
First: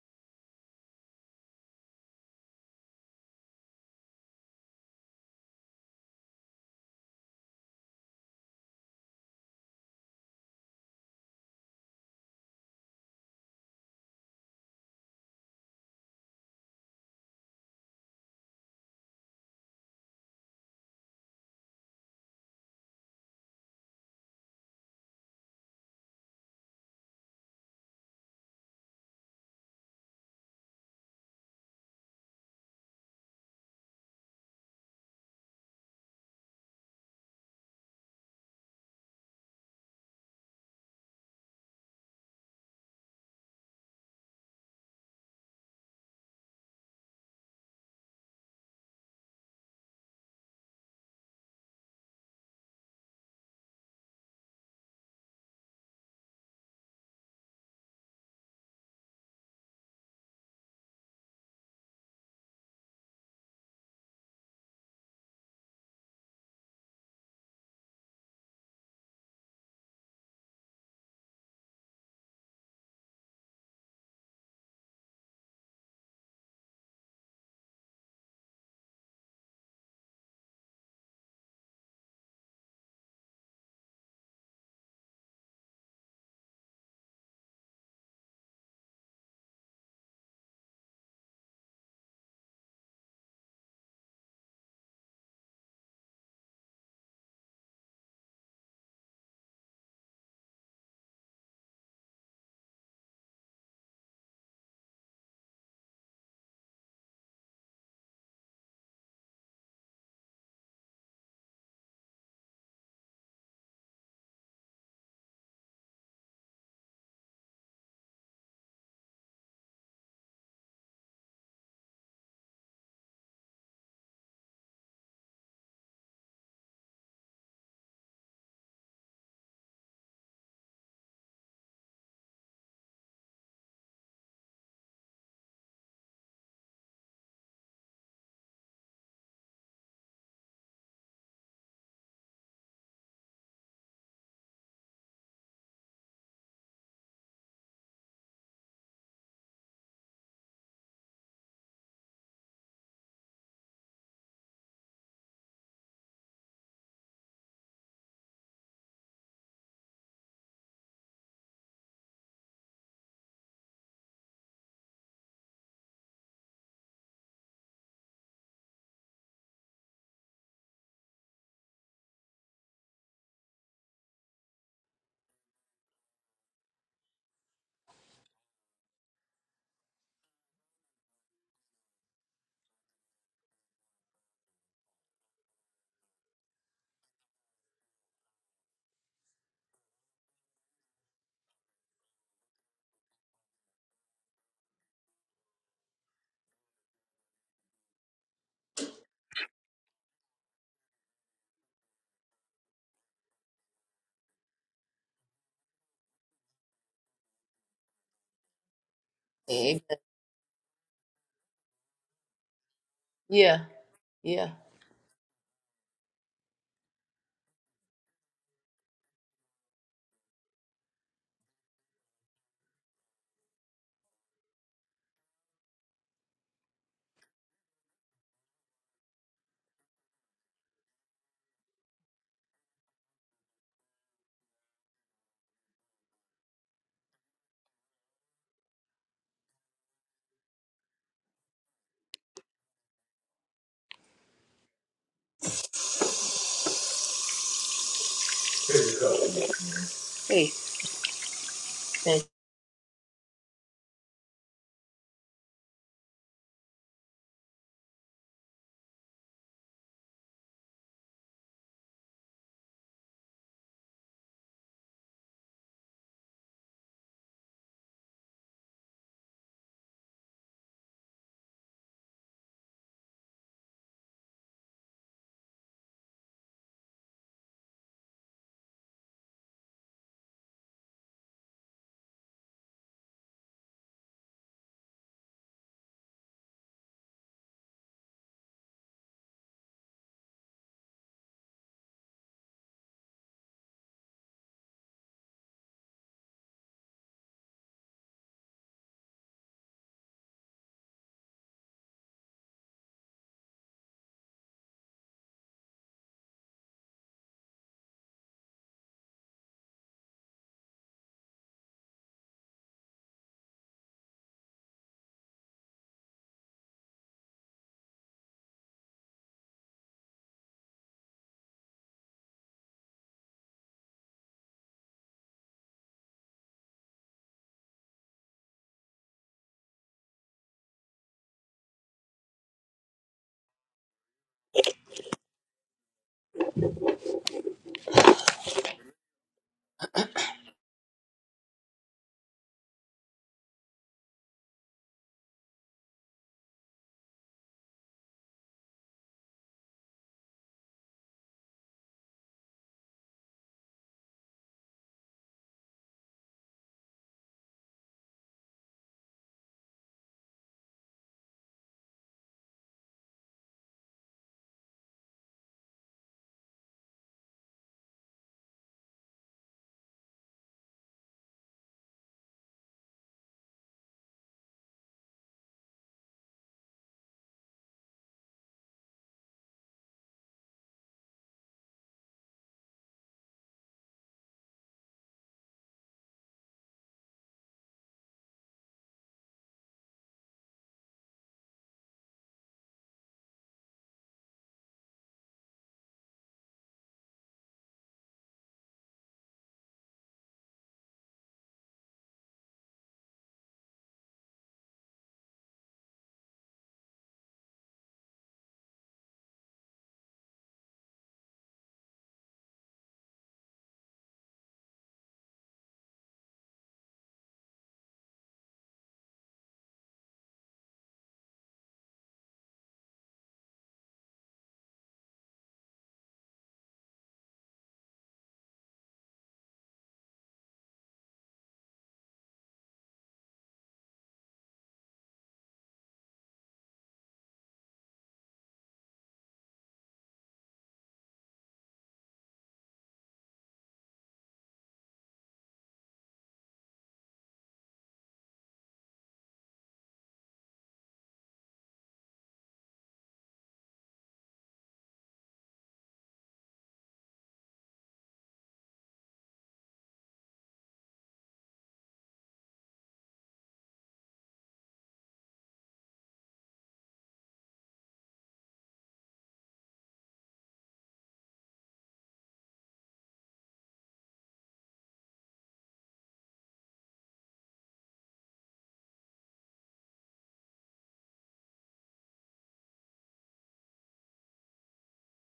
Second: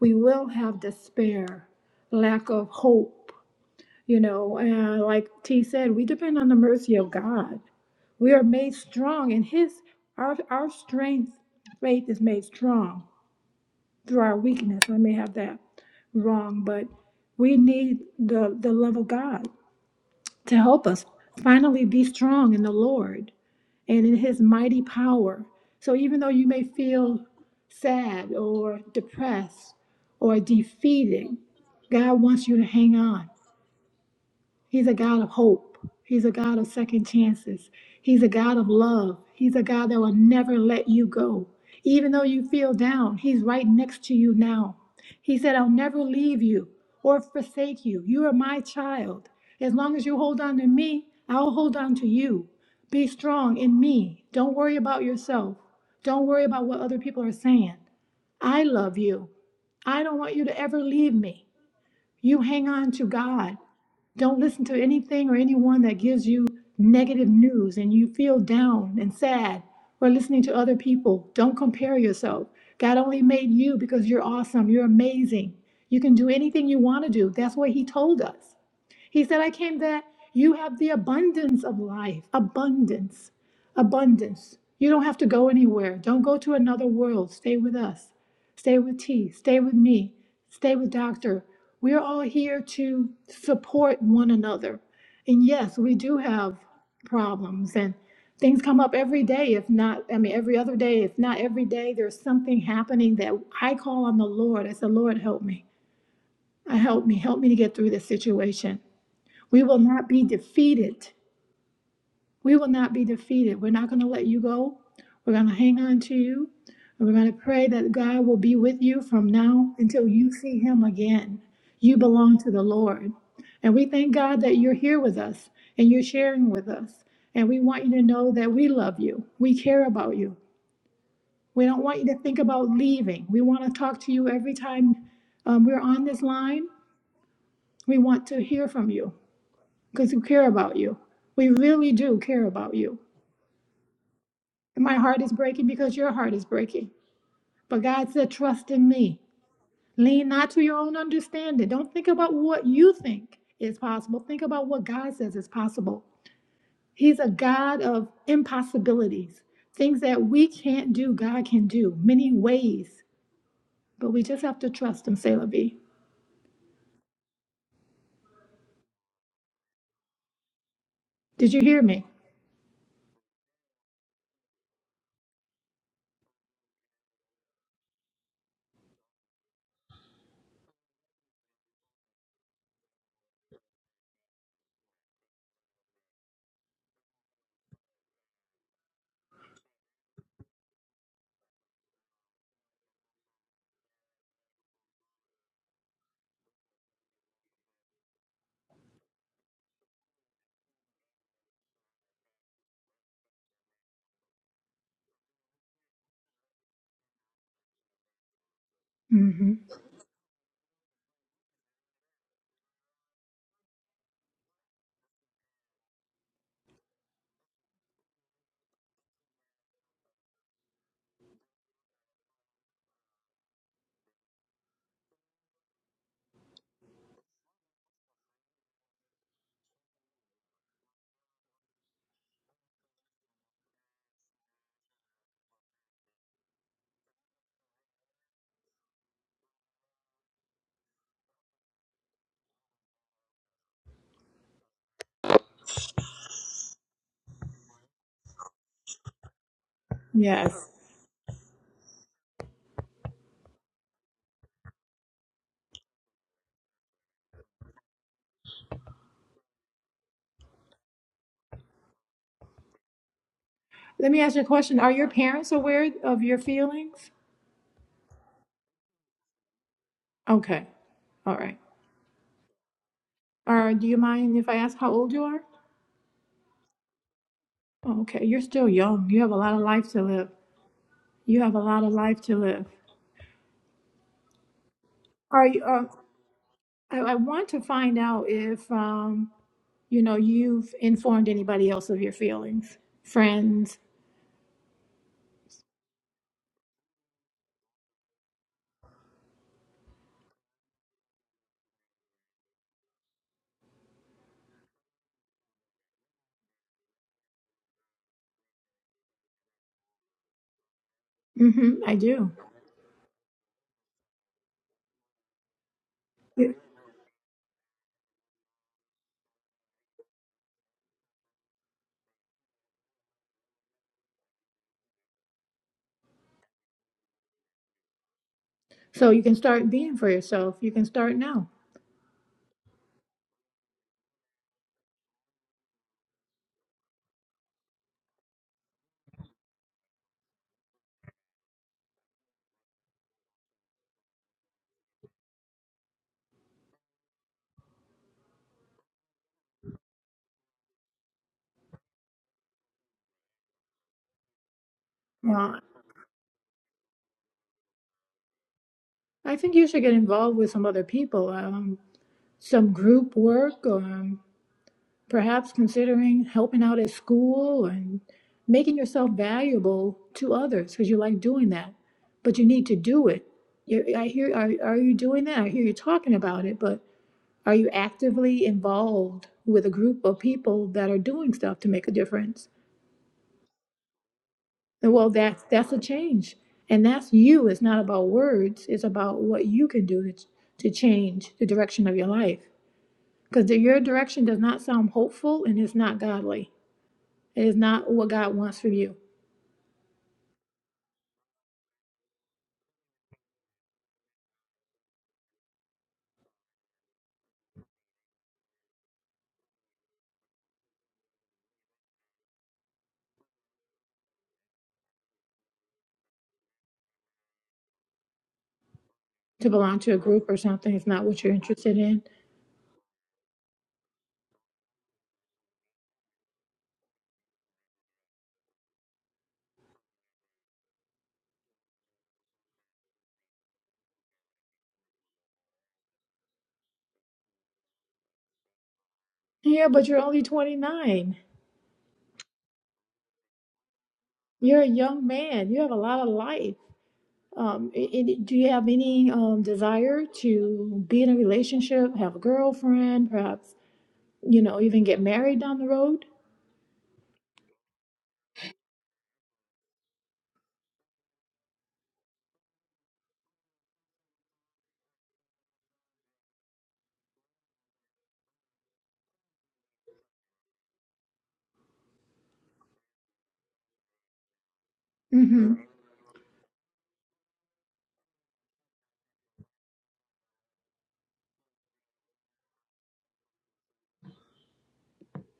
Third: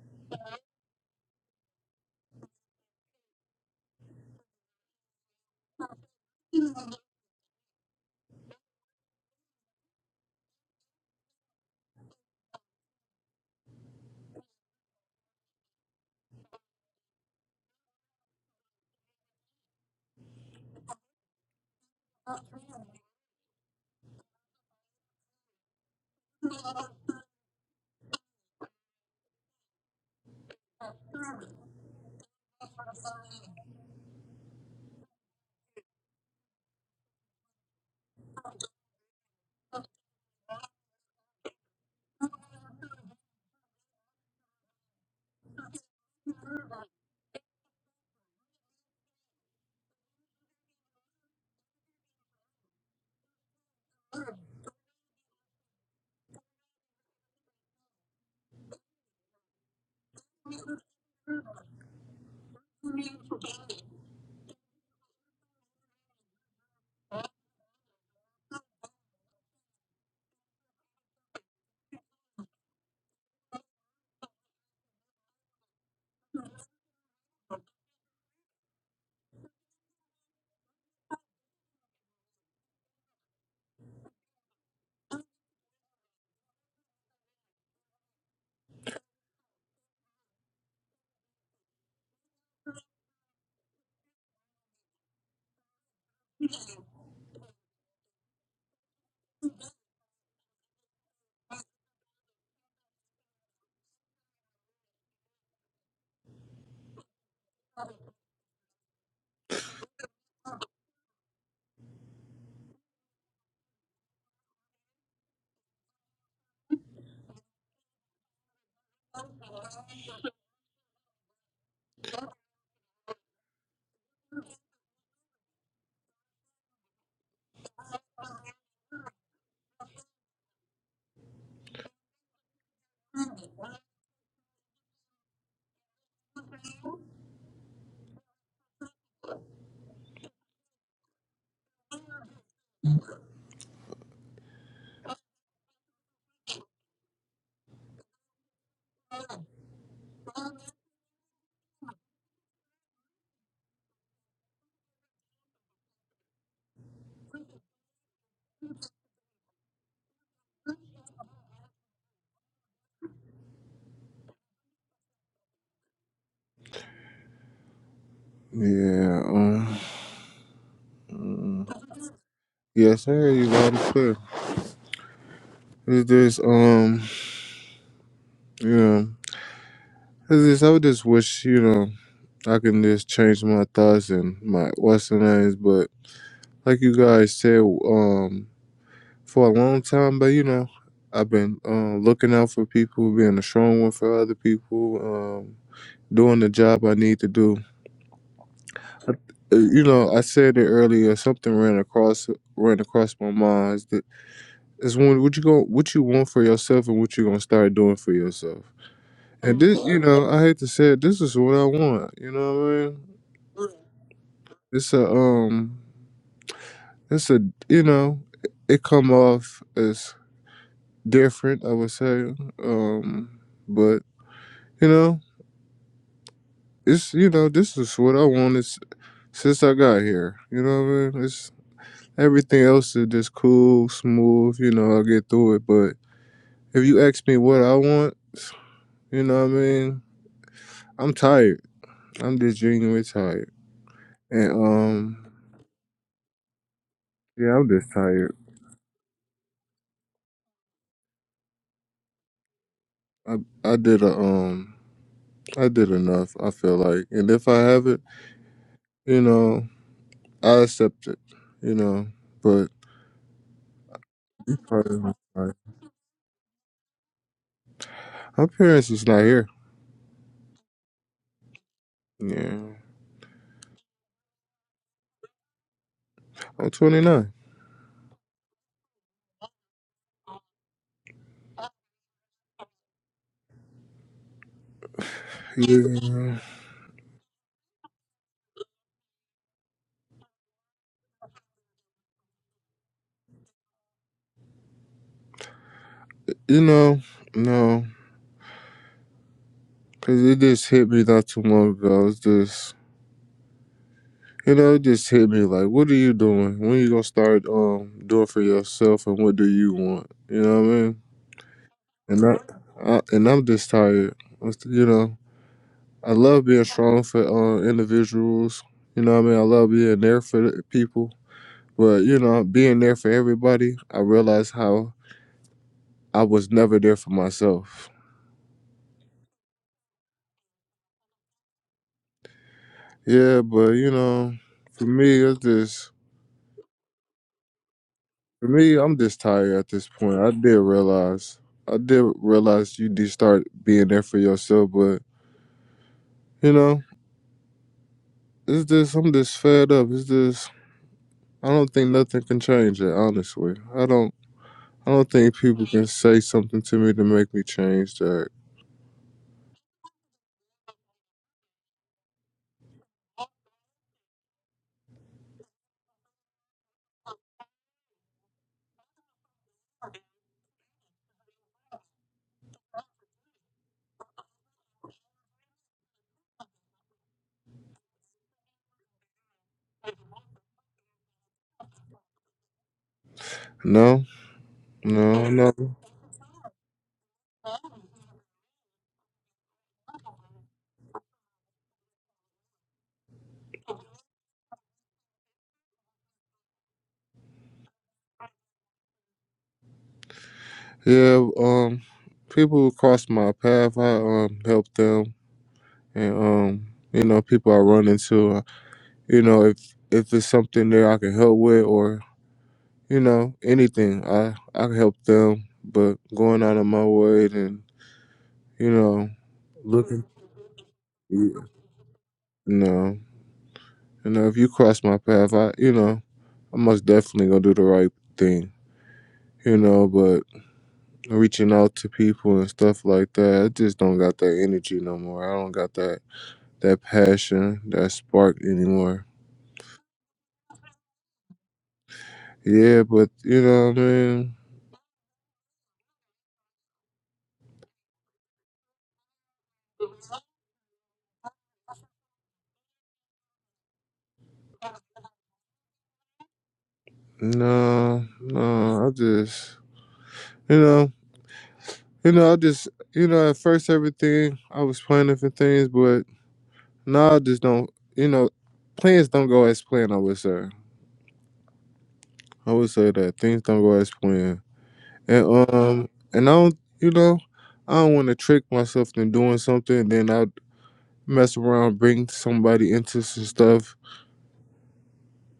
We will have despair, lack of hope. You know, and like T said, we depend on the mercy of God. We are made strong in His, our, our strength, faith is made strong through our weakness. I may have that wrong, but we need the, the love of God to help us. Finally, be strong in the Lord and in his mighty power. So even though you may feel sad or depressed or defeated, God wants you to hang on. He's a God of hope. He's a God of second chances. He's a God of love. He's a God that will never let you go. Even though you feel down, He's right next to you now. He said, I'll never leave you or forsake you. You are my child. As long as you hold on to me, I'll hold on to you. Be strong in me. Don't worry about yourself. Don't worry about what other people are saying. I love you. I don't want you to ever leave me. You hang on to God. Don't listen to anything or anyone that gives you negative news and you feel down and sad or listening to other people. Don't compare yourself. God only made you because you're awesome. You're amazing. You can do anything you want to do. That's what He told us. He said, I came that you have the abundance of life, abundance, abundance. You don't have to go anywhere. Don't go to another world. Stay with us. Stay with T. Stay with me. Stay with Doctor. We're all here to support one another. And yes, we do have problems and things come up every day, if not, I mean, every other day, if not every day, there's something happening that I call on the Lord. I said, Lord, help me. Uh, Help me. Help me to get through this situation we will not be defeated. We will not be defeated. We're not going to let you go. We're going to hang on to you. And we're going to pray that God will be with you from now until you see him again. You belong to the Lord. And we thank God that you're here with us and you're sharing with us. And we want you to know that we love you. We care about you. We don't want you to think about leaving. We want to talk to you every time um, we're on this line. We want to hear from you. because we care about you. We really do care about you. And my heart is breaking because your heart is breaking. But God said, trust in me. Lean not to your own understanding. Don't think about what you think is possible. Think about what God says is possible. He's a God of impossibilities. Things that we can't do, God can do many ways. But we just have to trust Him, Selah B.
Yeah, um
Did you hear me?
Yes, sir, you loud and clear. It's just um you know it's just, I would just wish, you know, I can just change my thoughts and my what's the names, but like you guys said, um for a long time, but you know, I've been uh, looking out for people, being a strong one for other people, um, doing the job I need to do. I- uh, You know, I said it earlier. Something ran across ran across my mind. Is that is when what you go, what you want for yourself, and what you gonna start doing for yourself.
hmm
And this,
Eh,
you know, I hate to say it, this is what I want. You know what I mean?
yeah, yeah.
It's a um, it's a you know, it come off as different. I would say, um, but You know, it's you know, this is what I wanted s- since I got here. You know what I mean? It's everything else is just cool, smooth. You know, I get through it. But if you ask me what I want, you know what I mean? I'm tired. I'm just genuinely tired. And um, yeah, I'm just tired.
Hey,
Yes.
Thank-
I I did a um, I did enough. I feel like, and if I have it, you know, I accept it. You know, but
Let me ask you a
I'm
question. Are your parents
tired.
aware of your feelings?
my parents is not here.
Okay. All right.
Yeah,
Or do you mind if I ask how old you are?
I'm 29.
Okay, you're still young. You have a lot of life to live. You have a lot of life to live. Are you? Uh,
Yeah.
I, I want to find out if um, you know you've informed anybody else of your feelings, friends.
You know, no, because it just hit me not too long ago. It's just, you know, it just hit me like, what are you doing? When you gonna start um doing for yourself, and what do you want? You know what I mean?
hmm I
And
do.
I, I and I'm just tired. It's- You know, I love
Yeah.
being strong for uh, individuals. You know what I mean? I love being there for the people, but you know, being there for everybody, I realized how I was never there for myself.
So you can start being for yourself. You can start now.
Yeah, but you know, for me, it's just. For me, I'm just tired at this point. I did realize, I did realize you did start being there for yourself, but you know, it's just I'm just fed up. It's just I don't think nothing can change it. Honestly, I don't. I don't think
Well,
people can say something to me to make me change that.
I think you should get involved with some other people, um, some group work, or perhaps considering helping out at school and making yourself valuable to others because you like doing that but you need to do it you i hear are, are you doing that i hear you talking about it but are you actively involved with a group of people that are doing stuff to make a difference
No,
and well
no,
that's
no.
that's a change and that's you it's not about words it's about what you can do to, to change the direction of your life because your direction does not sound hopeful and it's not godly It is not what God wants for you
Yeah, um, people who cross my path, I um help them, and um, you know, people I run into, you know, if if it's something there I can help with, or. you know, anything. I I can help them, but going out of my way and you know,
to belong to a
looking,
group or something. It's not what you're
you
interested in.
know, you know, if you cross my path, I you know, I most definitely gonna do the right thing, you know. But reaching out to people and stuff like that, I just don't got that energy no more. I don't got that that passion, that spark anymore.
Yeah, but you're only 29.
Yeah, but you know what I mean.
You're a young man. You have a lot of life. Um, i- i- do you have any um, desire to be in a relationship, have a girlfriend, perhaps you know even get married down the road?
No, no, I just, you know, You know, I just, you know, at first everything I was planning for things, but now I just don't, you know, plans don't go as planned. I would say, I would say that things don't go as planned, and
Mm-hmm.
um, and I don't, you know, I don't want to trick myself into doing something, and then I mess around, bring somebody into some stuff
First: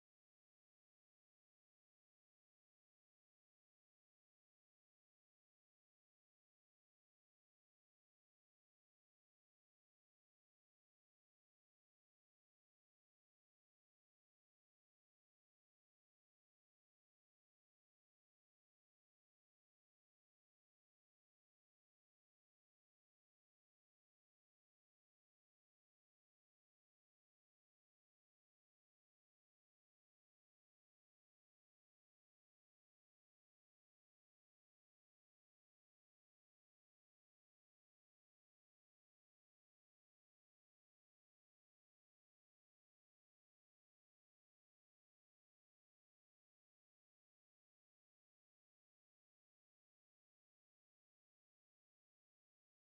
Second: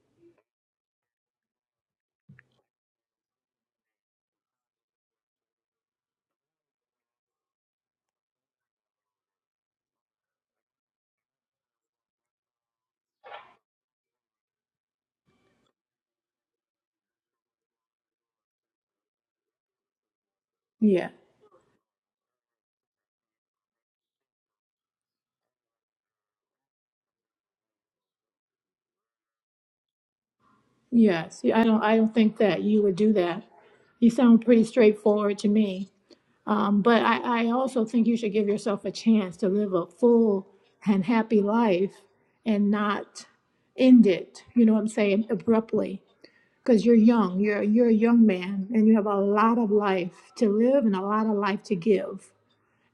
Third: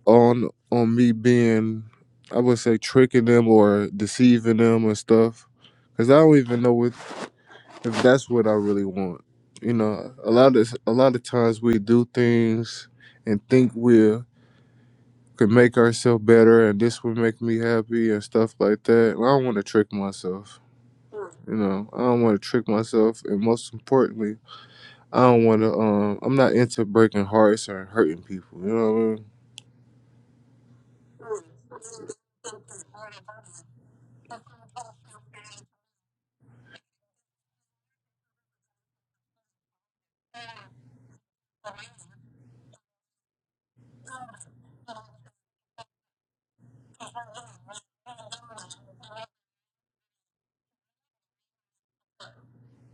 on on me being, I would say, tricking them or deceiving them and stuff, because I don't even know what if that's what I really want. You know, a lot of a lot of times we do things and think we could make ourselves better, and this would make me happy and stuff like that. And I don't want to trick myself.
Yeah.
You know, I don't want to trick myself, and most importantly, I don't want to. Um, I'm not into breaking hearts or hurting people. You know, what I mean?
Yes. Yeah, I don't. I don't think that you would do that. You sound pretty straightforward to me. Um, but I, I also think you should give yourself a chance to live a full and happy life and not end it, you know what I'm saying, abruptly. Because you're young, you're you're a young man and you have a lot of life to live and a lot of life to give.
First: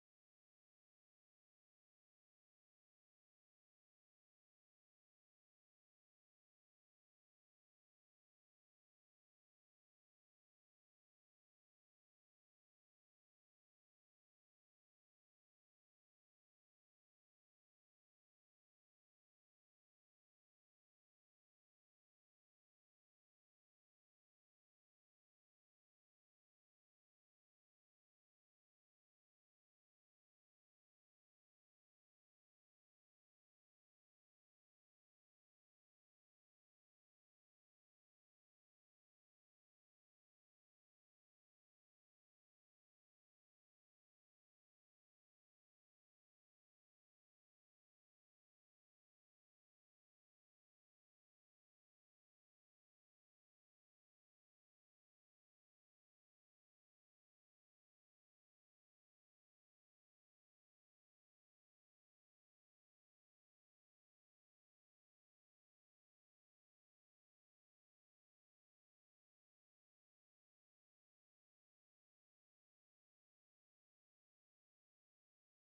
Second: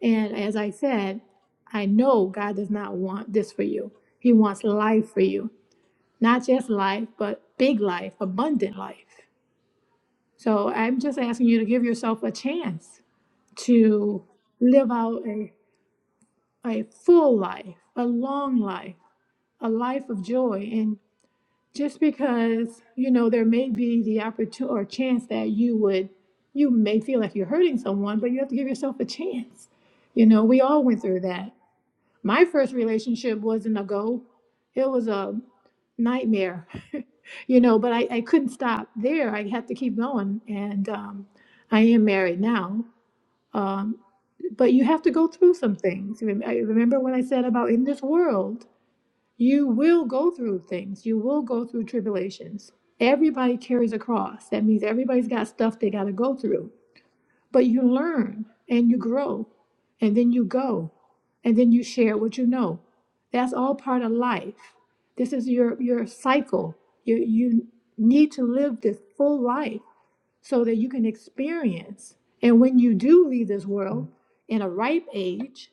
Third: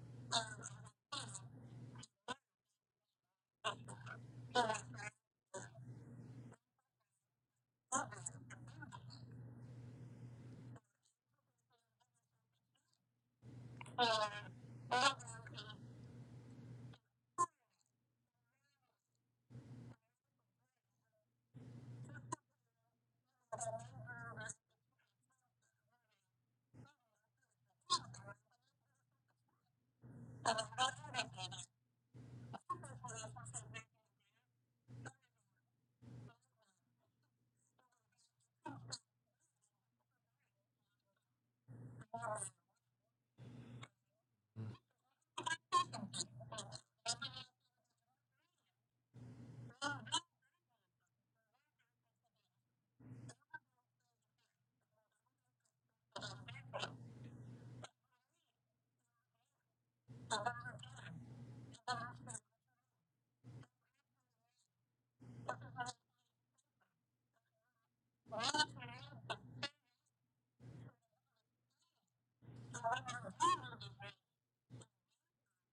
And as I said, I know God does not want this for you. He wants life for you. Not just life, but big life, abundant life. So I'm just asking you to give yourself a chance to live out a, a full life, a long life, a life of joy. And just because, you know, there may be the opportunity or chance that you would, you may feel like you're hurting someone, but you have to give yourself a chance. You know, we all went through that. My first relationship wasn't a go, it was a nightmare, you know, but I, I couldn't stop there. I had to keep going. And um, I am married now. Um, but you have to go through some things. Rem- I- Remember when I said about in this world, you will go through things, you will go through tribulations. Everybody carries a cross. That means everybody's got stuff they got to go through. But you learn and you grow, and then you go, and then you share what you know. That's all part of life. This is your your cycle. You you need to live this full life so that you can experience. And when you do leave this world in a ripe age,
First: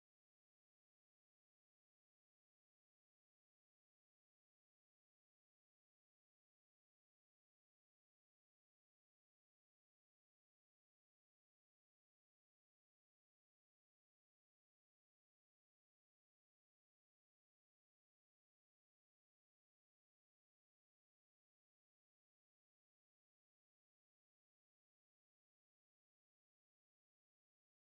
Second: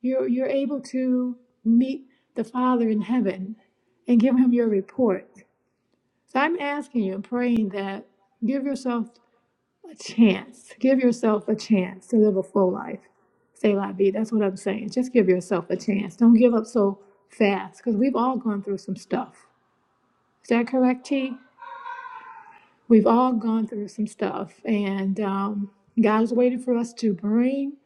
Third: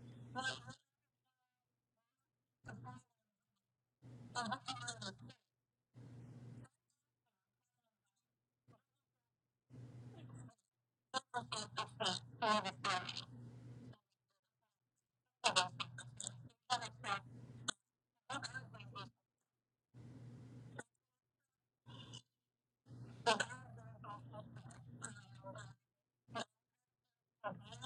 you're, you're able to meet the Father in heaven and give him your report. So I'm asking you and praying that give yourself a chance. Give yourself a chance to live a full life. Say la vie. That's what I'm saying. Just give yourself a chance. Don't give up so fast because we've all gone through some stuff. Is that correct, T? We've all gone through some stuff, and um, God is waiting for us to bring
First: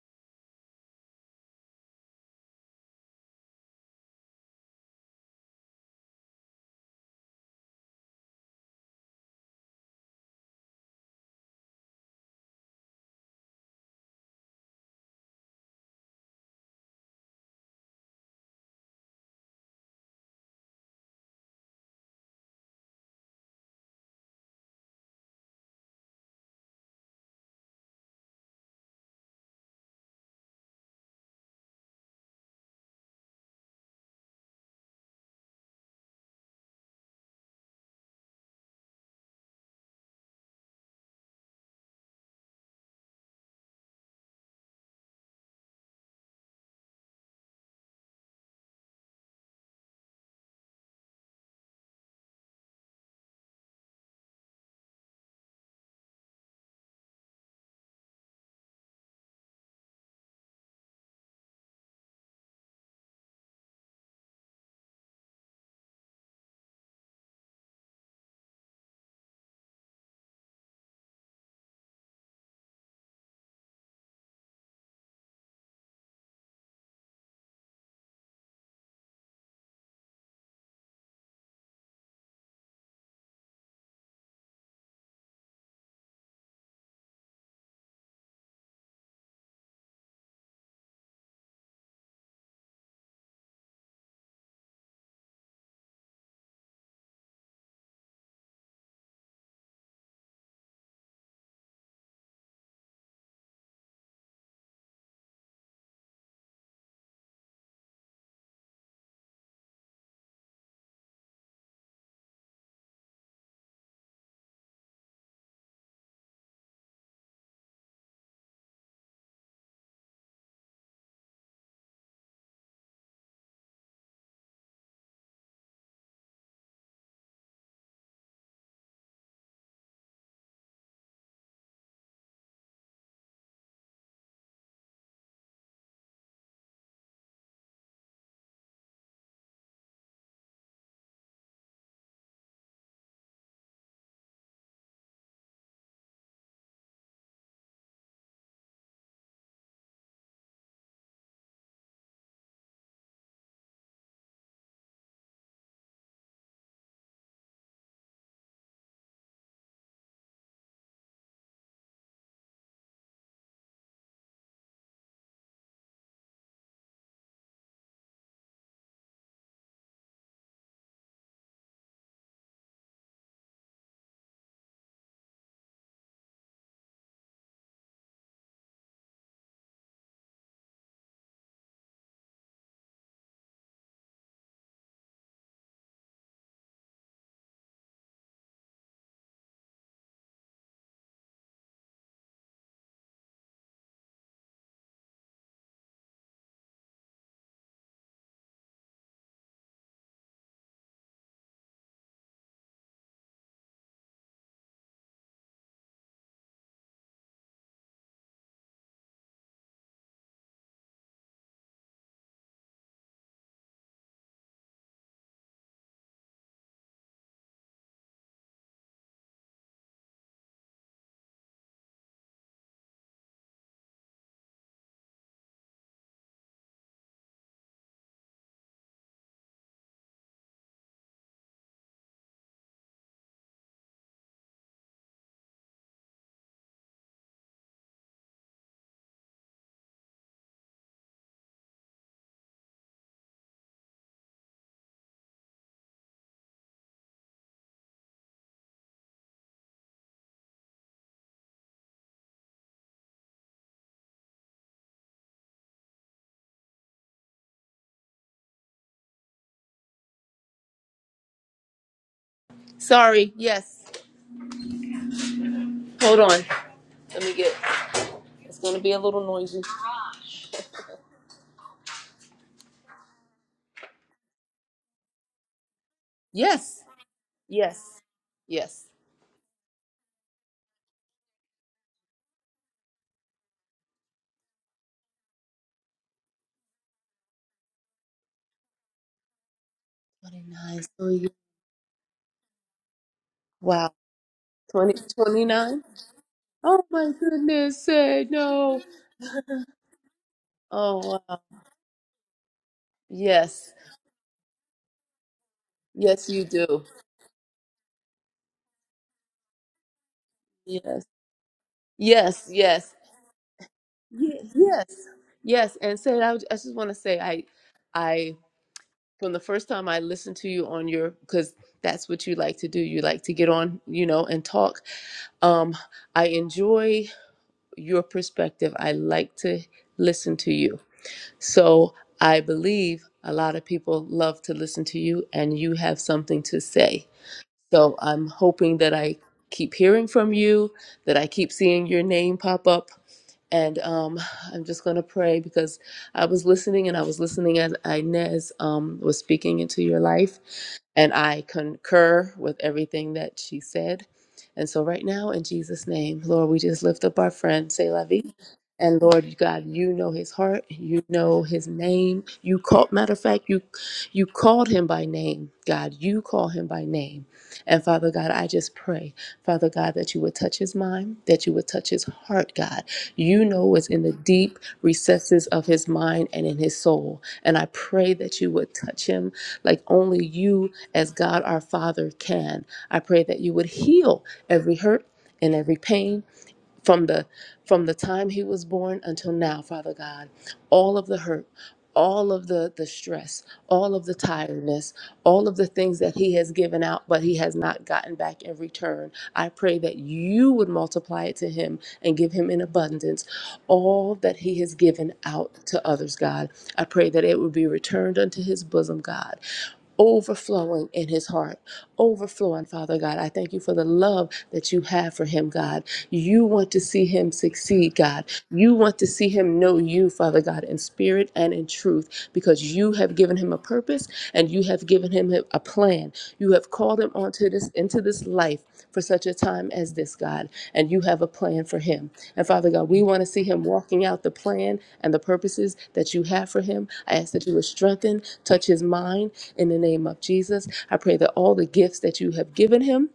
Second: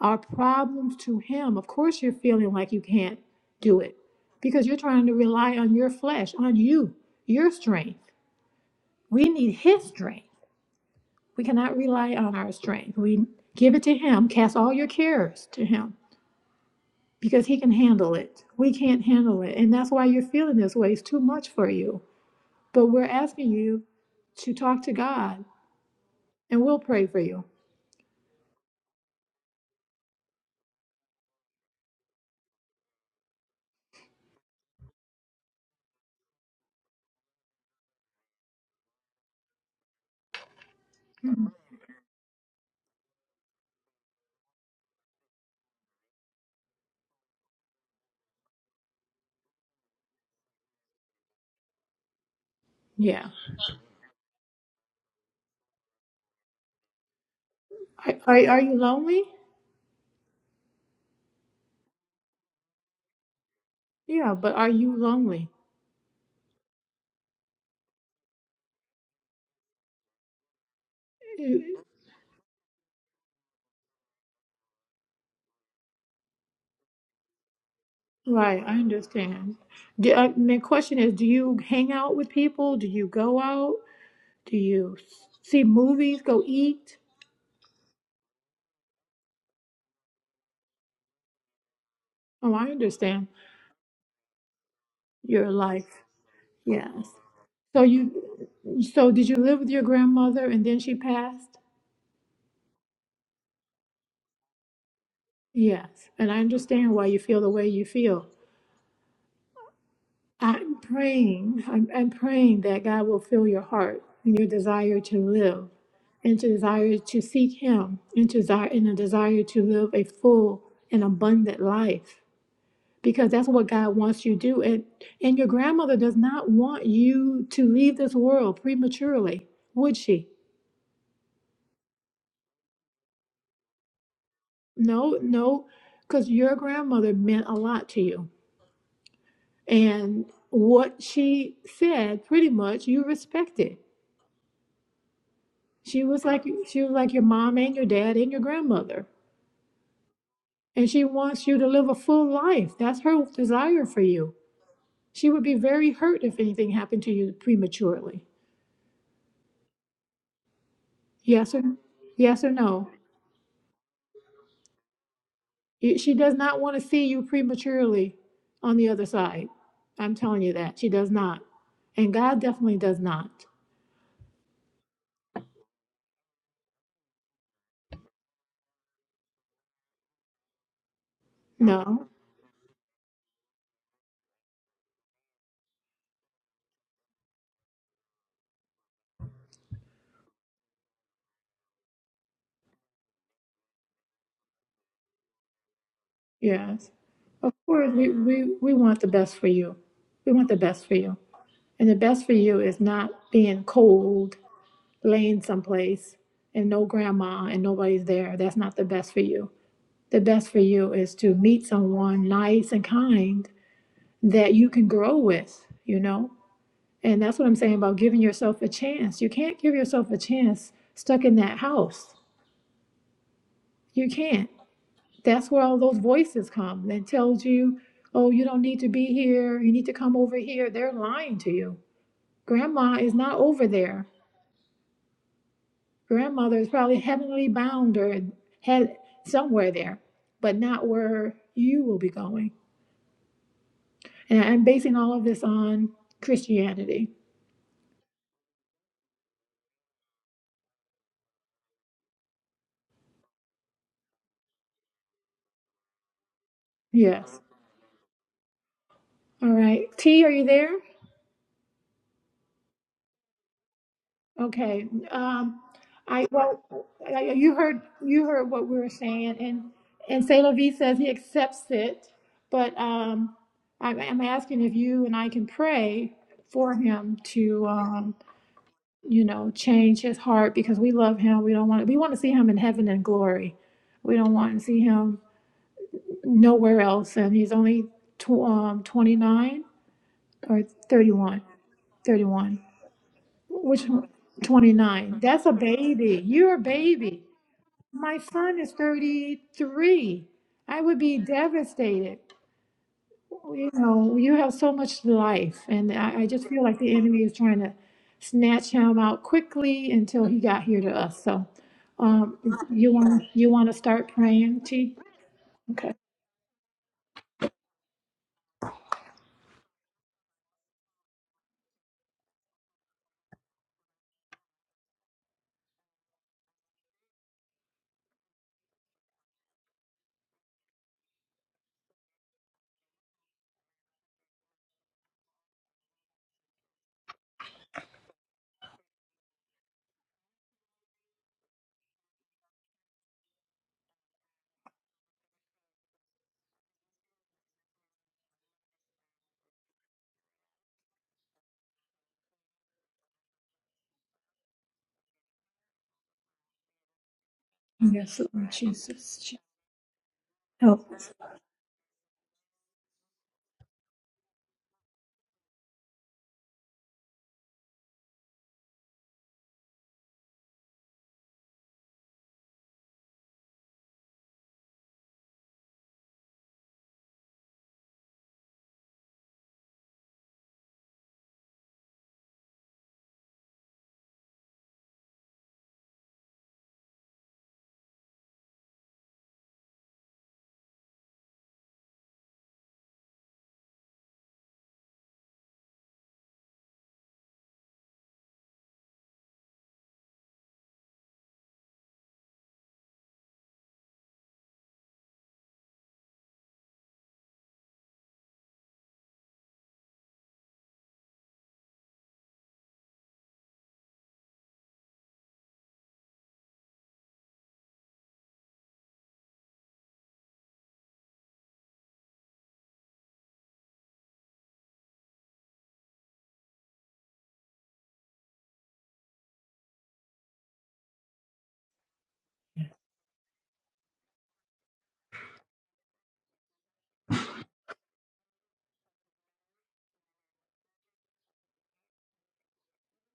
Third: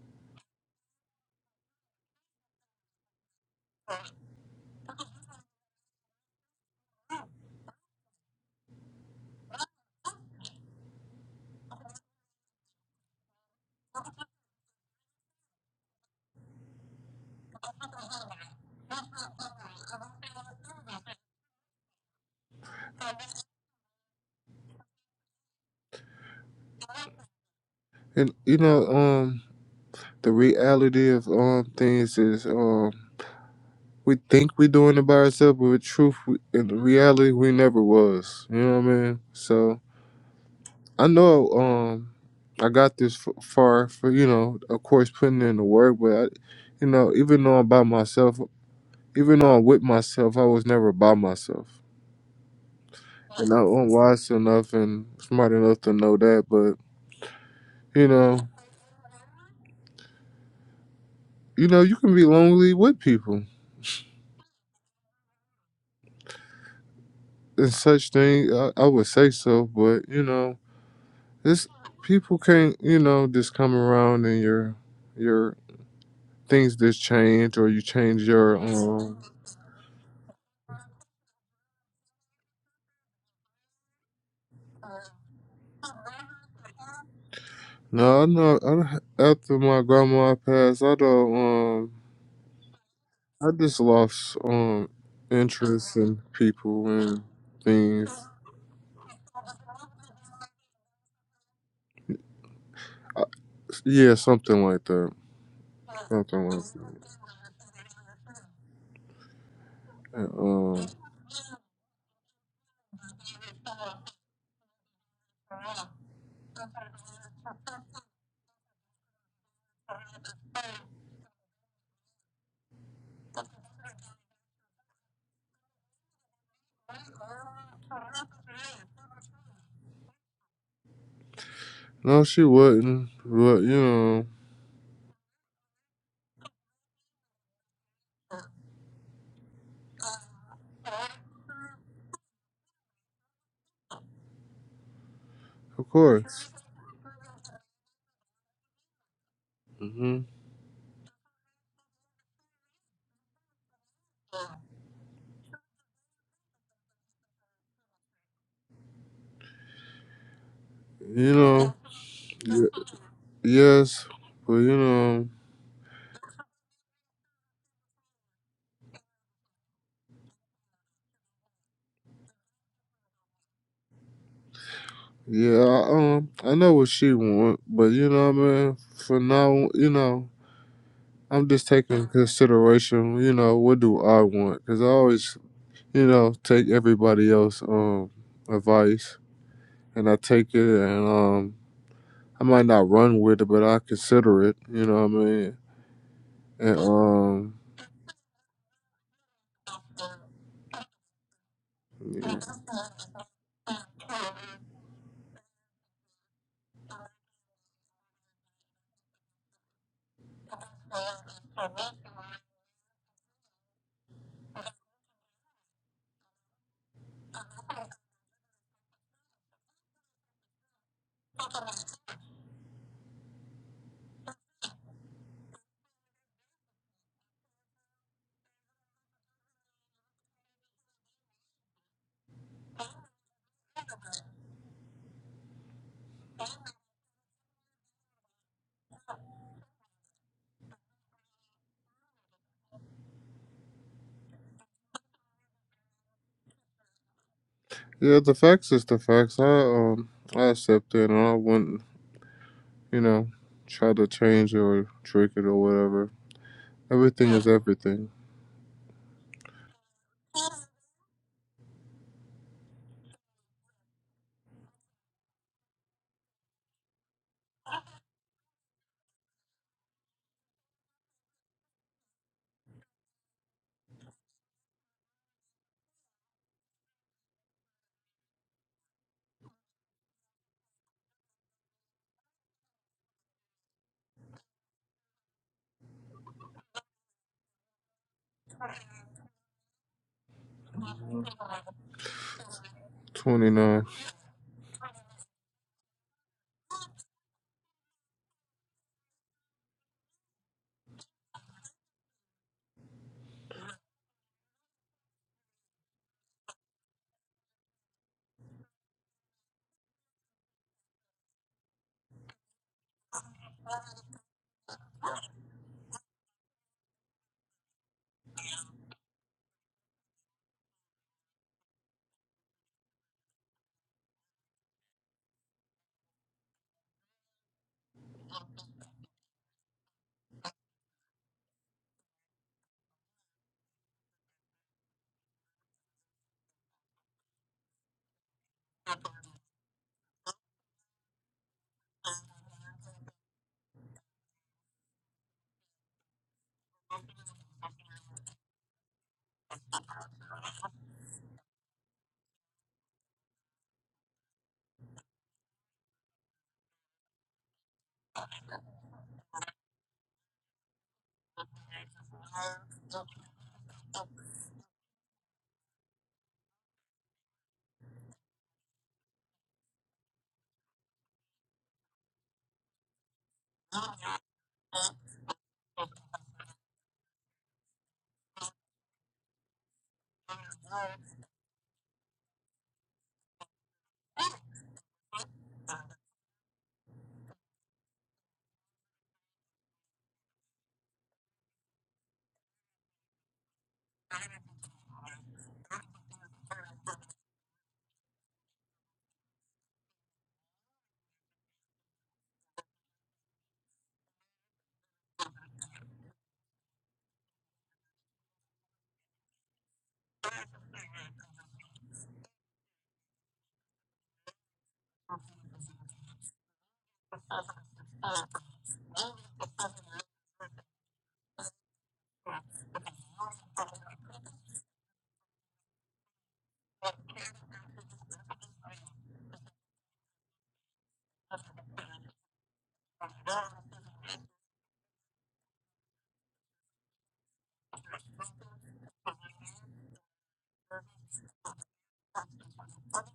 our problems to Him. Of course, you're feeling like you can't do it because you're trying to rely on your flesh, on you, your strength. We need His strength. We cannot rely on our strength. We give it to Him, cast all your cares to Him because He can handle it. We can't handle it. And that's why you're feeling this way. It's too much for you. But we're asking you to talk to God, and we'll pray for you.
and you know, um, the reality of um things is um we think we doing it by ourselves, but with truth, we, in reality, we never was. You know what I mean? So I know um, I got this f- far for you know, of course, putting in the work, but I, you know, even though I'm by myself, even though I'm with myself, I was never by myself,
Yeah.
and I- I'm wise enough and smart enough to know that. But you
Are, are,
know,
are you lonely?
you know, you can be lonely with people
Yeah, but are you lonely?
and such thing. I, I would say so, but you know. This
You-
people can't, you know, just come around and your your things just change or you change your
Right, I
um.
understand. Do, uh, my question is, do you hang out with people? Do you go out? Do you s- see movies? Go eat?
No, I know. I, don't- after my grandma passed, I don't. Um,
Oh, I understand
I just lost um
your
interest
life.
in people
Yes.
and
So
things.
you, so did you live with your grandmother and then she passed?
I, yeah, something like that.
Yes, and I
Something like
understand why
that.
you feel the way you feel.
And,
I'm
um,
praying, I'm, I'm praying that God will fill your heart and your desire to live and to desire to seek Him and to desire and a desire to live a full and abundant life. Because that's what God wants you to do. And and your grandmother does not want you to leave this world prematurely, would she?
no, she wouldn't. But you know,
No, no, because your grandmother meant a lot to you. And what she said, pretty much, you respected
of
She was like
course.
she was like your mom and your dad and your grandmother.
hmm
And she wants you to live a full life. That's her desire for you. She would be very hurt if anything happened to you prematurely.
You
Yes or
know.
yes or
Y-
no.
yes, but you know.
Y- She does not want to see you prematurely on the other side. I'm telling you that. She does not. And God definitely does not.
Yeah, I, um, I know what she want, but you know what I mean. For now, you know, I'm just taking
No.
consideration. You know, what do I want? Cause I always, you know, take everybody else um advice, and I take it, and um, I might not run with it, but I consider it. You know what I mean? And
Yes. Of
um,
course we, we, we want the best for you. We want the best for you. And the best for you is not being cold laying someplace and no grandma and nobody's there, that's not the best for you. The best for you is to meet someone nice and kind that you can grow with, you know? And that's what I'm saying about giving yourself a chance. You can't give yourself a chance stuck in that house. You can't. That's where all those voices come that tells you, oh, you don't need to be here. You need to come over here. They're lying to you. Grandma is not over there. grandmother is probably heavenly bound or head somewhere there, but not where you will be going. And I'm basing all of this on Christianity.
yeah, the facts is the facts. I um, I accept it, and I wouldn't, you know, try to change it or trick it or whatever. Everything
Yes.
is everything.
All right. T, are you there?
Sorry. Yes.
Okay. Um,
Hold
I
on.
well, I,
Let me
you
get.
heard you heard
It's
what we
gonna
were
be a little
saying,
noisy.
and and Sailor V says he accepts it, but um, I, I'm asking if you and I can pray for
Yes,
him to
yes,
um,
yes.
you know, change his heart because we love him. We don't want to, we want to see him in heaven and glory. We don't want to see him nowhere else. And he's only tw- um, 29 or
29. So
thirty
you,
one, 31. which
29.
wow.
one?
20
29. That's
twenty
a
nine.
baby. You're a
Oh my
baby.
goodness,
My
say
son is
no.
33. I would be
Oh wow.
devastated. you
Yes,
know, you have so much life, and I, I
yes, you
just feel like
do.
the enemy is trying to snatch him out quickly until he got here to
Yes,
us. So, um,
yes,
you
yes,
want to you want to start
yes,
praying, T?
yes. yes.
Okay.
And say, I, would- I just want to say, I, I, from the first time I listened to you on your, because that's what you like to do. You like to get on, you know, and talk. Um, I enjoy. your perspective. I like to listen to you. So I believe a lot of people love to listen to you and you have something to say. So I'm hoping that I keep hearing from you, that I keep seeing your name pop up. And um, I'm just going to pray because I was listening and I was listening as Inez um, was speaking into your life. And I concur with everything that she said. And so, right now, in Jesus' name, Lord, we just lift up our friend, Say La
Yes,
Vie.
Lord
And
Jesus,
Lord God, you know his heart,
help
you
us.
know his name. You called, matter of fact, you you called him by name, God. You call him by name. And Father God, I just pray, Father God, that you would touch his mind, that you would touch his heart, God. You know what's in the deep recesses of his mind and in his soul. And I pray that you would touch him like only you, as God our Father, can. I pray that you would heal every hurt and every pain from the from the time he was born until now father god all of the hurt all of the the stress all of the tiredness all of the things that he has given out but he has not gotten back in return i pray that you would multiply it to him and give him in abundance all that he has given out to others god i pray that it would be returned unto his bosom god overflowing in his heart, overflowing, Father God. I thank you for the love that you have for him, God. You want to see him succeed, God. You want to see him know you, Father God, in spirit and in truth, because you have given him a purpose and you have given him a plan. You have called him onto this into this life for such a time as this, God, and you have a plan for him. And Father God, we want to see him walking out the plan and the purposes that you have for him. I ask that you would strengthen, touch his mind, in the name of Jesus, I pray that all the gifts that you have given him,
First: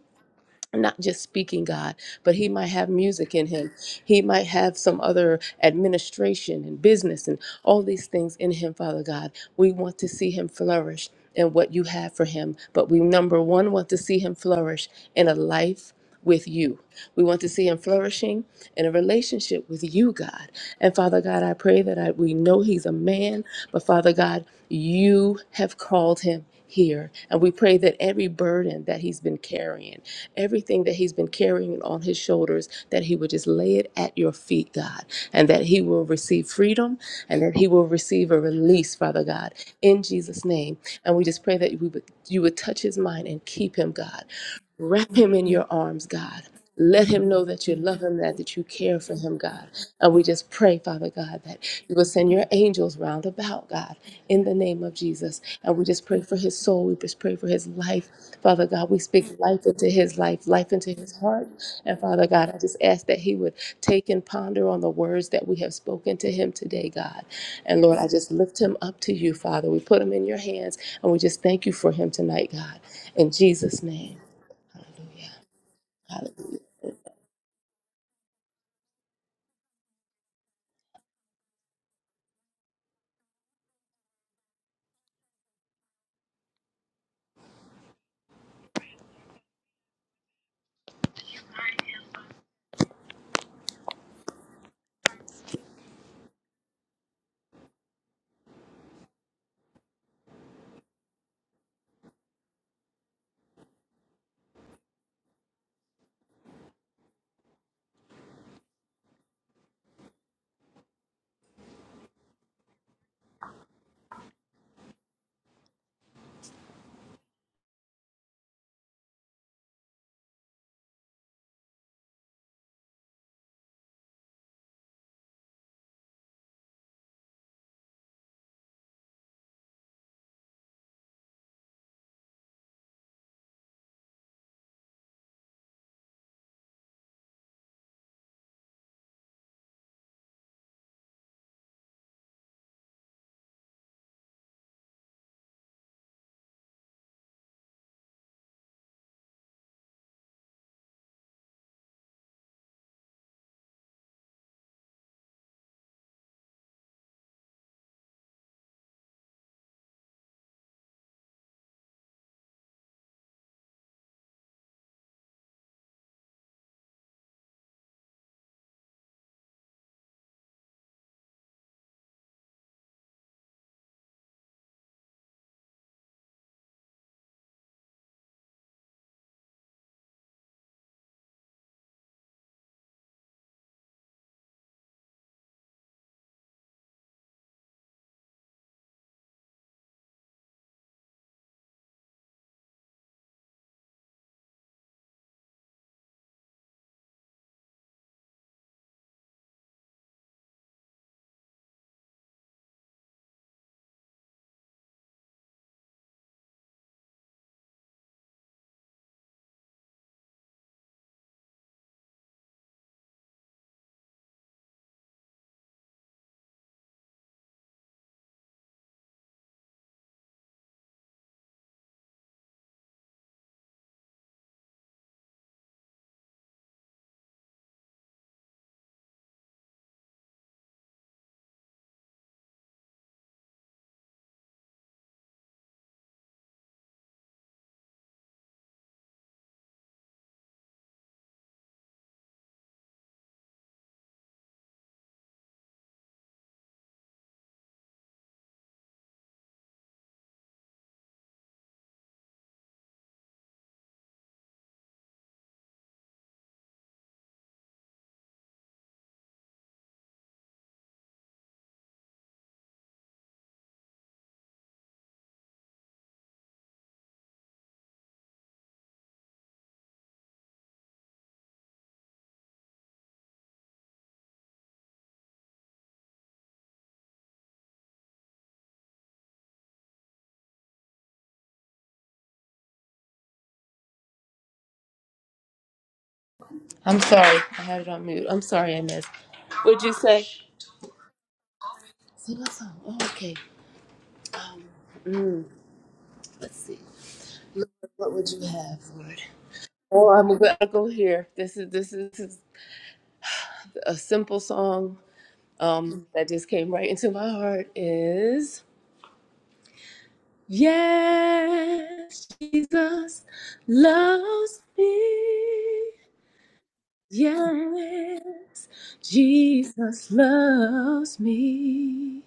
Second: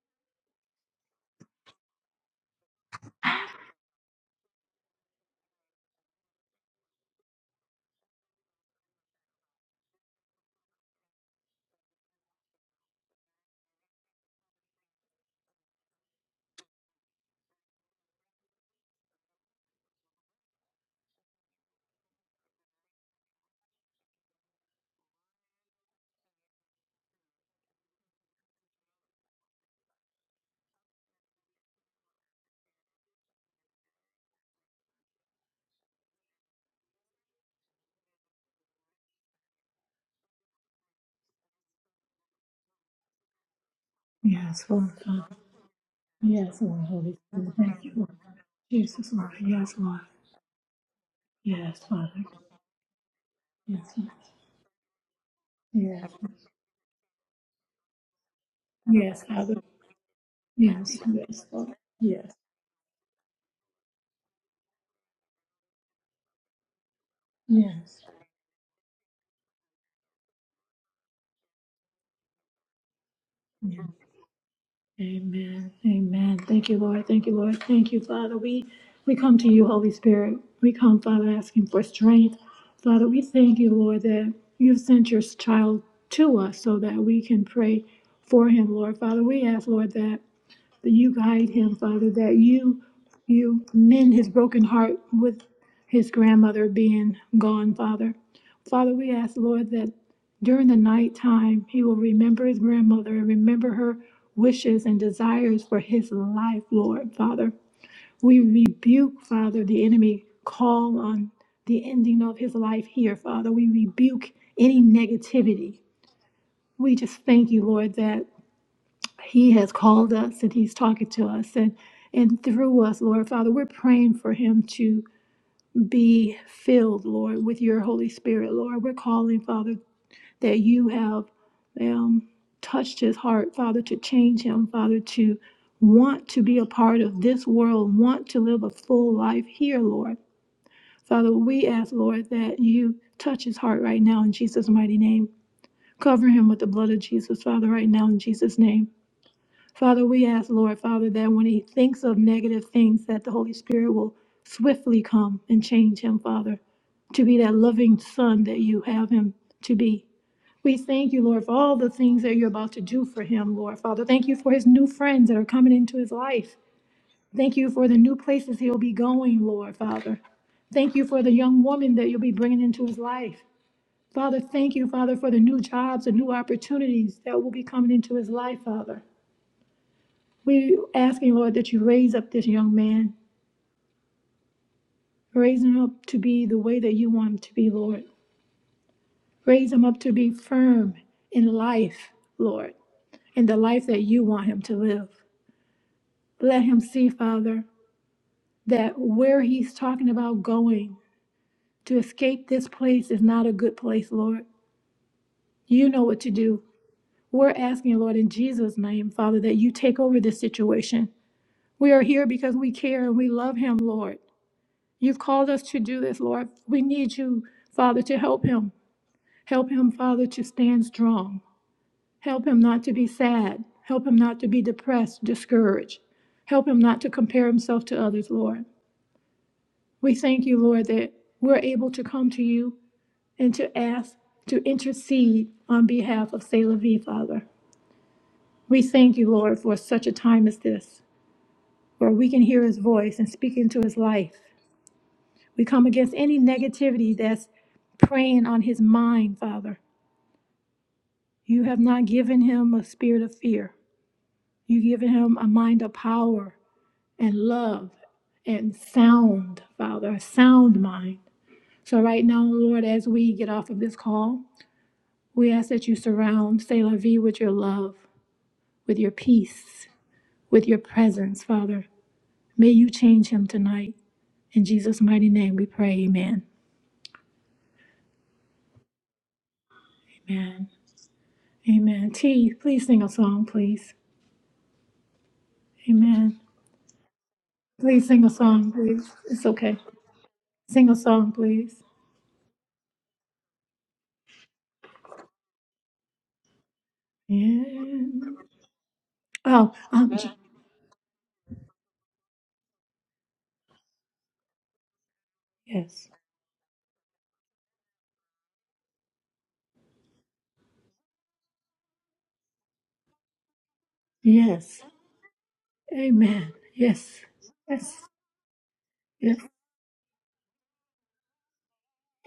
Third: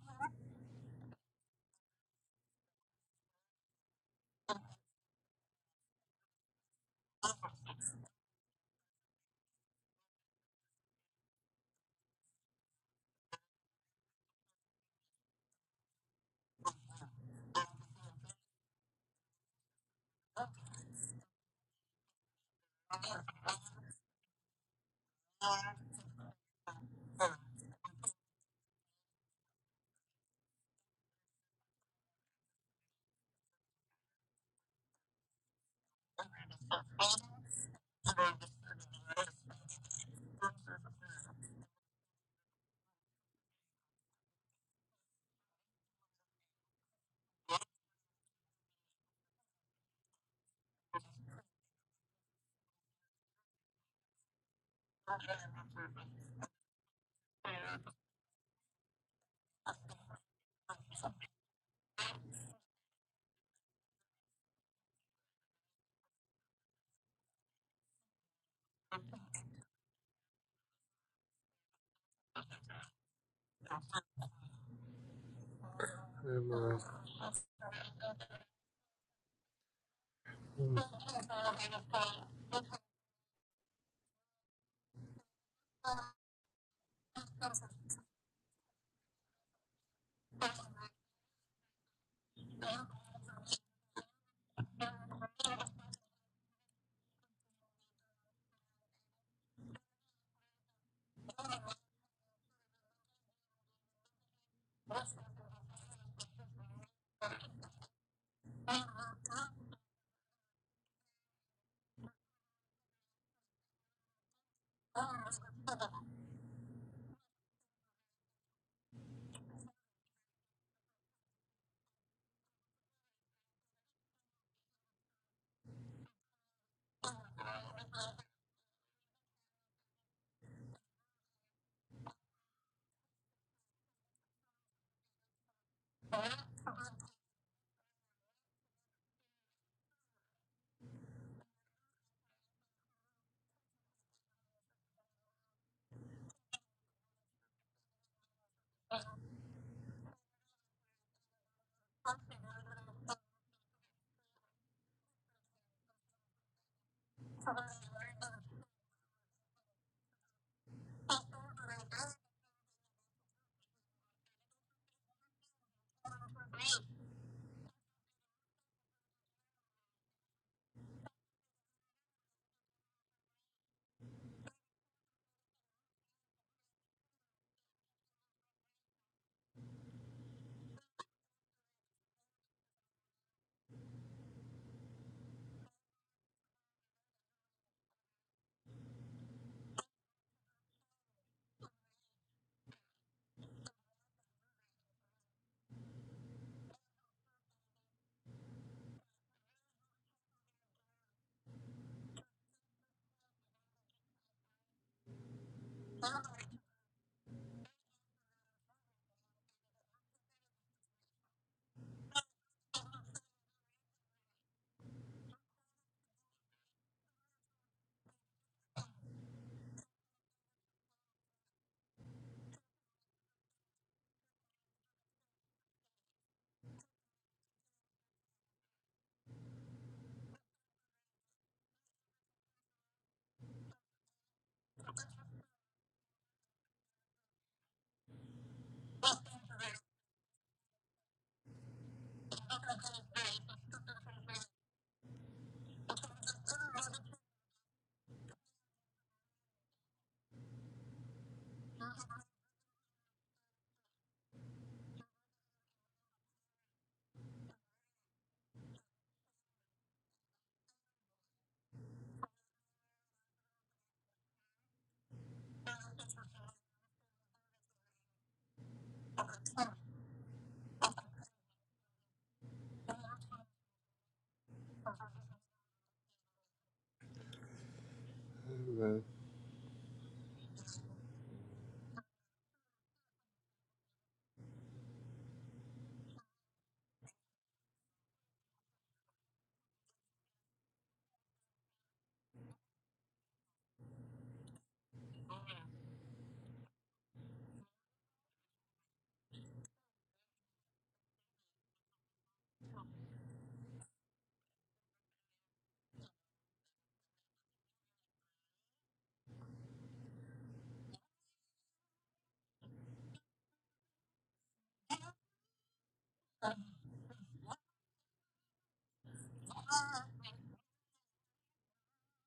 not just speaking God, but he might have music in him. He might have some other administration and business and all these things in him, Father God. We want to see him flourish in what you have for him, but we, number one, want to see him flourish in a life with you. We want to see him flourishing in a relationship with you, God. And Father God, I pray that I, we know he's a man, but Father God, you have called him here. And we pray that every burden that he's been carrying, everything that he's been carrying on his shoulders, that he would just lay it at your feet, God, and that he will receive freedom and that he will receive a release, Father God, in Jesus' name. And we just pray that we would, you would touch his mind and keep him, God.
Yes, Lord
Wrap him
God.
in your arms, God.
Yes, Lord
Let
Holy
him know
Spirit.
that you
Thank you,
love
Lord
him, that, that you care
Jesus,
for
Lord.
him, God.
Yes, Lord.
And we just pray, Father God, that
Yes,
you will
Father.
send your angels round about,
Yes,
God,
Lord.
in the name of Jesus. And we just
Yes,
pray for his soul. We just pray for his life. Father God, we
yes,
speak
Father.
life into his life, life into
Yes,
his
yes,
heart.
Lord.
And Father
Yes,
God, I just ask that he would take and ponder on the words that we have spoken to him today, God. And Lord,
yes.
I just lift him up to you, Father. We put him in your hands and we just thank you for him tonight, God. In
yes.
Jesus' name. Hallelujah.
Amen. Amen.
Hallelujah.
Thank
Amen.
you, Lord. Thank you, Lord. Thank you, Father. We we come to you, Holy Spirit. We come, Father, asking for strength. Father, we thank you, Lord, that you've sent your child to us so that we can pray for him, Lord. Father, we ask, Lord, that that you guide him, Father, that you you mend his broken heart with his grandmother being gone, Father. Father, we ask, Lord, that during the night time he will remember his grandmother and remember her wishes and desires for his life, Lord, Father. We rebuke, Father, the enemy call on the ending of his life here, Father. We rebuke any negativity. We just thank you, Lord, that he has called us and he's talking to us and and through us, Lord Father, we're praying for him to be filled, Lord, with your Holy Spirit, Lord. We're calling, Father, that you have um, touched his heart, Father, to change him, Father, to want to be a part of this world, want to live a full life here, Lord. Father, we ask, Lord, that you touch his heart right now in Jesus' mighty name. Cover him with the blood of Jesus, Father, right now in Jesus' name. Father, we ask, Lord, Father, that when he thinks of negative things, that the Holy Spirit will swiftly come and change him, Father, to be that loving son that you have him to be. We thank you, Lord, for all the things that you're about to do for him, Lord, Father. Thank you for his new friends that are coming into his life. Thank you for the new places he'll be going, Lord, Father. Thank you for the young woman that you'll be bringing into his life. Father, thank you, Father, for the new jobs and new opportunities that will be coming into his life, Father. We asking, Lord, that you raise up this young man, raise him up to be the way that you want him to be, Lord. Raise him up to be firm in life, Lord, in the life that you want him to live. Let him see, Father, that where he's talking about going to escape this place is not a good place, Lord. You know what to do. We're asking, Lord, in Jesus' name, Father, that you take over this situation. We are here because we care and we love him, Lord. You've called us to do this, Lord. We need you, Father, to help him. Help him, Father, to stand strong. Help him not to be sad. Help him not to be depressed, discouraged. Help him not to compare himself to others, Lord. We thank you, Lord, that we're able to come to you and to ask to intercede on behalf of Selah V, Father. We thank you, Lord, for such a time as this, where we can hear his voice and speak into his life We come against any negativity that's preying on his mind, Father. You have not given him a spirit of fear. You've given him a mind of power and love and sound, Father, a sound mind. So, right now, Lord, as we get off of this call, we ask that you surround Selah V with your love, with your peace, with your presence, Father. May you change him tonight. In Jesus' mighty name we pray, amen.
Amen.
Amen. Amen. T, please sing a song, please. Amen.
I'm sorry. I had it on
Please sing
mute.
a
I'm
song,
sorry, I missed.
please. It's okay.
Would you say?
Sing a song, please.
Sing a song. Oh, okay. Um, let's see.
Yeah.
Lord, what would you have, Lord?
Oh,
Oh,
um, j-
I'm gonna go here. This is this is, this is a simple song um,
yes.
that just came right into my heart. Is yes, Jesus loves
Yes.
me.
Amen. Yes. Yes.
Yes,
Yes.
Jesus loves me.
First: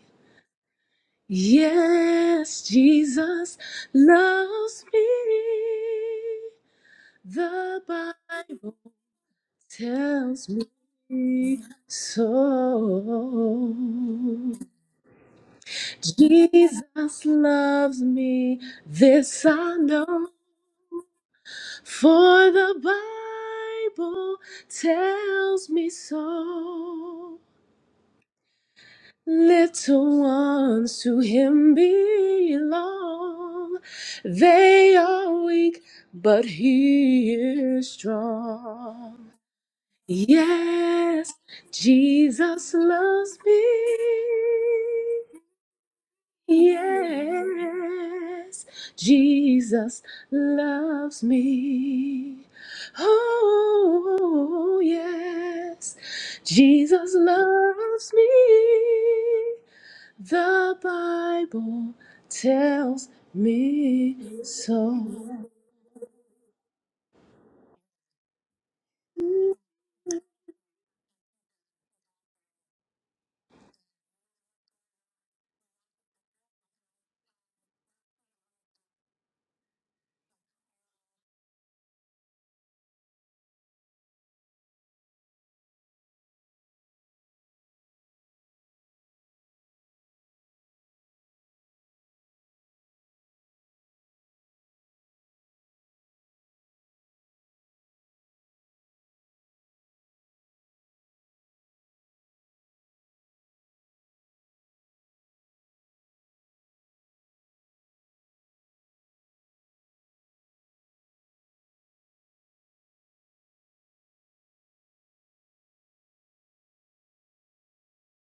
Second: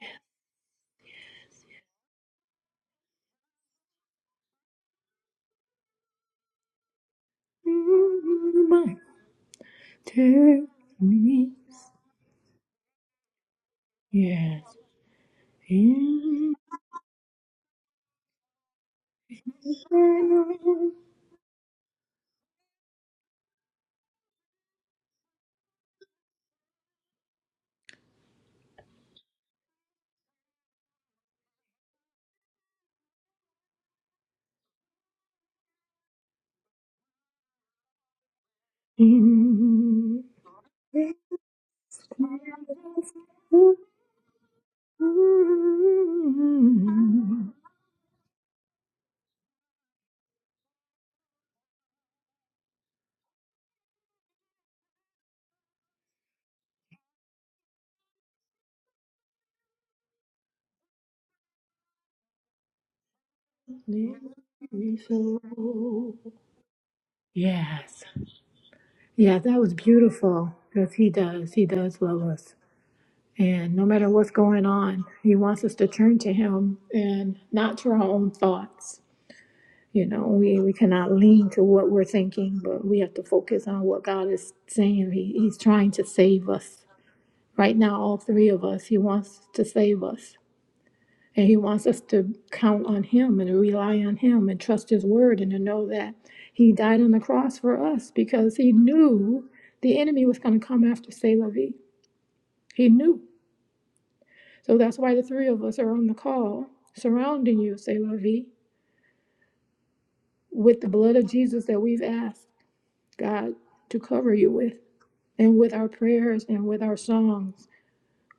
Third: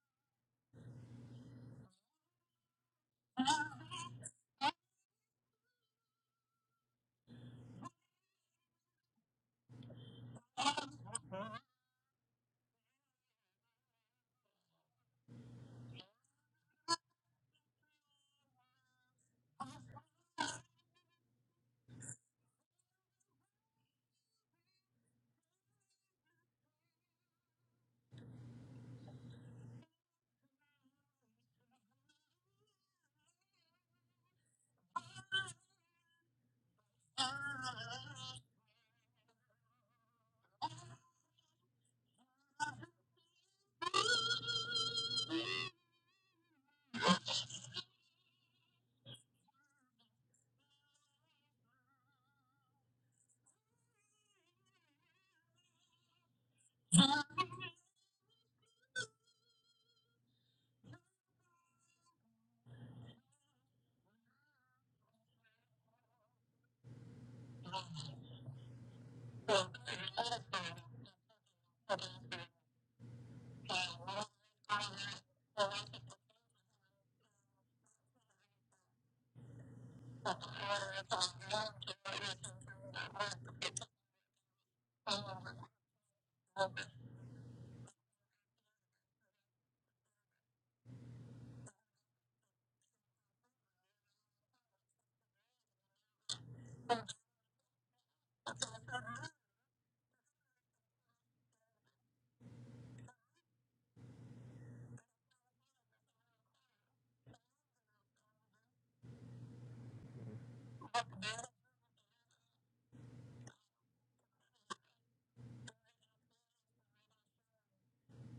Yes, Jesus loves me. The Bible
Mm,
tells me
Take me.
so.
Yes. In
Jesus loves me, this
the
I know, for the Bible tells me so. Little ones to him belong. They are weak, but he is strong.
in the
Yes, Jesus loves me.
mm,
Yes, Jesus loves me. Oh, yes, Jesus loves me. The Bible tells
let
me
me
so.
flow. Yes. Yeah, that was beautiful because he does. He does love us. And no matter what's going on, he wants us to turn to him and not to our own thoughts. You know, we, we cannot lean to what we're thinking, but we have to focus on what God is saying. He, he's trying to save us. Right now, all three of us, he wants to save us. And he wants us to count on him and to rely on him and trust his word and to know that he died on the cross for us because he knew the enemy was going to come after Selavie. He knew. So that's why the three of us are on the call, surrounding you, Selavie, with the blood of Jesus that we've asked God to cover you with, and with our prayers and with our songs.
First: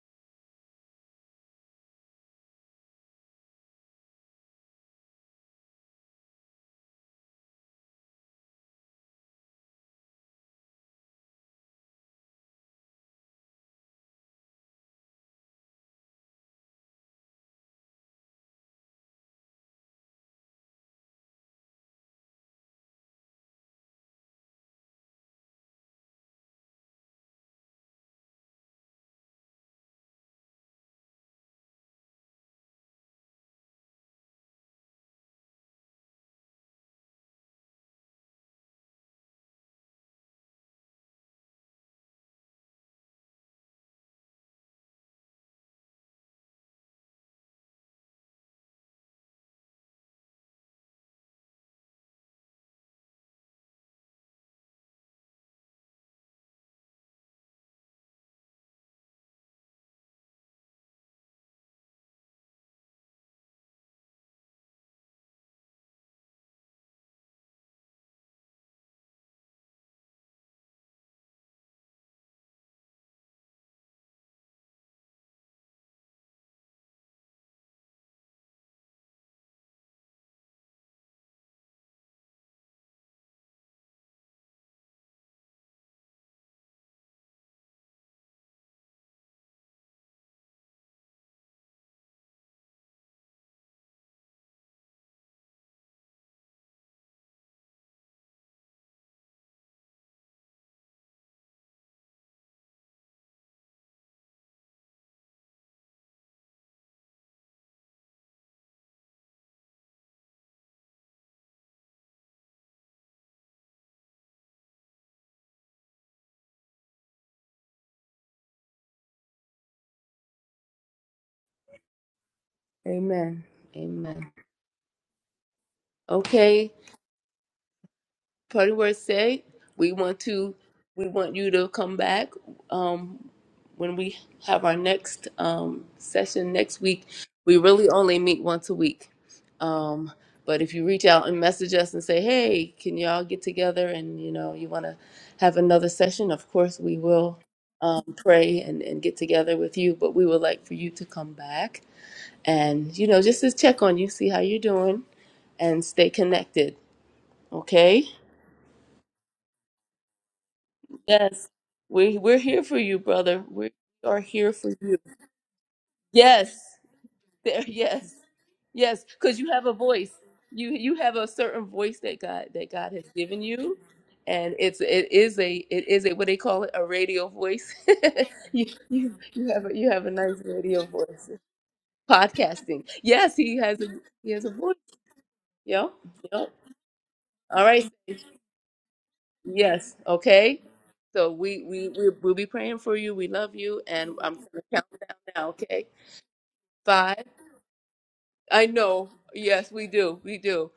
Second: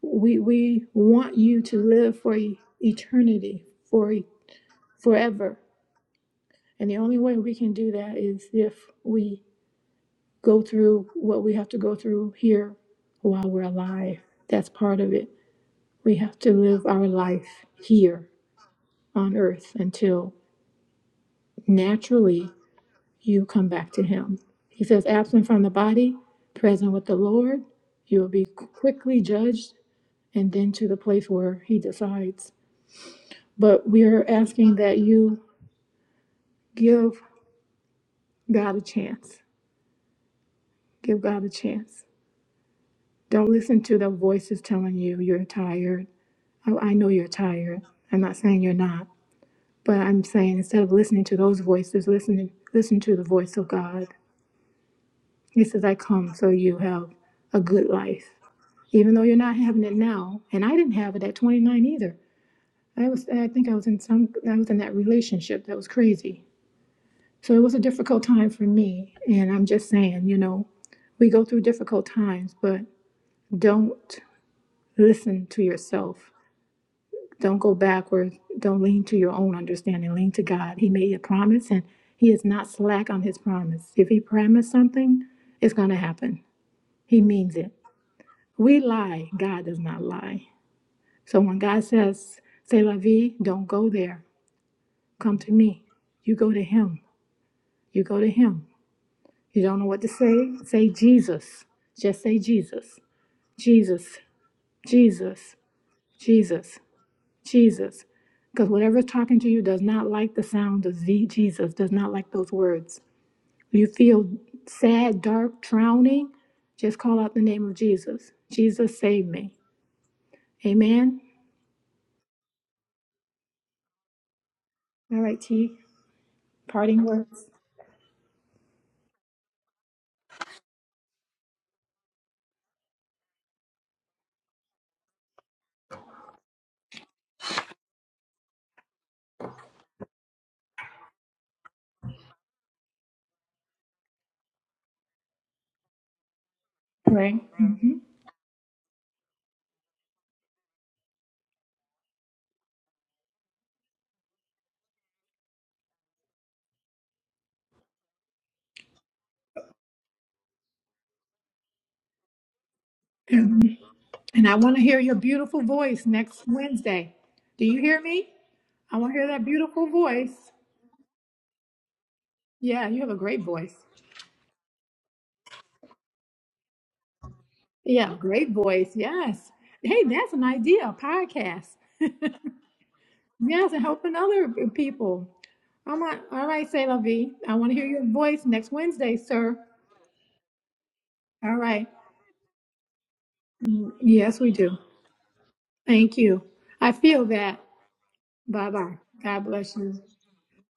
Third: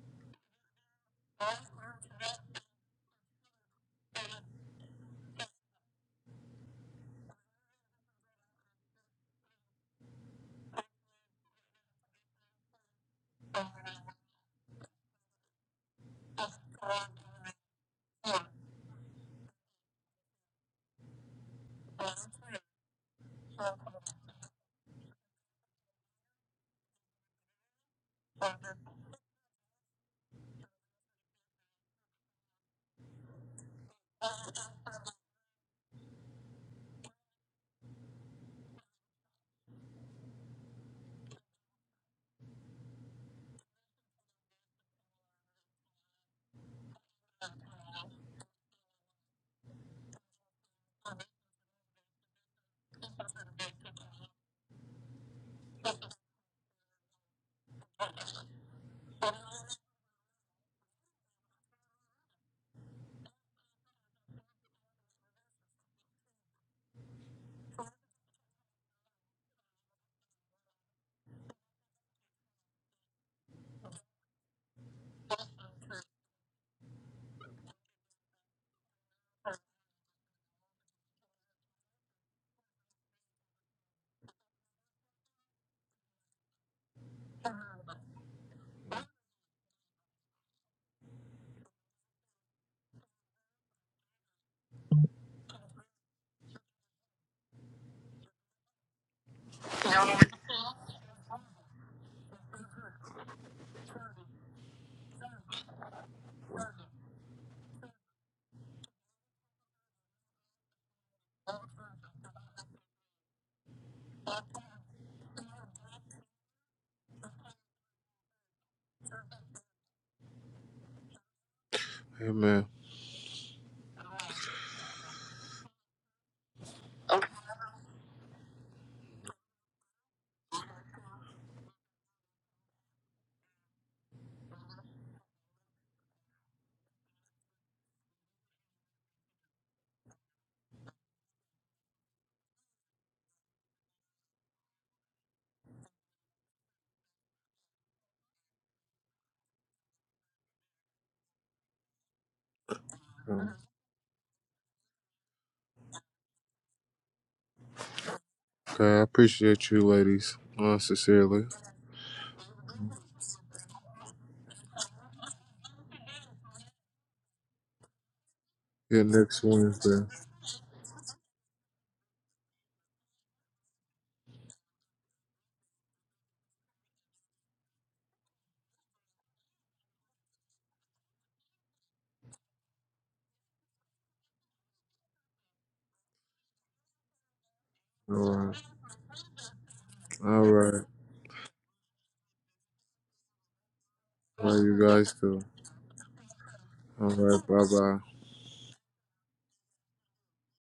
We we want you to live for e-, eternity, for e-, forever And the only way we can do that is if we go through what we have to go through here while we're alive. That's part of it. We have to live our life here on earth until naturally you come back to Him. He says, absent from the body, present with the Lord, you will be quickly judged and then to the place where He decides. But we are asking that you give God a chance. Give God a chance Don't listen to the voices telling you you're tired. I, I know you're tired. I'm not saying you're not, but I'm saying instead of listening to those voices, listen listen to the voice of God. He says, "I come so you have a good life, even though you're not having it now." And I didn't have it at 29 either. I was I think I was in some I was in that relationship that was crazy. So it was a difficult time for me, and I'm just saying, you know, we go through difficult times, but don't listen to yourself. Don't go backward. Don't lean to your own understanding. Lean to God. He made a promise and He is not slack on His promise. If He promised something, it's going to happen. He means it. We lie. God does not lie. So when God says, C'est la vie, don't go there. Come to me. You go to Him. You go to Him. You don't know what to say? Say Jesus. Just say Jesus. Jesus. Jesus. Jesus. Jesus. Because whatever's talking to you does not like the sound of Z Jesus, does not like those words. You feel sad, dark, drowning, just call out the name of Jesus. Jesus, save me. Amen.
Amen.
Amen. Amen.
All right, T,
Okay.
parting words.
Partyworth said, we want to we want you to come back um, when we have our next um, session next week. We really only meet once a week. Um, but if you reach out and message us and say, "Hey, can y'all get together and you know you want to have another session?" Of course, we will
Right. hmm
um, pray and, and get together with you. But we would like for you to come back and you know just to check on you, see how you're doing, and stay connected. Okay.
Okay, I appreciate you ladies, uh, sincerely.
Yes. We we're here for you, brother. We are
And
here
I
for
want to
you.
hear your beautiful voice next
Yes.
Wednesday.
There,
Do you hear
yes.
me? I
Yes,
Get
want to hear
cuz
next
that
you have a
beautiful
Wednesday.
voice.
voice.
You you have a certain voice that God that
Yeah,
God
you
has
have a great
given
voice.
you and it's it is a it is a what they call it a radio voice.
Yeah, great
you,
voice.
you you
Yes.
have a, you
Hey,
have a
that's
nice
an
radio
idea, a
voice.
podcast.
Podcasting. Yes, he
Yes,
has
and
a
helping
he has
other
a voice.
people.
Yep.
I'm like, all
Yep.
right, Sailor V, All right, am like alright sailor vi
All
want to hear
right.
your
All
voice
right.
next Wednesday, sir.
Yes.
All
Okay.
right.
So
All
we
right.
we we we'll be praying for you. We love you, and I'm
Yes, we
How
gonna
do.
you
count
guys
down
too.
now. Okay.
Thank you. I
All
feel
Five.
right.
that.
Bye bye.
I
Bye bye.
know.
God
Yes,
bless
we
you.
do. We do.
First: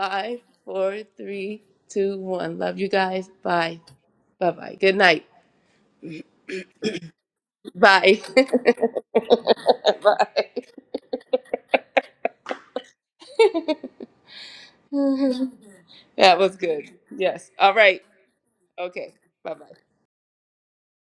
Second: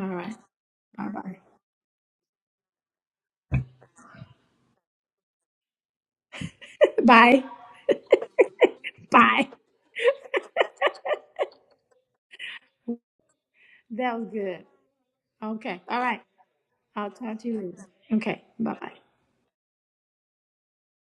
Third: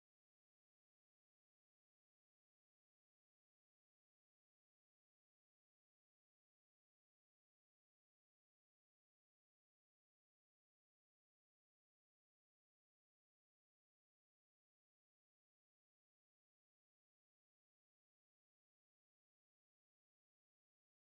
All right.
four,
Bye bye.
three, two, one. Love you guys. Bye. Bye. Bye. Good night.
Bye.
Bye.
Bye.
Bye.
That was good. Okay. All right.
that was good.
I'll talk to
Yes.
you
All
later.
right.
Okay. Bye bye.
Okay. Bye. Bye.